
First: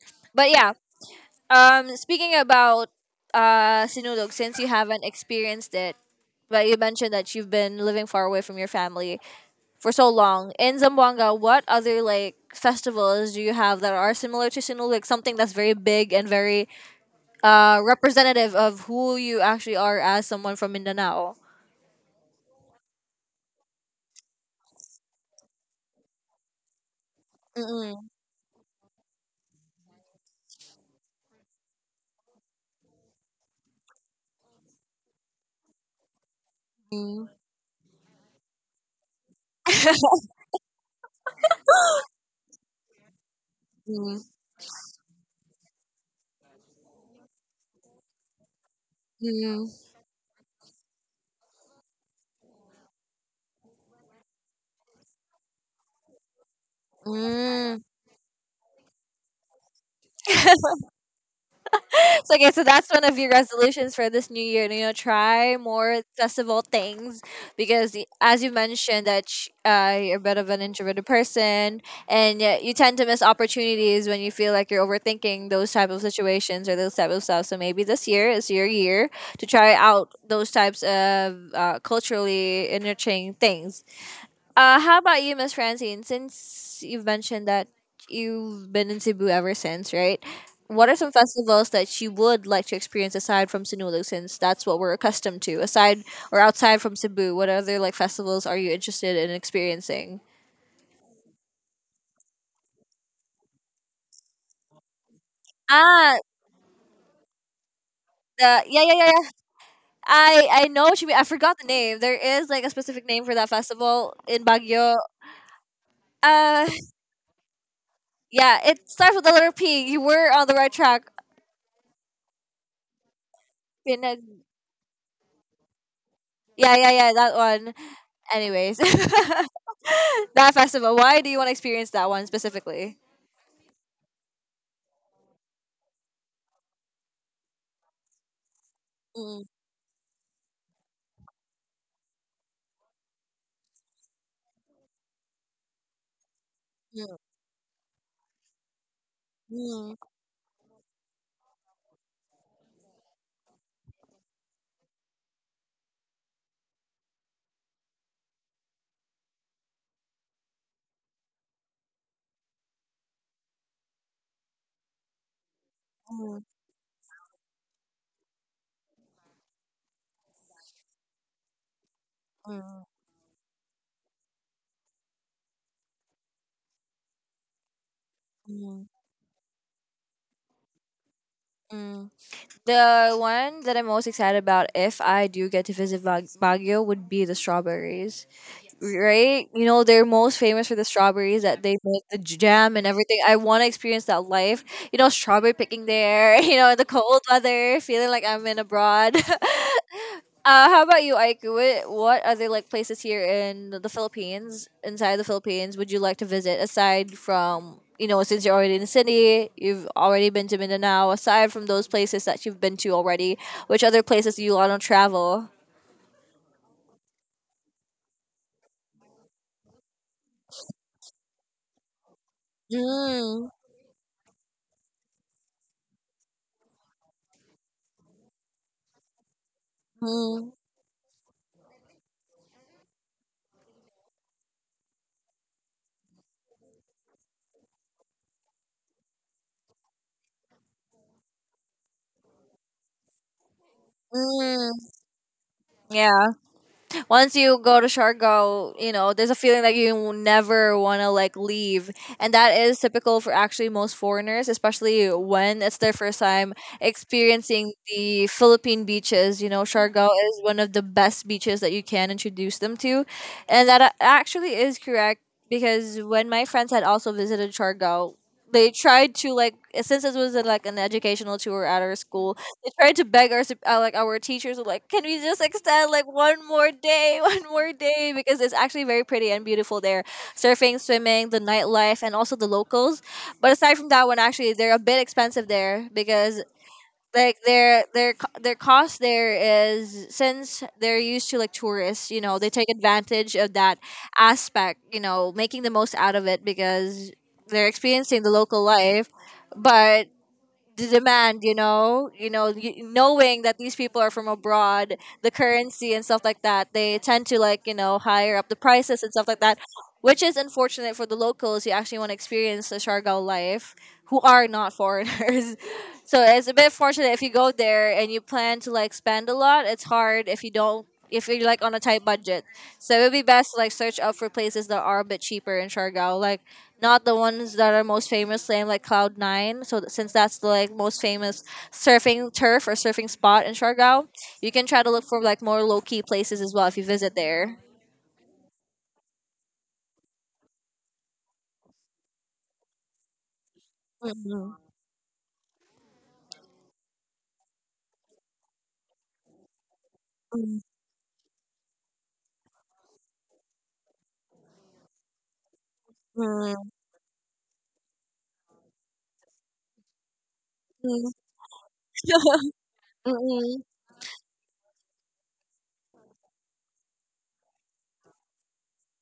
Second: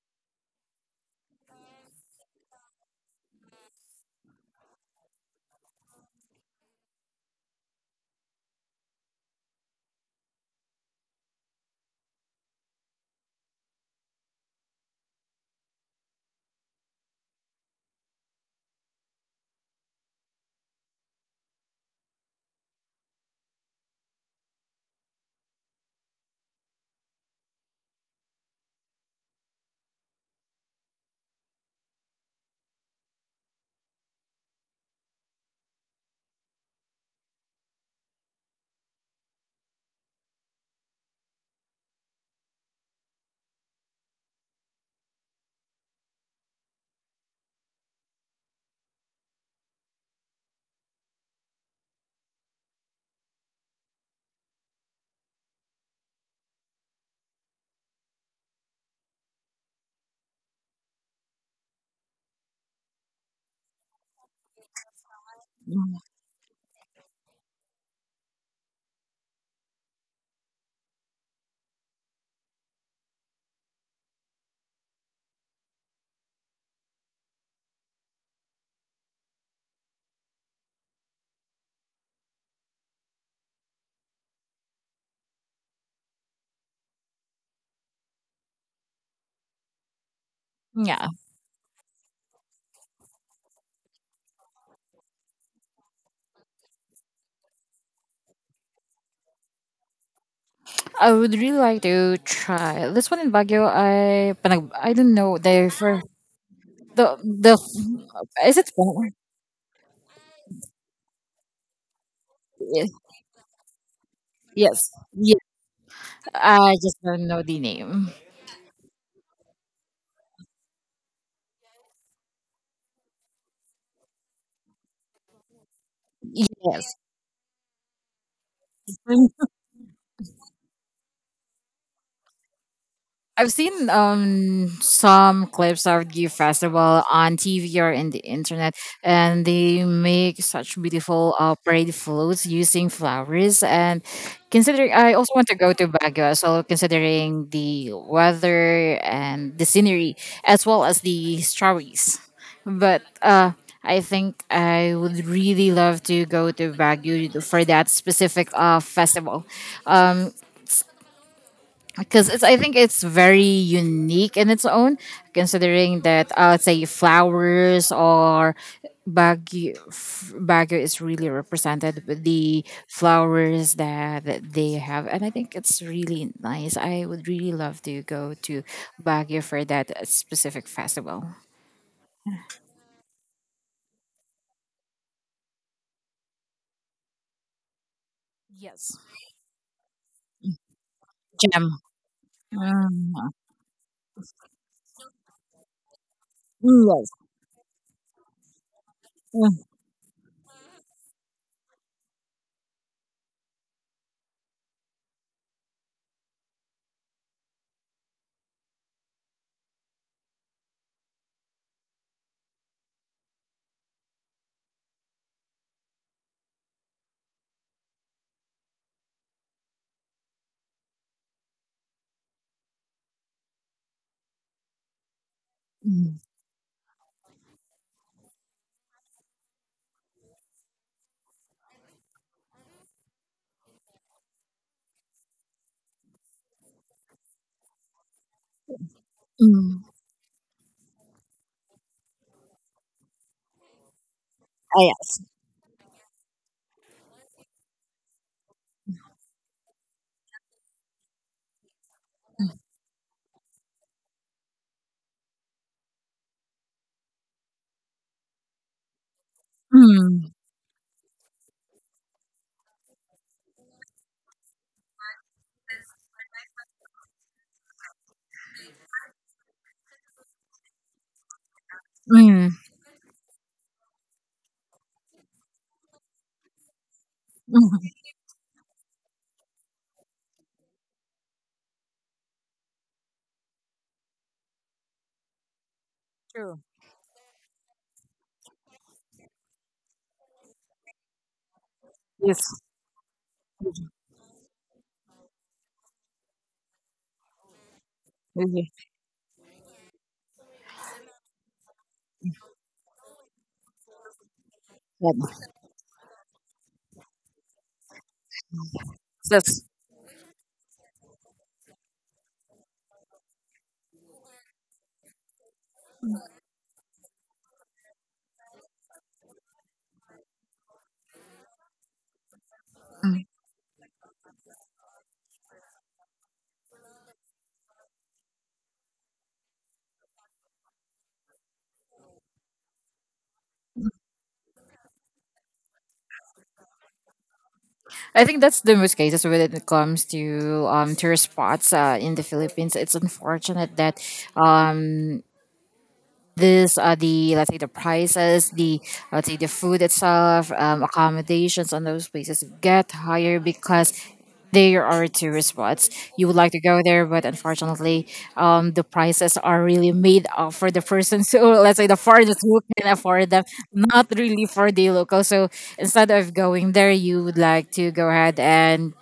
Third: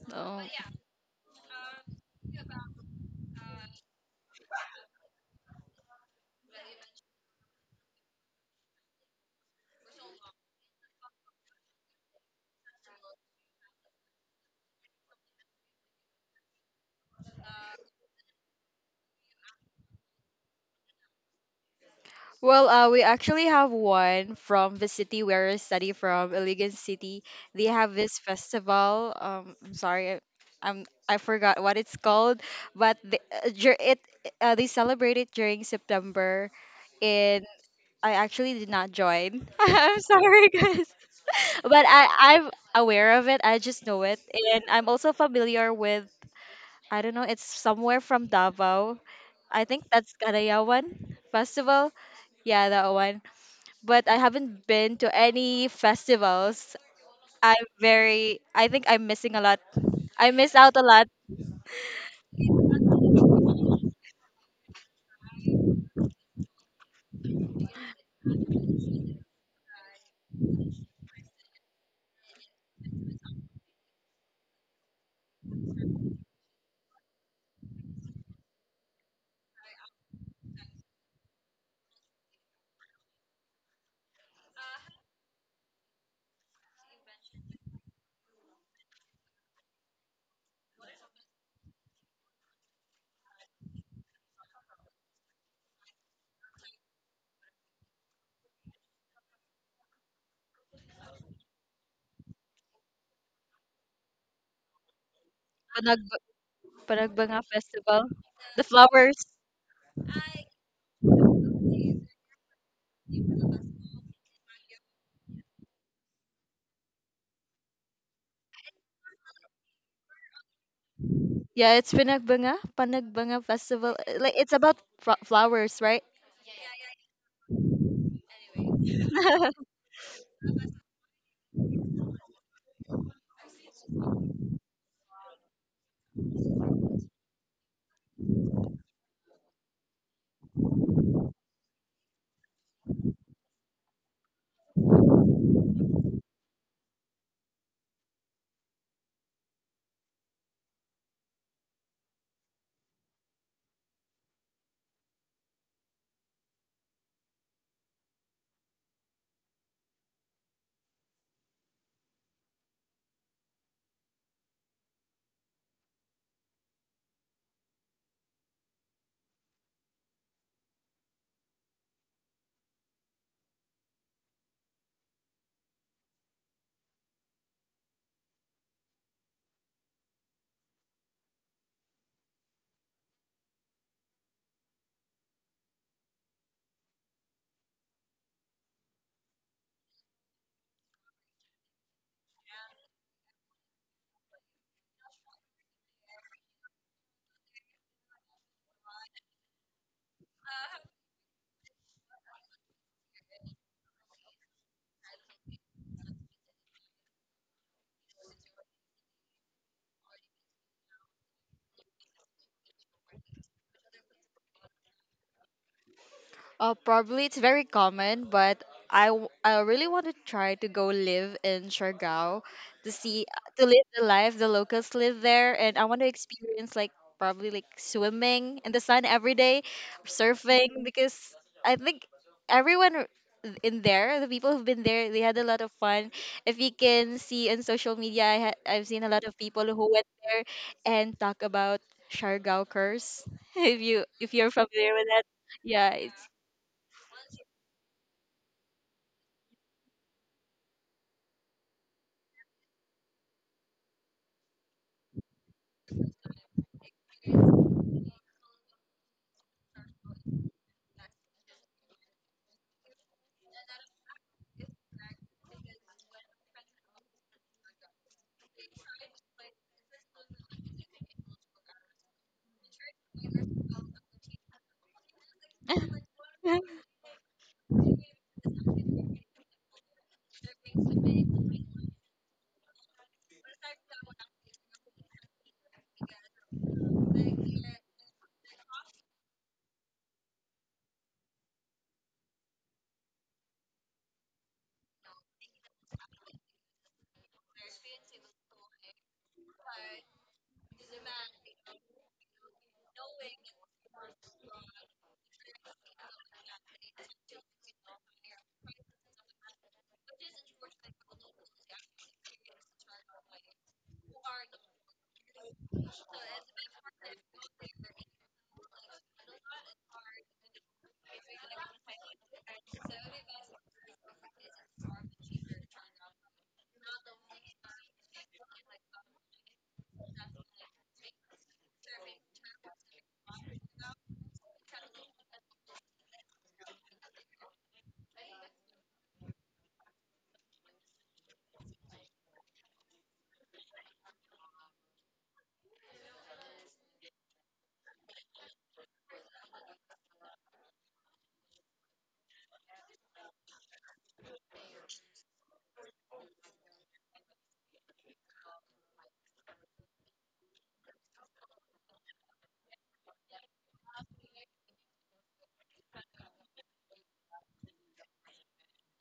[SPEAKER 3] Oh.
[SPEAKER 2] But yeah, speaking about Sinulog, since you haven't experienced it, but you mentioned that you've been living far away from your family for so long in Zamboanga, what other like festivals do you have that are similar to Sinulog? Like something that's very big and very representative of who you actually are as someone from Mindanao.
[SPEAKER 3] Well, we actually have one from the city where I study from, Iligan City. They have
[SPEAKER 2] Mm-mm.
[SPEAKER 3] this festival. I'm sorry, I'm I forgot what it's called, but the, dur- it they celebrate it during September,
[SPEAKER 2] Mm.
[SPEAKER 3] and I actually did not join. I'm sorry, guys. But I I'm aware of it. I just know it,
[SPEAKER 2] Mm.
[SPEAKER 3] and I'm also familiar with I don't know. It's somewhere from Davao. I
[SPEAKER 2] Mm.
[SPEAKER 3] think that's Karayawan Festival. Yeah, that one. But I haven't been to any festivals. I'm
[SPEAKER 2] Mm.
[SPEAKER 3] very. I think I'm missing a lot. I miss out a lot.
[SPEAKER 2] So, okay, so that's one of your resolutions for this new year. You know, try more
[SPEAKER 1] Mm.
[SPEAKER 2] accessible things because, as you mentioned, that you're a bit of an introverted person, and yet you tend to miss opportunities when you feel like you're overthinking those type of situations or those type of stuff. So maybe this year is your year to try out those types of culturally enriching things. How about you, Miss Francine? Since you've mentioned that you've been in Cebu ever since, right? What are
[SPEAKER 1] Yeah.
[SPEAKER 2] some festivals that you would like to experience aside from Sinulog, since that's what we're accustomed to? Aside or outside from Cebu, what other like festivals are you interested in experiencing?
[SPEAKER 1] I would really like to try this one in Baguio. I don't know the
[SPEAKER 3] Panag
[SPEAKER 1] for
[SPEAKER 2] Ah,
[SPEAKER 1] the
[SPEAKER 3] Panagbanga
[SPEAKER 1] the
[SPEAKER 3] Festival.
[SPEAKER 2] the
[SPEAKER 1] is
[SPEAKER 3] The
[SPEAKER 1] it
[SPEAKER 2] yeah, yeah, yeah,
[SPEAKER 3] flowers.
[SPEAKER 2] yeah. I know what you mean. I forgot the name. There is like a
[SPEAKER 1] Yes,
[SPEAKER 2] specific name for that festival in
[SPEAKER 1] yes,
[SPEAKER 2] Baguio.
[SPEAKER 1] yes.
[SPEAKER 2] Uh,
[SPEAKER 1] I just don't know the name.
[SPEAKER 2] yeah, it starts with the letter P. You were on the right track.
[SPEAKER 3] Yeah, it's Panagbanga Festival.
[SPEAKER 2] Pinag-
[SPEAKER 3] Like it's about flowers, right?
[SPEAKER 2] yeah, yeah,
[SPEAKER 1] Yes,
[SPEAKER 2] yeah, that one. Anyways, that festival. Why do you want to experience that one specifically?
[SPEAKER 1] I've seen some clips of the festival on TV or in the internet,
[SPEAKER 2] Mm,
[SPEAKER 1] and they make such beautiful parade floats using flowers. And considering, I also want to go to Baguio as well,
[SPEAKER 2] mm,
[SPEAKER 1] considering the weather and the
[SPEAKER 2] mm,
[SPEAKER 1] scenery, as well as the strawberries. But I think I would really love to go to Baguio for that specific festival. Um, because it's I think it's very unique in its own, considering that
[SPEAKER 2] mm,
[SPEAKER 1] let's say flowers or Baguio, Baguio is really represented with the
[SPEAKER 2] mm,
[SPEAKER 1] flowers that, that they have, and I think it's really nice. I would really love to go to
[SPEAKER 2] mm,
[SPEAKER 1] Baguio for that specific festival.
[SPEAKER 2] mm. The one that I'm most excited about, if I do get to visit Baguio, would be the strawberries.
[SPEAKER 1] Yes,
[SPEAKER 2] Right? You know, they're most famous for the strawberries that
[SPEAKER 1] gem.
[SPEAKER 2] they make the jam and everything.
[SPEAKER 1] Mm,
[SPEAKER 2] I want to experience that life. You know, strawberry picking there. You know, in the
[SPEAKER 1] mm, yes.
[SPEAKER 2] cold weather, feeling like I'm in abroad.
[SPEAKER 1] Mm,
[SPEAKER 2] How about you, Aiku? What are the like places here in the Philippines, inside the Philippines, would you like to visit aside from, you know, since you're already in the city, you've already been to Mindanao. Aside from those places that you've been to already, which other places do you want to travel?
[SPEAKER 3] Probably it's very common, but I really want to try to go live in Siargao to see
[SPEAKER 2] Mm,
[SPEAKER 3] to live the life the locals live there, and I want to
[SPEAKER 1] mm,
[SPEAKER 3] experience like probably like swimming in the sun every day,
[SPEAKER 2] mm,
[SPEAKER 3] surfing because I think everyone r- in there, the people who've been there, they had a lot of fun. If you can see on social media, I've seen a lot of people who
[SPEAKER 1] mm.
[SPEAKER 3] went there and talk about Siargao curse. If you if you're
[SPEAKER 1] Ah,
[SPEAKER 2] mm.
[SPEAKER 3] familiar with
[SPEAKER 1] yes.
[SPEAKER 3] that. Yeah, it's
[SPEAKER 2] Yeah, once you go to Siargao, you know, there's a feeling that you will never want to like leave. And that is typical for actually most foreigners, especially when it's their first time experiencing the Philippine beaches. You know, Siargao
[SPEAKER 1] Mm,
[SPEAKER 2] is one of the best beaches that you can introduce them to. And that actually is correct because when my friends had also visited Siargao, they tried to like, since this was like an educational tour at our school,
[SPEAKER 1] mm,
[SPEAKER 2] they tried to beg our like our teachers were like, can we just extend
[SPEAKER 3] Mm,
[SPEAKER 2] like one more day, one more
[SPEAKER 1] mm.
[SPEAKER 2] day, because it's actually very pretty and beautiful there: surfing, swimming, the nightlife, and also the locals. But aside from that one, actually they're a bit expensive there because
[SPEAKER 1] True.
[SPEAKER 2] like their cost there is, since they're used to like tourists, you know,
[SPEAKER 1] Yes.
[SPEAKER 2] they take advantage of that aspect, you know, making the most out of it because they're experiencing the local
[SPEAKER 1] Mhm.
[SPEAKER 2] life. But the demand, you know, you know, knowing that these people are from abroad, the currency and stuff like that, they tend to like, you know, higher up the prices and stuff like that,
[SPEAKER 1] Yes.
[SPEAKER 2] which is unfortunate for the locals who actually want to experience the Siargao life, who are not foreigners. So it's a bit fortunate if you go there and you plan to like spend a lot. It's hard if you don't, if you're like on a tight budget. So it would be best to like search up for places that are a bit cheaper in Siargao, like not the ones that are most famous named like Cloud Nine. So since that's the like most famous surfing turf or surfing spot in Siargao, you can try to look for like more low-key places as well if you visit there.
[SPEAKER 1] I think that's the most cases when it comes to tourist spots in the Philippines. It's unfortunate that um, this the let's say the prices, the let's say the food itself,
[SPEAKER 2] Mm,
[SPEAKER 1] accommodations on those places get higher because they are tourist spots.
[SPEAKER 2] mm,
[SPEAKER 1] You would like to
[SPEAKER 2] mm,
[SPEAKER 1] go there, but unfortunately, the prices are really made up for the
[SPEAKER 2] mm.
[SPEAKER 1] person. So let's say the foreigners who can afford them,
[SPEAKER 2] Mm,
[SPEAKER 1] not really for the local. So instead of going there, you would like to go ahead and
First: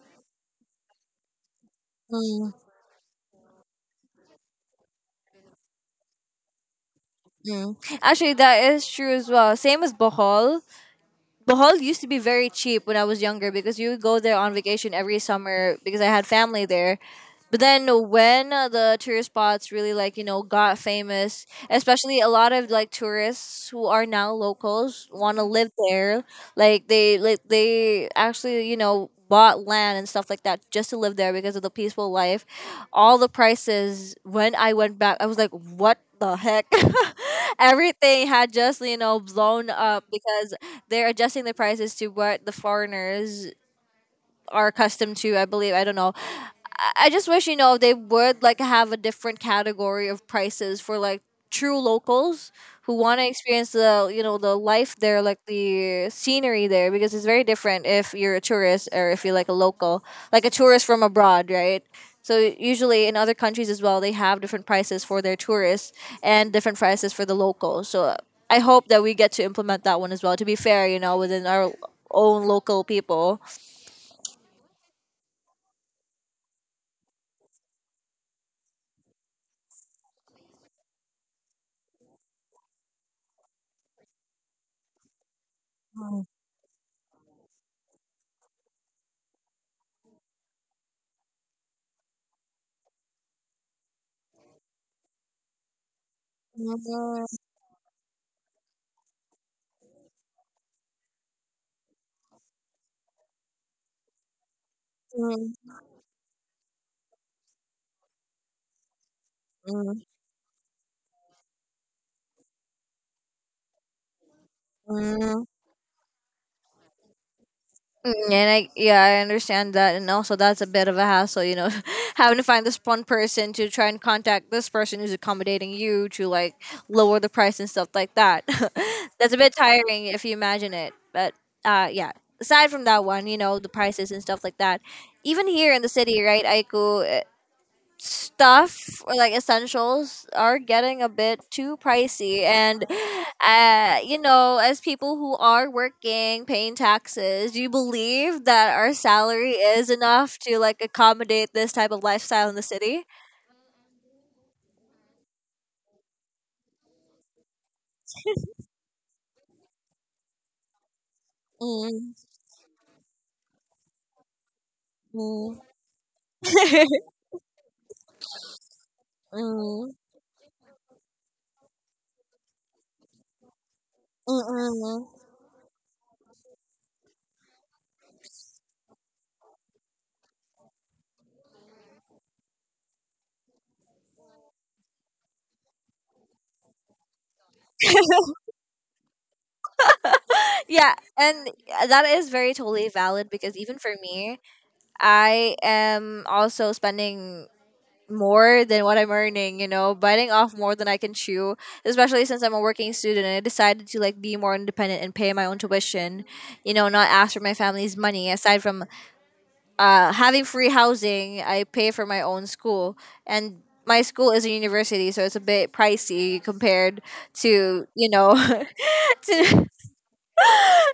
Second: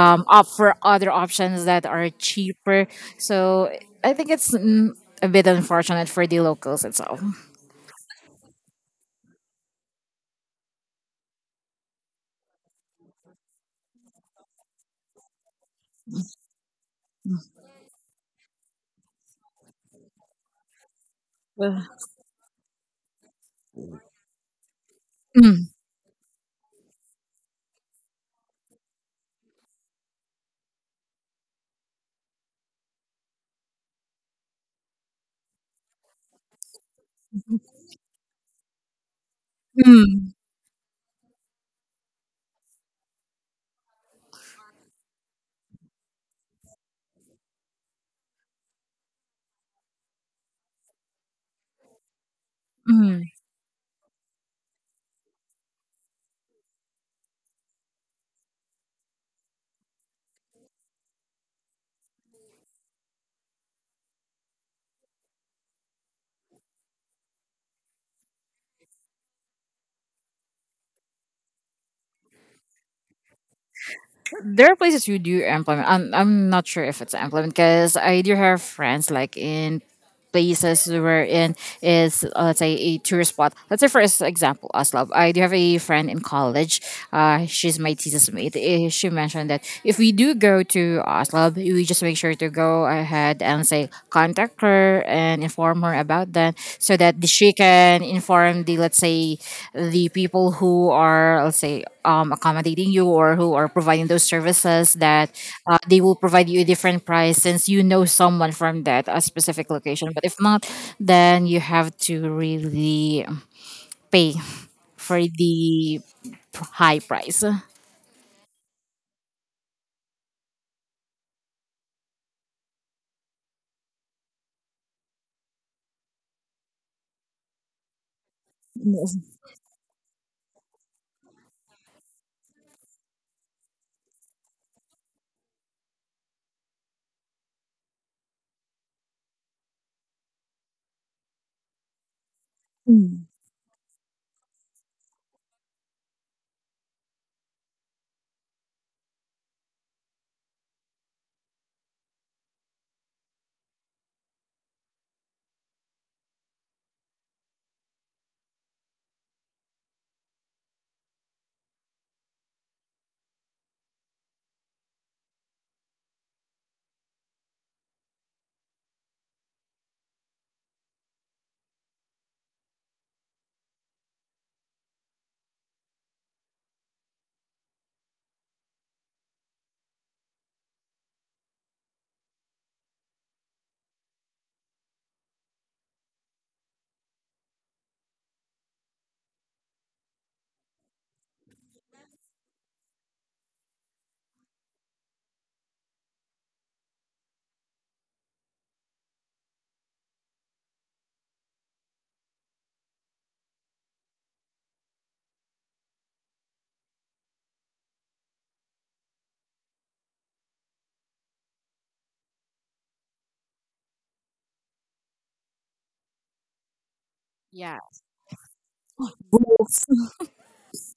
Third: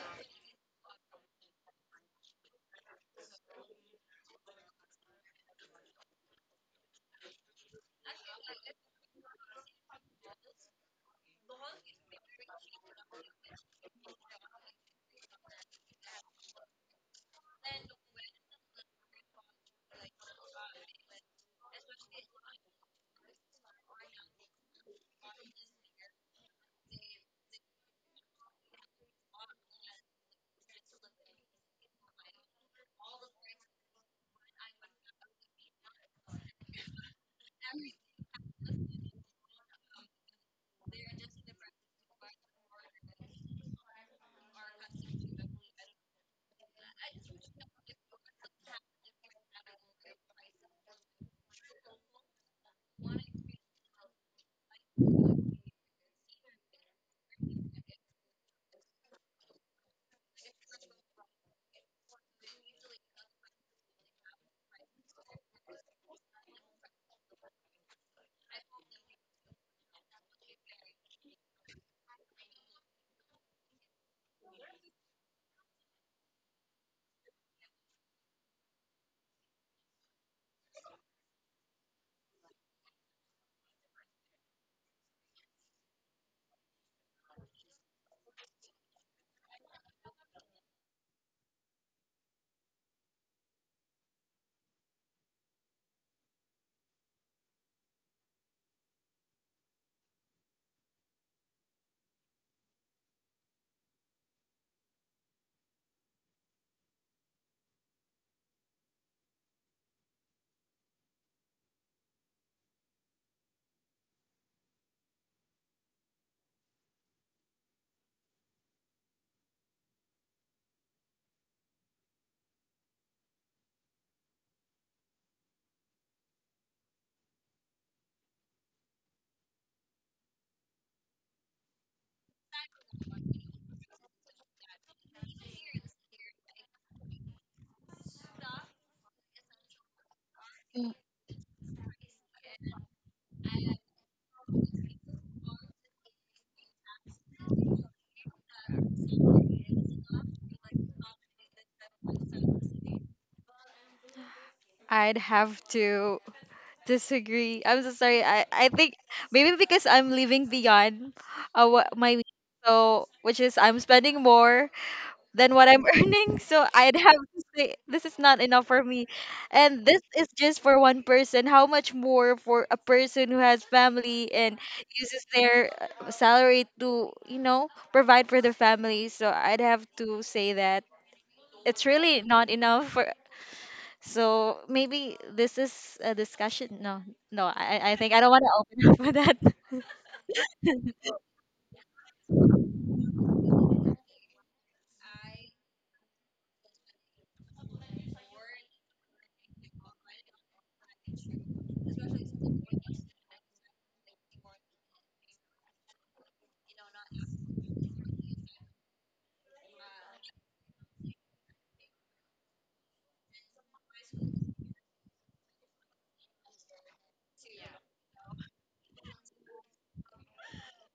[SPEAKER 1] opt for other options that are
[SPEAKER 2] mm,
[SPEAKER 1] cheaper. So I think it's a bit unfortunate for the locals itself.
[SPEAKER 2] mm. Actually, that is true as well. Same as Bohol. Bohol used to be very cheap when I was younger because you would go there on vacation every summer because I had family there. But then when the tourist spots really like, you know, got famous,
[SPEAKER 1] Well,
[SPEAKER 2] especially a lot of like tourists who are now locals want to
[SPEAKER 1] mm,
[SPEAKER 2] live there. They actually, you know, bought land and stuff like that just to live there because of the peaceful life. All the prices when I went back, I was like, "What the heck?" Everything had just, you know, blown up
[SPEAKER 1] mm,
[SPEAKER 2] because they're adjusting the prices to what the foreigners are accustomed to. I believe, I don't know. I just wish, you know, they would like have a different category of prices for like true locals who want to
[SPEAKER 1] mm.
[SPEAKER 2] experience the, you know, the life there, like the scenery there, because it's very different if you're a tourist or if you're like a local, like a tourist from abroad, right? So usually in other countries as well, they have different prices for their tourists and different prices for the locals. So I hope that we get to implement that one as well, to be fair, you know, within our own local people.
[SPEAKER 1] There are places who do implement. I'm not sure if it's implement because I do have friends like in places where in is let's say a tourist spot. Let's say for example, Oslo. I do have a friend in college. She's my thesis mate. Eh, she mentioned that if we do go to Oslo, we just make sure to go ahead and say contact her and inform her about that so that
[SPEAKER 2] Mm,
[SPEAKER 1] she can inform the let's say the people who are let's say accommodating you or who are providing those services that
[SPEAKER 2] mm,
[SPEAKER 1] they will provide you a different price since you know someone from that a specific
[SPEAKER 2] mm, mm.
[SPEAKER 1] location but if not then you have to really pay for the high price.
[SPEAKER 2] Mm, and I, yeah, I understand that, and also that's a bit of a hassle, you know, having to find this one person to try and contact this person who's accommodating you to like lower the price and stuff like that. That's a bit tiring if you imagine it. But yeah, aside from that one, you know, the prices and stuff like that. Even here in the city, right, Aiku? Stuff or like essentials are getting a bit too pricey, and
[SPEAKER 1] Mm.
[SPEAKER 2] you know, as people who are working, paying taxes, do you believe that our salary is enough to like accommodate this type of lifestyle in the city?
[SPEAKER 3] I'd have to disagree. I'm so sorry. I think maybe because I'm living beyond what
[SPEAKER 2] Mm,
[SPEAKER 3] my means, so which is I'm spending more than
[SPEAKER 2] mm,
[SPEAKER 3] what I'm earning. So I'd have to say this is not enough for me. And
[SPEAKER 2] mm,
[SPEAKER 3] this is just for one person. How much more for a person who has family
[SPEAKER 2] mm,
[SPEAKER 3] and
[SPEAKER 2] mm.
[SPEAKER 3] uses their salary to, you know, provide for their family. So I'd have to say that it's really not enough for. So maybe this is a discussion. No, no, I think I don't want to open up for that.
[SPEAKER 2] Yeah, and that is very totally valid because even for me, I am also spending more than what I'm earning, you know, biting off more than I can chew, especially since I'm a working student and I decided to like be more independent and pay my own tuition, you know, not ask for my family's money. Aside from having free housing, I pay for my own school. And my school is a university, so it's a bit pricey compared
[SPEAKER 1] Yeah.
[SPEAKER 2] to, you know, to.
[SPEAKER 1] Books.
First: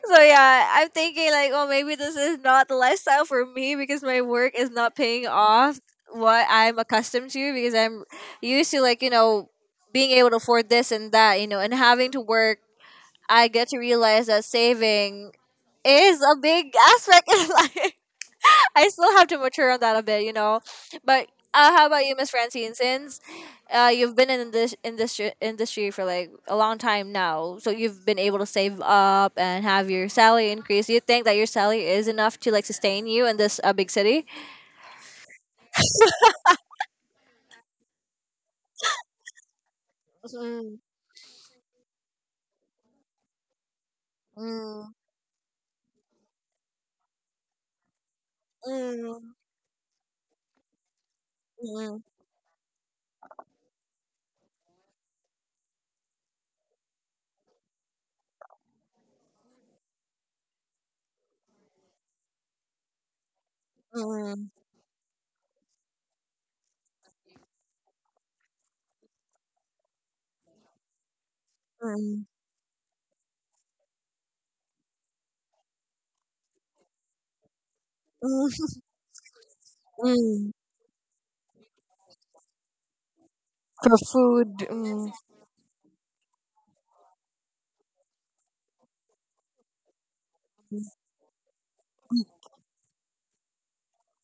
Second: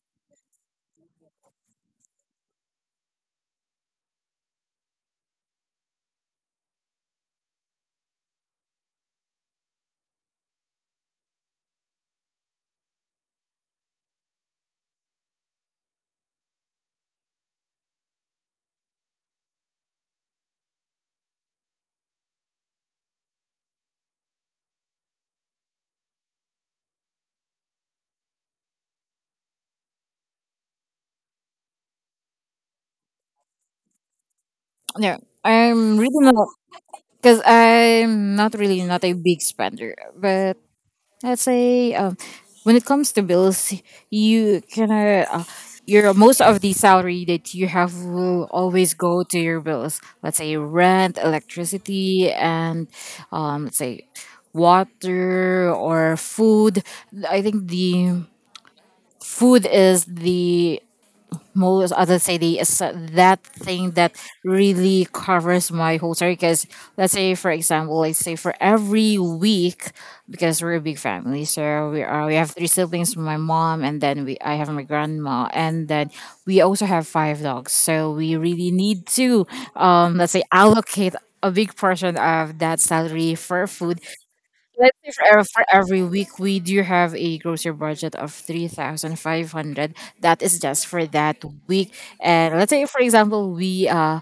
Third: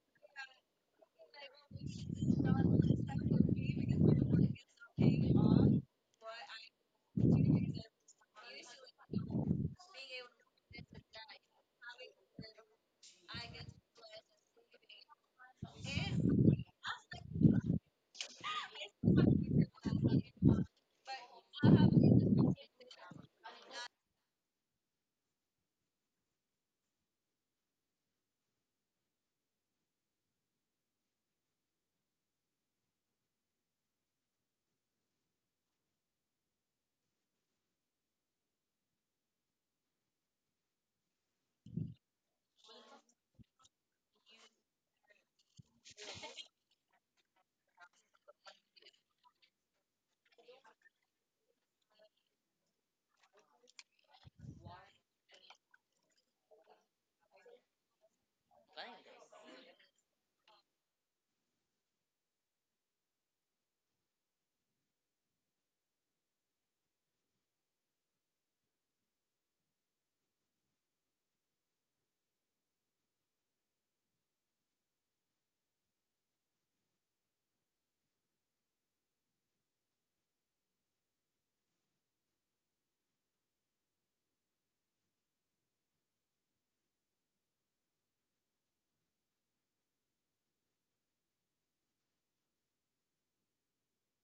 [SPEAKER 2] So yeah, I'm thinking like, oh, maybe this is not the lifestyle for me because my work is not paying off what I'm accustomed to because I'm used to like, you know, being able to afford this and that, you know, and having to work. I get to realize that saving is a big aspect in life. I still have to mature on that a bit, you know. But how about you, Miss Francine? Since you've been in this industry for like a long time now, so you've been able to save up and have your salary increase. Do you think that your salary is enough to like sustain you in this big city?
[SPEAKER 1] No, I'm really not because I'm not really not a big spender but
[SPEAKER 2] Mm,
[SPEAKER 1] I'd say when it comes to bills, you can
[SPEAKER 2] mm,
[SPEAKER 1] your most of the salary that you have will always go
[SPEAKER 2] mm,
[SPEAKER 1] to your bills. Let's say rent,
[SPEAKER 2] mm,
[SPEAKER 1] electricity, and let's say water or food. I think the food is the most other say the that thing that
[SPEAKER 2] mm,
[SPEAKER 1] really covers my whole story because let's say for example let's say for every week because we're a big family so
[SPEAKER 2] mm,
[SPEAKER 1] we have three siblings my mom and then we I have my grandma and then we also have five dogs so we
[SPEAKER 2] mm,
[SPEAKER 1] really need to let's say
[SPEAKER 2] mm.
[SPEAKER 1] allocate a big portion of that salary for
[SPEAKER 2] For
[SPEAKER 1] food.
[SPEAKER 2] food,
[SPEAKER 1] Let's
[SPEAKER 2] mm,
[SPEAKER 1] say for, for every week we do have a grocery budget of 3,500. That is just for that week and let's say for example we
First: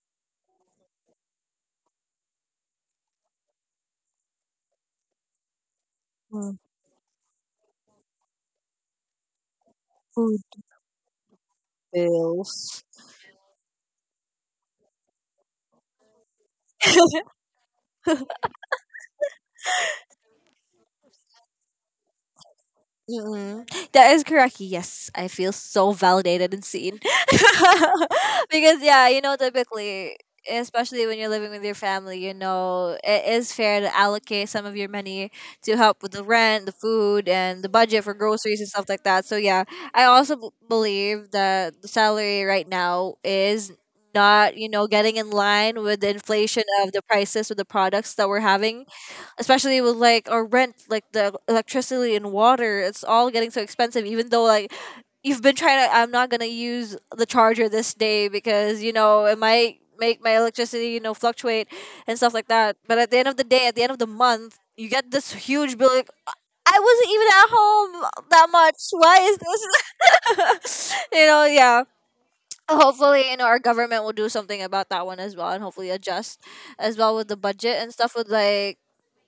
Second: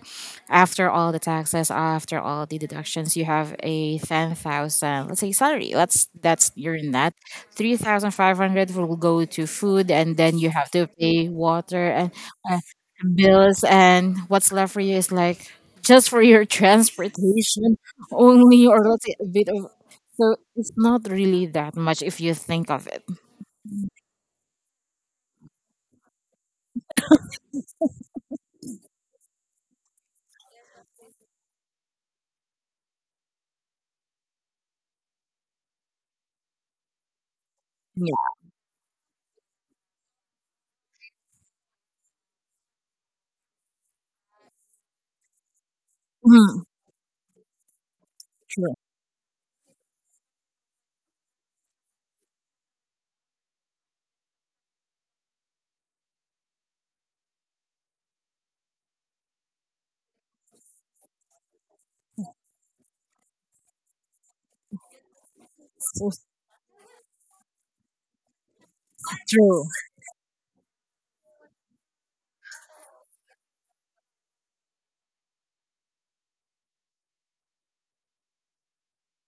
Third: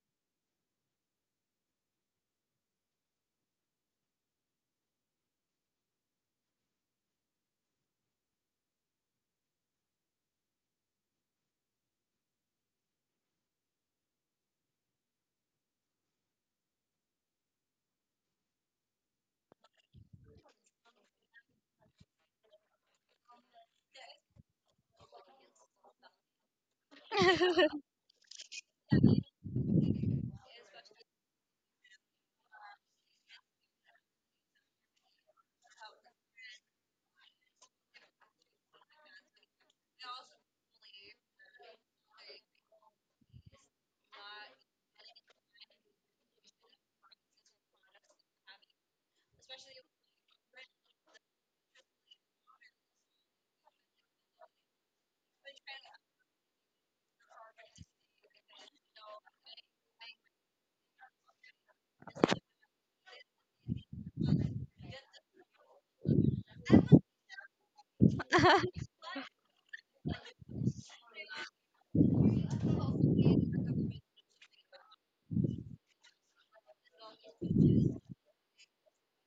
[SPEAKER 1] after all the taxes after all the deductions you have a 10,000 let's say salary. That's
[SPEAKER 2] mm,
[SPEAKER 1] your net 3,500 will go to food and then
[SPEAKER 2] food
[SPEAKER 1] you have to pay water and uh,
[SPEAKER 2] bills.
[SPEAKER 1] bills and what's left for you is like just for your transportation only or let's say a bit of so it's not really that much if you think of it.
[SPEAKER 2] Mm-mm. That is correct. Yes, I feel so validated and seen. Because yeah, you know, typically, especially when you're living with your family, you know, it is fair to allocate some of your money to help with the rent, the food, and the budget for
[SPEAKER 1] Yeah.
[SPEAKER 2] groceries and stuff like that. So yeah, I also believe that the salary right now is not, you know, getting in line with the
[SPEAKER 1] Mhm.
[SPEAKER 2] inflation of the prices with the products that we're
[SPEAKER 1] True.
[SPEAKER 2] having, especially with like our rent, like the electricity and water. It's all getting so expensive. Even though like you've been trying to, I'm not gonna use the charger this day because you know it might make my electricity, you know, fluctuate and stuff like that. But at the end of the day, at the end of the month, you get this huge bill. Like,
[SPEAKER 1] So-
[SPEAKER 2] I wasn't even at home that much. Why is
[SPEAKER 1] True.
[SPEAKER 2] this? You know, yeah, hopefully, you know, our government will do something about that one as well and hopefully adjust as well with the budget and stuff with like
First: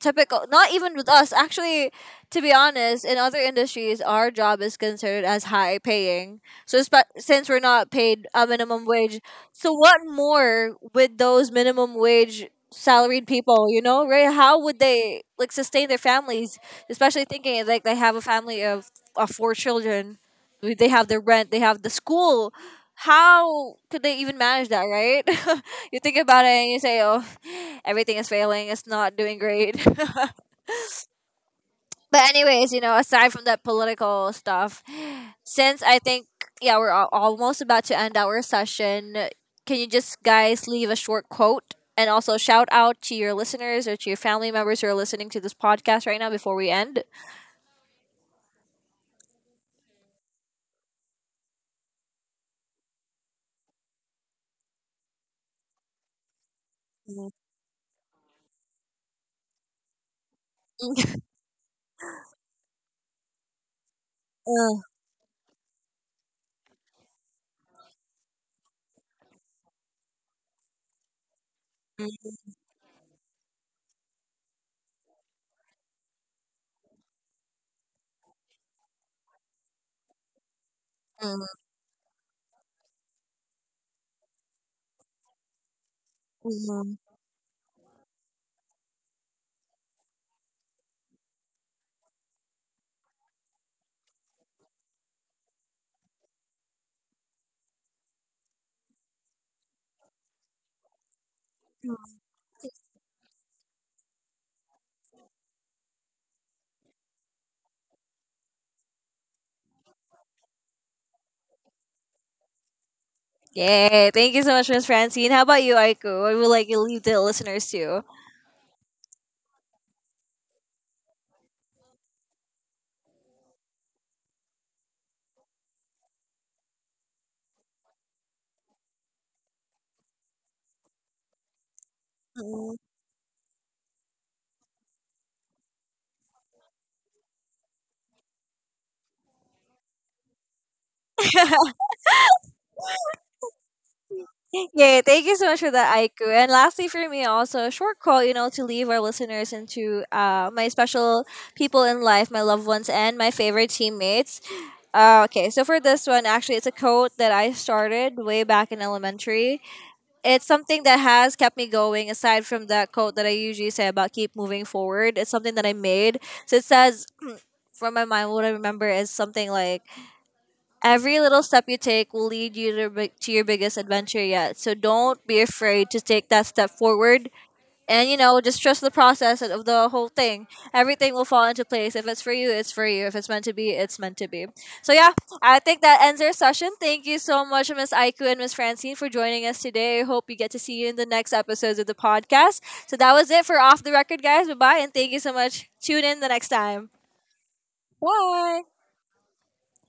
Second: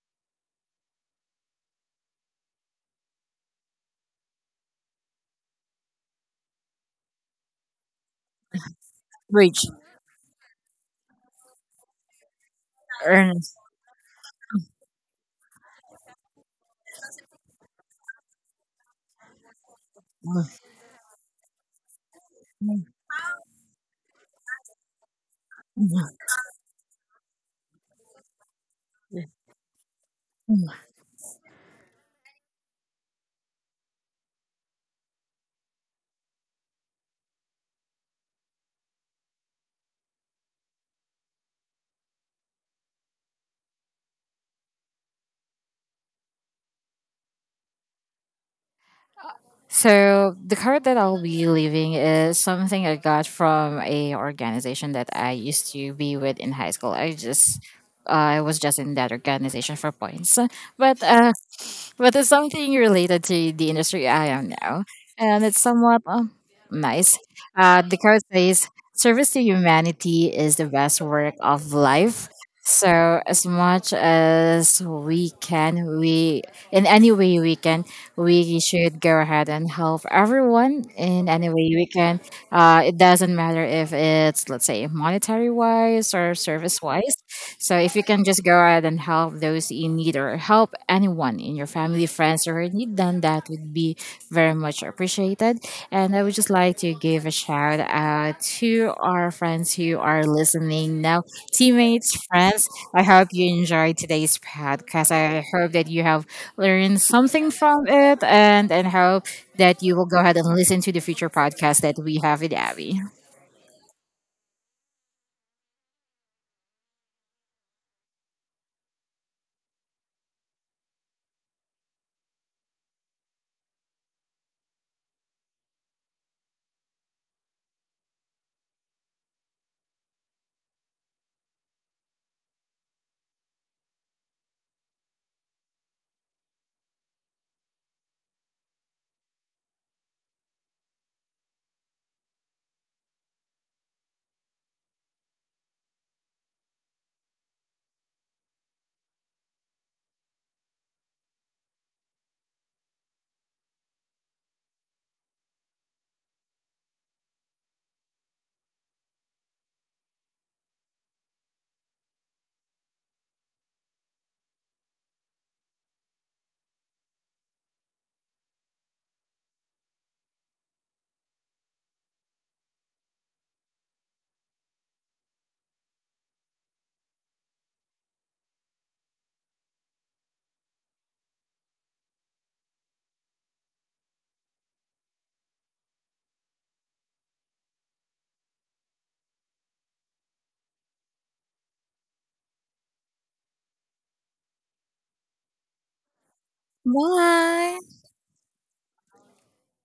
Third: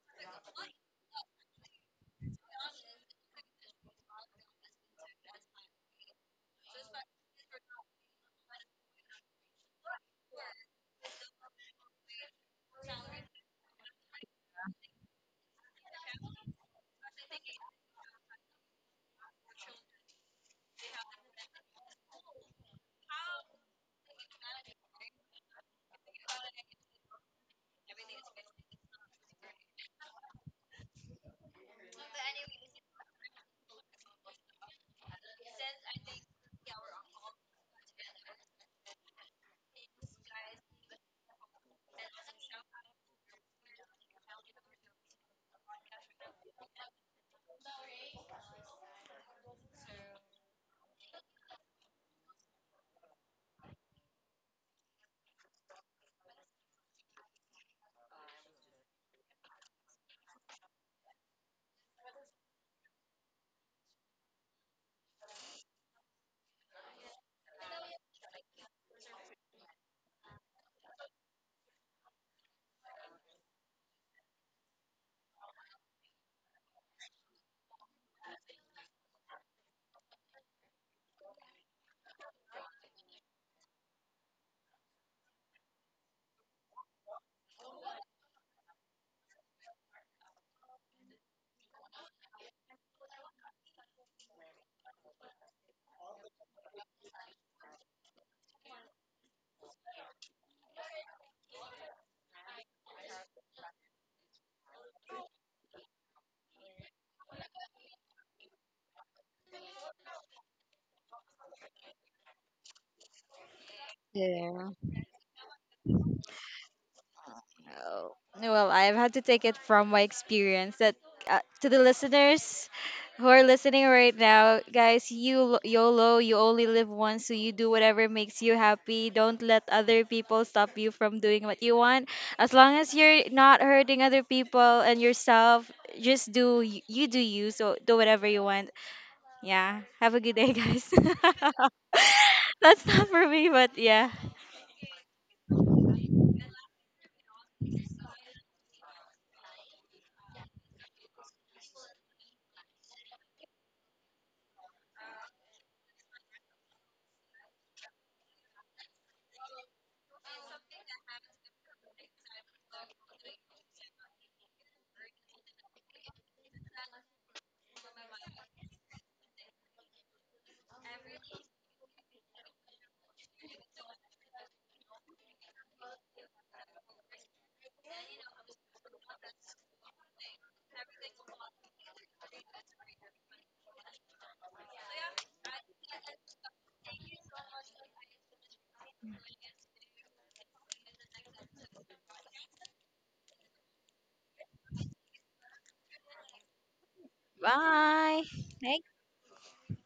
[SPEAKER 2] typical, not even with us actually, to be honest, in other industries our job is considered as high paying. So since we're not paid a minimum wage,
[SPEAKER 1] Rich.
[SPEAKER 2] so what more with those minimum wage salaried
[SPEAKER 1] Earnest.
[SPEAKER 2] people, you know, right? How would they like sustain their families, especially thinking like they have a family of four children, they have their rent, they have the school, how could they even manage that, right? You think about it and you say, oh, everything is failing, it's not doing great. But, anyways, you know, aside from that political stuff, since I think, yeah, we're almost about to end our session, can you just guys leave a short quote? And also shout out to your listeners or to your family members who are listening to this podcast right now before we end.
[SPEAKER 1] So the card that I'll be leaving is something I got from a organization that I used to be with in high school.
[SPEAKER 2] Mm,
[SPEAKER 1] I was just in that organization for points, but uh, but it's something related to the industry I am now, and it's somewhat nice. The card says, "Service to humanity is the best work of life."
[SPEAKER 2] mm,
[SPEAKER 1] So as much as we can, we in any way we can we should go ahead and help everyone in
[SPEAKER 2] mm,
[SPEAKER 1] any way we can. It doesn't matter if it's, let's say, monetary wise or service
[SPEAKER 2] mm.
[SPEAKER 1] wise. So if you can just go ahead and help those in need or help anyone in your family, friends, or in need, then that would be very much appreciated. And I would just like to give a shout out to our friends who are listening now, teammates, friends. I hope you enjoyed today's podcast. I hope that you have learn something from it, and hope that you will go ahead and listen to the future podcast that we have with Abby.
[SPEAKER 2] Yay. Thank you so
[SPEAKER 3] Yeah.
[SPEAKER 2] much, Miss Francine. How about you, Aiku? I would like to leave the listeners too.
[SPEAKER 3] Oh, well, I've had to take it from my experience that to the listeners who are listening right now, guys, YOLO, you only live once, so you do whatever makes you happy. Don't let other people stop you from doing what you want. As long
[SPEAKER 2] Mm.
[SPEAKER 3] as you're not hurting other people and yourself, just do you do you. So do whatever you want. Yeah. Have a good day, guys. That's not for me, but yeah.
[SPEAKER 2] Yay. Thank you so much for that, Aiku. And lastly, for me, also a short quote, you know, to leave our listeners into my special people in life, my loved ones, and my favorite teammates. Okay. So for this one, actually, it's a quote that I started way back in elementary. It's something that has kept me going, aside from that quote that I usually say about keep moving forward. It's something that I made. So it says, from my mind, what I remember is something like, every little step you take will lead you to, to your biggest adventure yet. So don't be afraid to take that step forward. And, you know, just trust the process of the whole thing. Everything will fall into place. If it's for you, it's for you. If it's meant to be, it's meant to be. So, yeah, I think that ends our session. Thank you so much, Miss Aiku and Miss Francine, for joining us today. I hope we get to see you in the next episodes of the podcast. So, that was it for Off the Record, guys. Bye bye. And thank you so much. Tune in the next time.
[SPEAKER 1] Bye.
[SPEAKER 3] Bye.
[SPEAKER 2] Bye.
[SPEAKER 3] Thank